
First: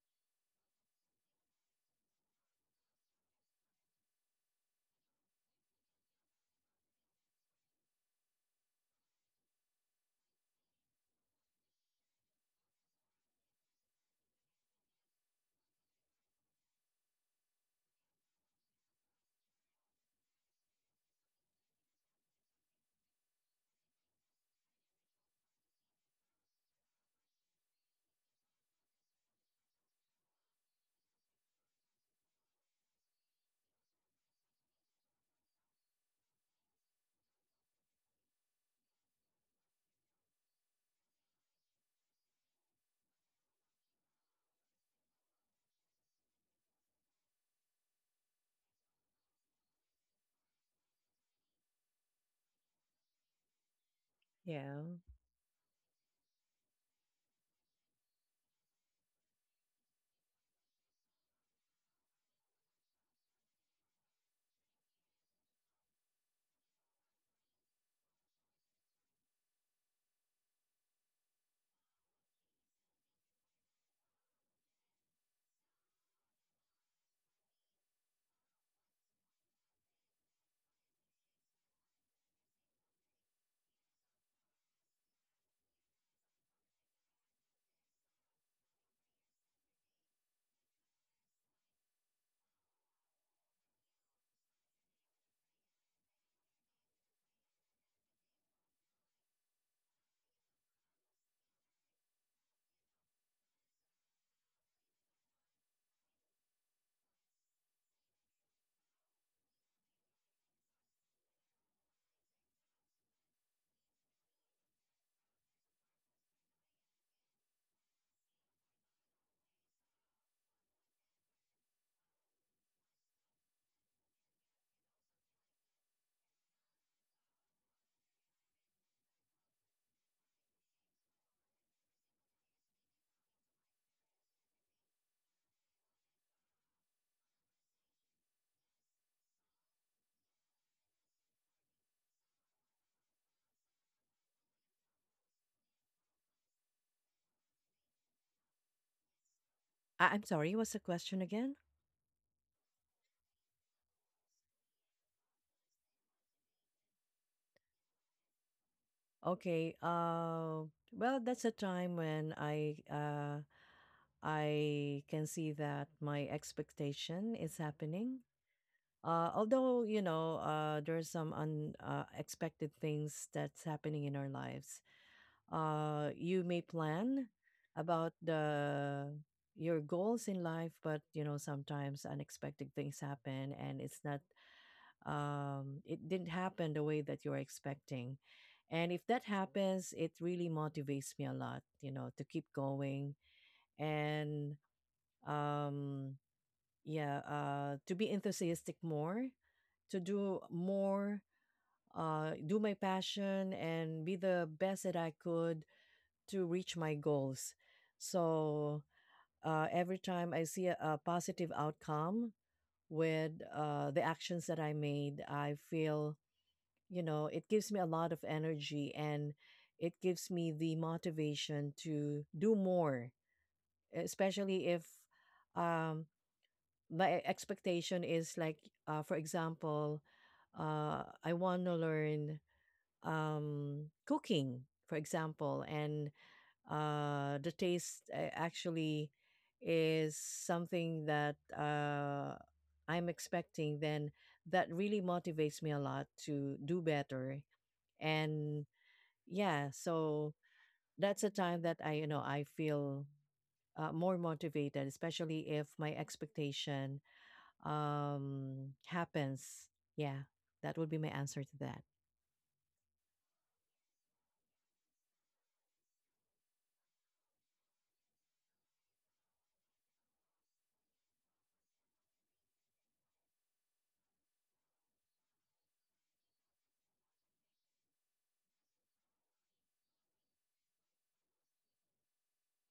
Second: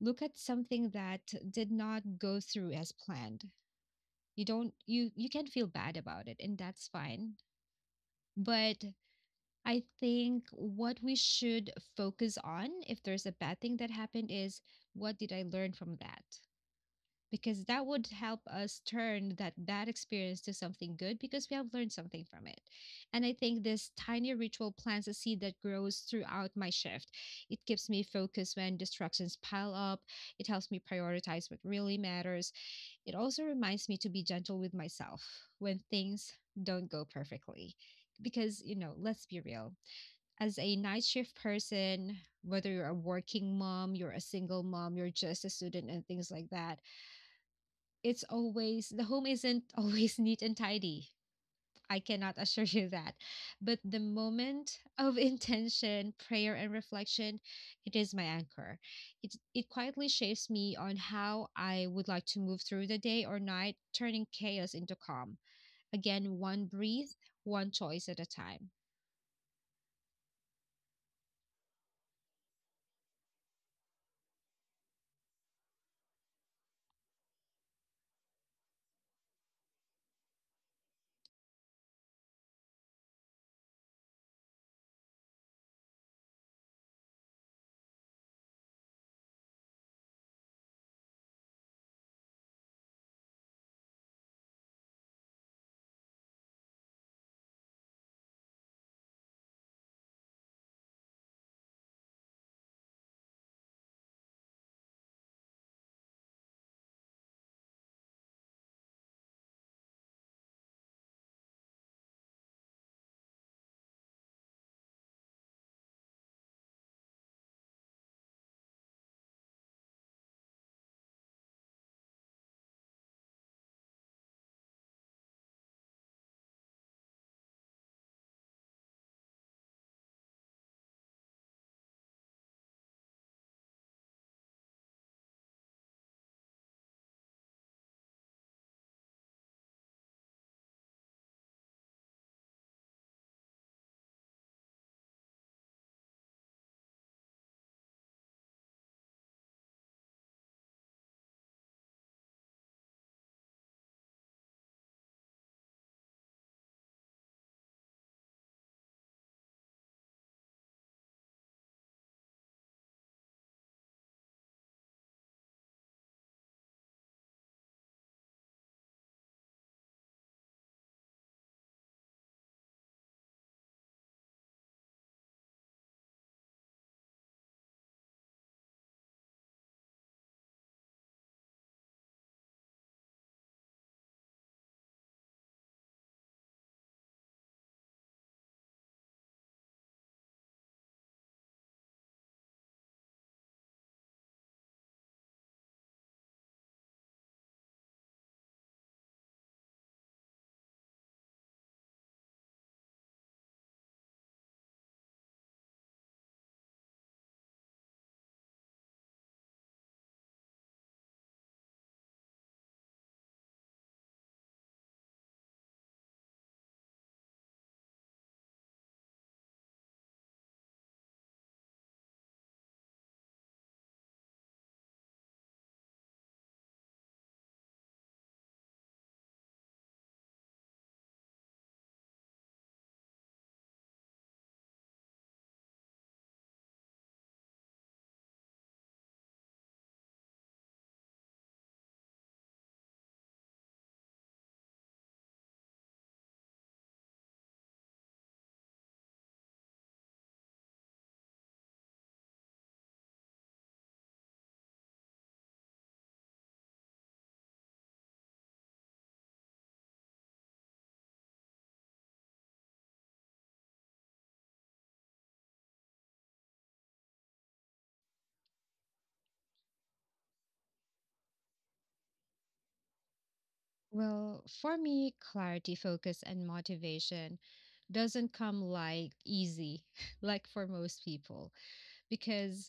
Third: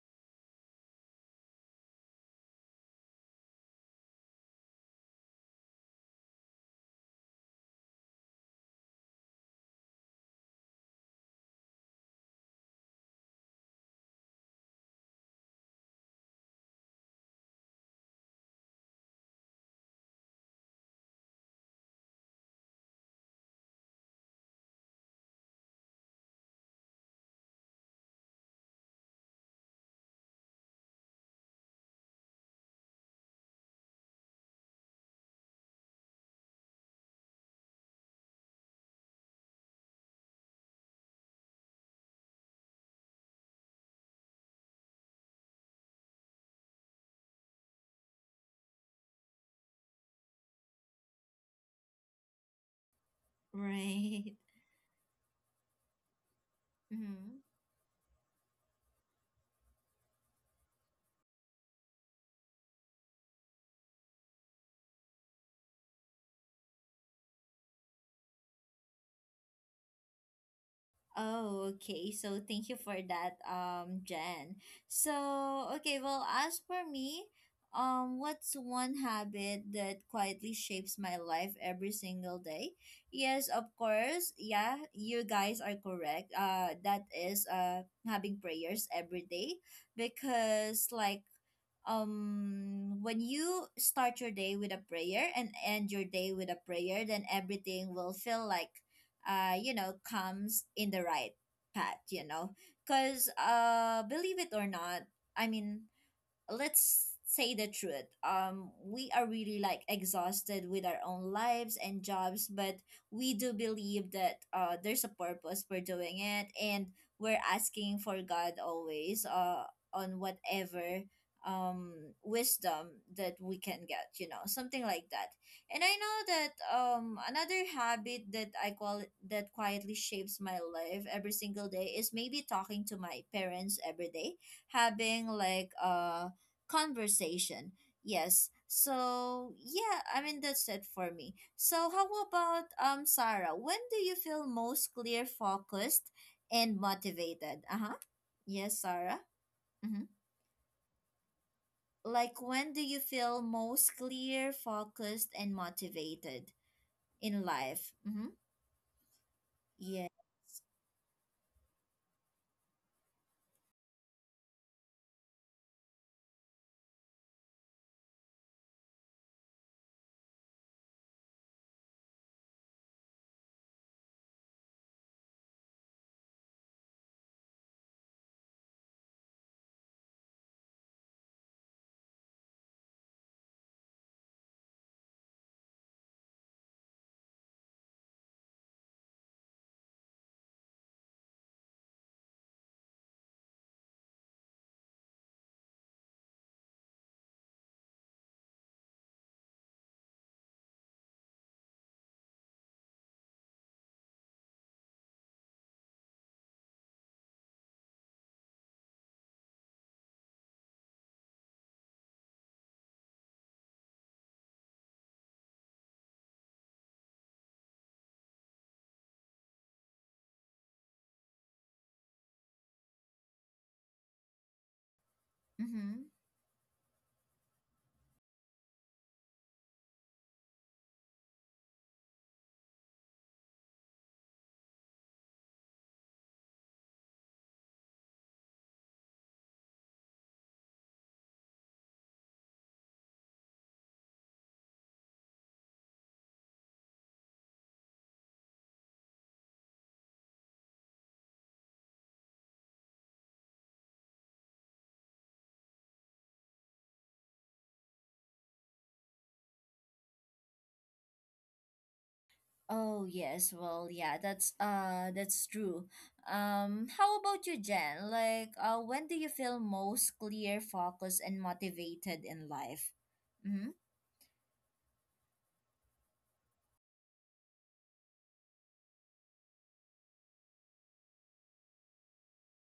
[SPEAKER 3] look at something that did not go through as planned. You don't, you can feel bad about it and that's fine, but I think what we should focus on if there's a bad thing that happened is, what did I learn from that? Because that would help us turn that bad experience to something good because we have learned something from it. And I think this tiny ritual plants a seed that grows throughout my shift. It keeps me focused when distractions pile up, it helps me prioritize what really matters. It also reminds me to be gentle with myself when things don't go perfectly. Because, you know, let's be real, as a night shift person, whether you're a working mom, you're a single mom, you're just a student, and things like that, it's always the home isn't always neat and tidy. I cannot assure you that. But the
[SPEAKER 1] Right.
[SPEAKER 3] moment
[SPEAKER 2] yeah.
[SPEAKER 3] of intention, prayer, and
[SPEAKER 1] Mm-hmm.
[SPEAKER 3] reflection, it is my anchor. It quietly shapes me on how I would like to move through the day or night, turning chaos into calm. Again, one breath, one choice at a time.
[SPEAKER 1] Oh, okay. So thank you for that, Jen. So, okay, well, as for me, what's one habit that quietly shapes my life every single day? Yes, of course. Yeah, you guys are correct. That is having prayers every day, because like, when you start your day with a prayer and end your day with a prayer, then everything will feel like, you know, comes in the right path, you know. Because believe it or not, I mean, let's say the truth, we are really like exhausted with our own lives and jobs. But we do believe that there's a purpose for doing it. And we're asking for God always, on whatever um wisdom that we can get, you know, something like that. And I know that, another habit that I call that quietly shapes my life every single day is maybe talking to my parents every day, having like conversation. Yes. So yeah, I mean, that's it for me. So how about, Sarah? When do you feel most clear, focused, and motivated? Uh huh. Yes, Sarah. Mm-hmm.
[SPEAKER 2] I- I'm sorry, what's the question again?
[SPEAKER 1] Like, when do you feel most clear, focused, and motivated in life? Mm-hmm.
[SPEAKER 2] Okay.
[SPEAKER 1] Yeah.
[SPEAKER 2] Well, that's a time when I, I can see that my expectation is happening. Although you know there are some unexpected things that's happening in our lives. You may plan about the your goals in life, but you know sometimes unexpected things happen, and it's not it didn't happen the way that you were expecting. And if that happens, it really motivates me a lot, you know, to keep going and um, yeah, to be enthusiastic more, to do more, do my passion and be the best that I could to reach my goals. So every time I see a positive outcome with the actions that I made, I feel, you know, it gives me a lot of energy and it gives me the motivation to do more, especially if
[SPEAKER 1] Mm-hmm.
[SPEAKER 2] um my expectation is like for example I want to learn cooking for example, and the taste actually is something that I'm expecting. Then that really motivates me a lot to do better. And yeah, so that's a time that I, you know, I feel more motivated, especially if my expectation happens. Yeah, that would be my answer to that.
[SPEAKER 1] Oh yes, well yeah, that's true. How about you, Jen? Like, when do you feel most clear, focused, and motivated in life? Mm-hmm.
[SPEAKER 3] Well, for me, clarity, focus, and motivation doesn't come like easy, like for most people, because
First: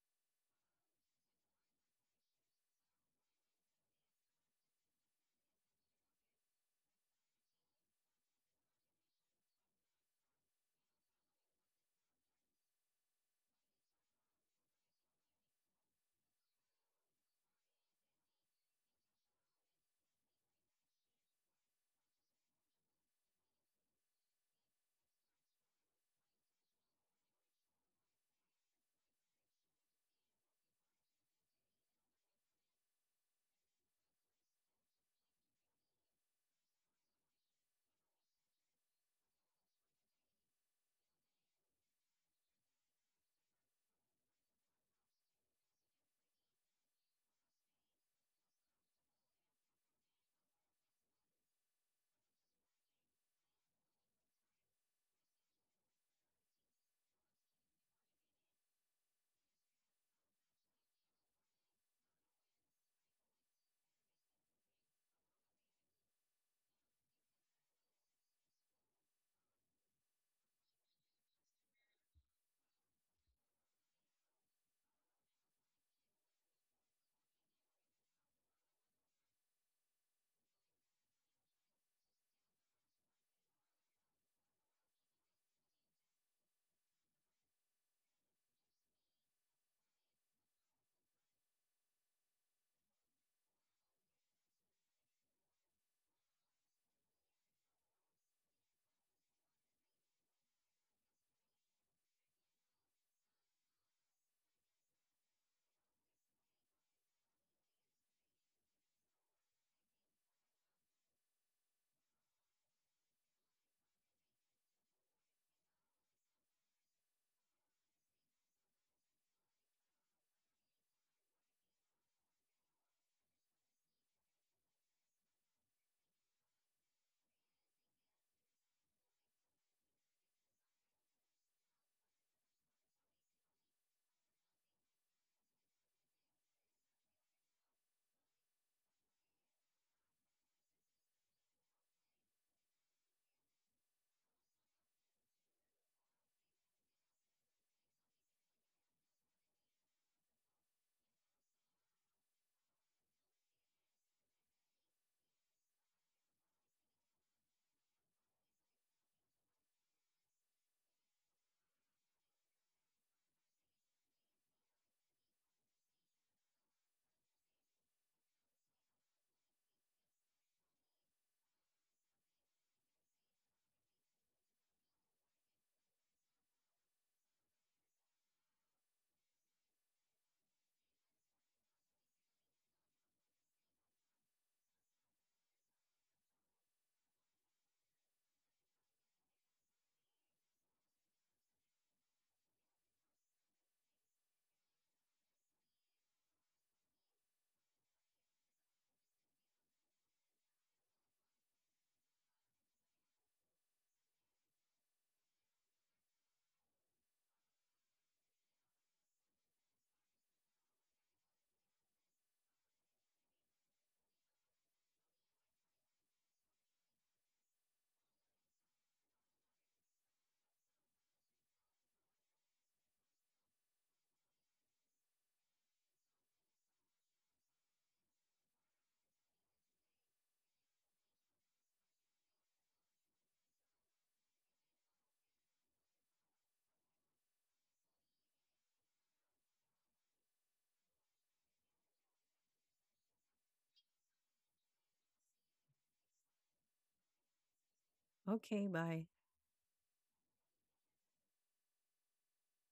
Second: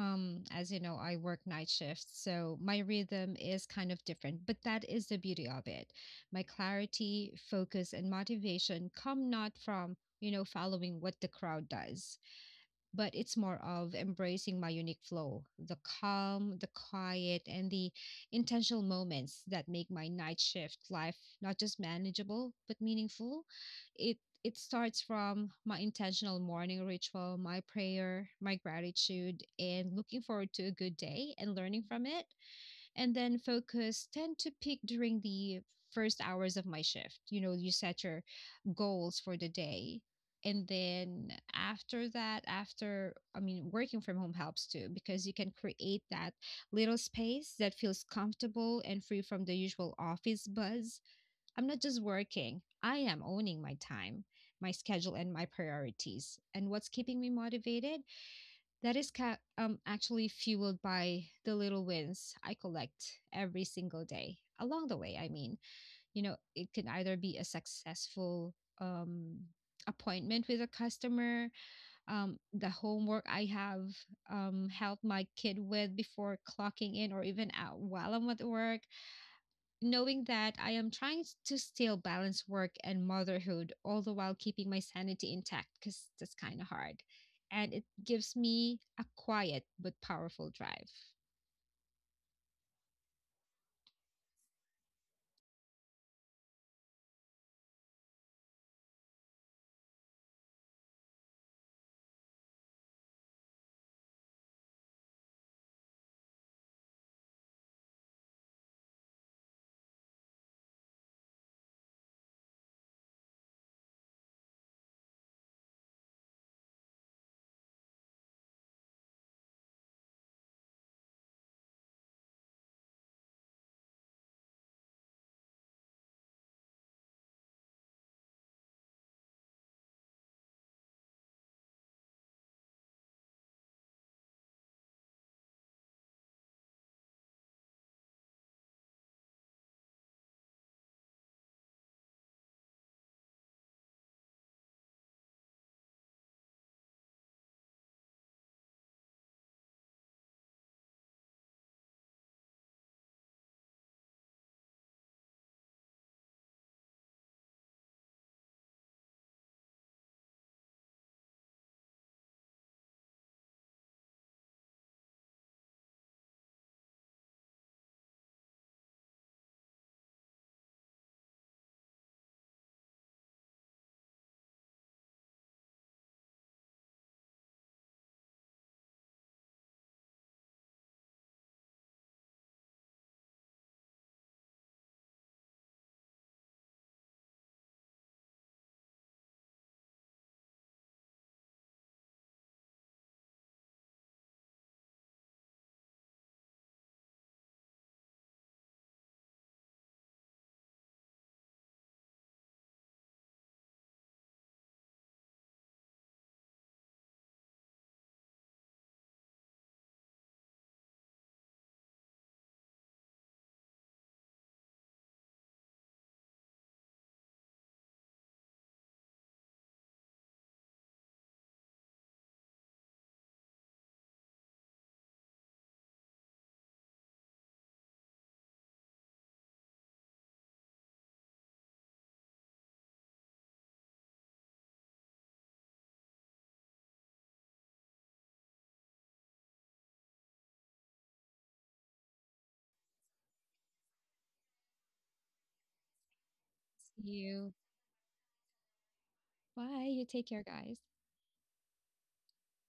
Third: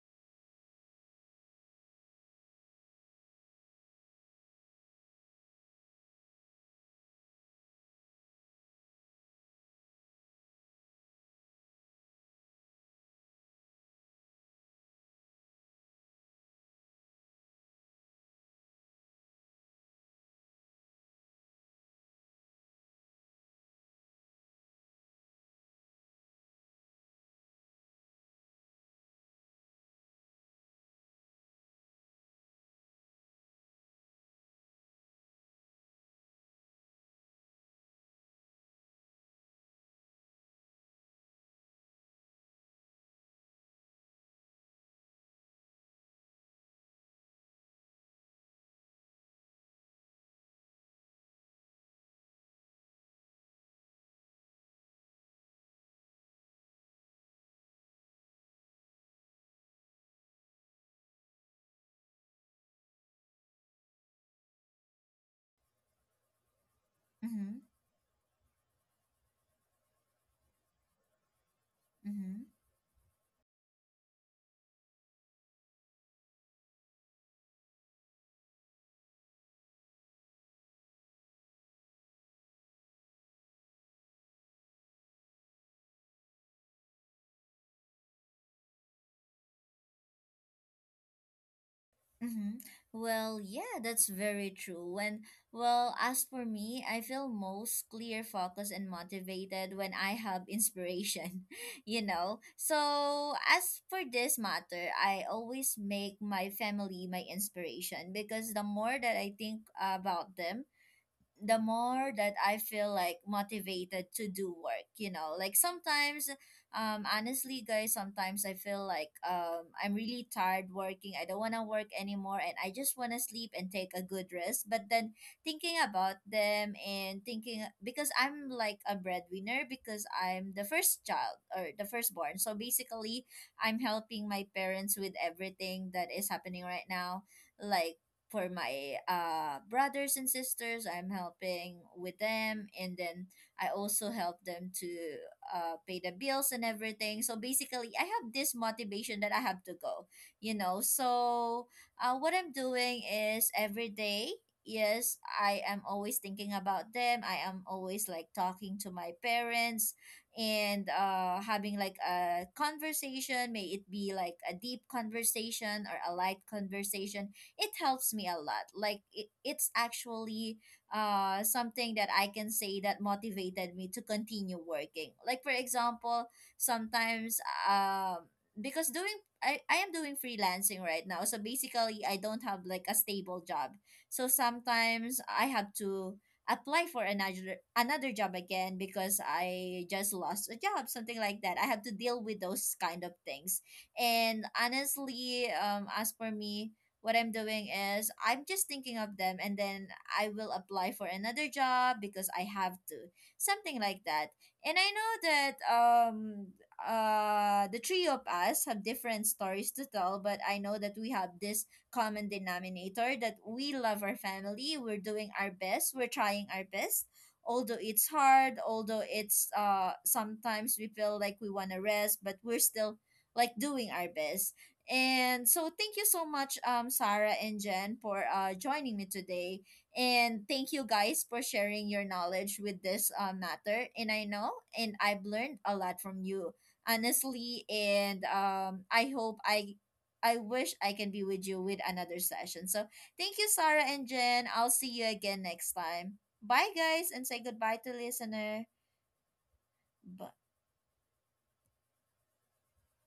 [SPEAKER 3] as you know I work night shifts, so my rhythm is kind of different, but that is the beauty of it. My clarity, focus, and motivation come not from, you know, following what the crowd does, but it's more of embracing my unique flow, the calm, the quiet, and the intentional moments that make my night shift life not just manageable but meaningful. It it starts from my intentional morning ritual, my prayer, my gratitude, and looking forward to a good day and learning from it. And then focus tend to peak during the first hours of my shift. You know, you set your goals for the day. And then after that, after, I mean, working from home helps too, because you can create that little space that feels comfortable and free from the usual office buzz. I'm not just working, I am owning my time, my schedule, and my priorities. And what's keeping me motivated? That is actually fueled by the little wins I collect every single day. Along the way, I mean, you know, it can either be a
[SPEAKER 1] Mm-hmm.
[SPEAKER 3] successful um, appointment with a customer,
[SPEAKER 1] Mm-hmm.
[SPEAKER 3] the homework I have helped my kid with before clocking in or even out while I'm at work, knowing that I am trying to still balance work and motherhood, all the while keeping my sanity intact, because that's kind of hard. And it gives me a quiet but powerful drive.
[SPEAKER 1] Mm-hmm. Well, yeah, that's very true. And well, as for me, I feel most clear, focused, and motivated when I have inspiration, you know. So, as for this matter, I always make my family my inspiration, because the more that I think about them, the more that I feel like motivated to do work, you know, like sometimes, honestly, guys, sometimes I feel like, I'm really tired working. I don't want to work anymore, and I just want to sleep and take a good rest. But then thinking about them and thinking, because I'm like a breadwinner, because I'm the first child or the firstborn. So basically, I'm helping my parents with everything that is happening right now, like for my brothers and sisters, I'm helping with them. And then I also help them to pay the bills and everything. So basically, I have this motivation that I have to go, you know. So what I'm doing is every day, yes, I am always thinking about them, I am always like talking to my parents and having like a conversation, may it be like a deep conversation or a light conversation. It helps me a lot. Like, it's actually something that I can say that motivated me to continue working. Like for example, sometimes, um because I am doing freelancing right now, so basically I don't have like a stable job. So sometimes I have to apply for another job again, because I just lost a job, something like that. I have to deal with those kind of things. And honestly, as for me, what I'm doing is I'm just thinking of them, and then I will apply for another job, because I have to. Something like that. And I know that, the three of us have different stories to tell, but I know that we have this common denominator that we love our family, we're doing our best, we're trying our best. Although it's hard, although it's sometimes we feel like we want to rest, but we're still like doing our best. And so thank you so much, Sarah and Jen, for joining me today. And thank you guys for sharing your knowledge with this matter. And I know, and I've learned a lot from you, honestly. And I hope I wish I can be with you with another session. So thank you, Sarah and Jen. I'll see you again next time. Bye, guys,
[SPEAKER 3] See
[SPEAKER 1] and say
[SPEAKER 3] you.
[SPEAKER 1] goodbye to listener.
[SPEAKER 2] Okay, bye.
[SPEAKER 3] Bye. You
[SPEAKER 1] Bye.
[SPEAKER 3] take care, guys.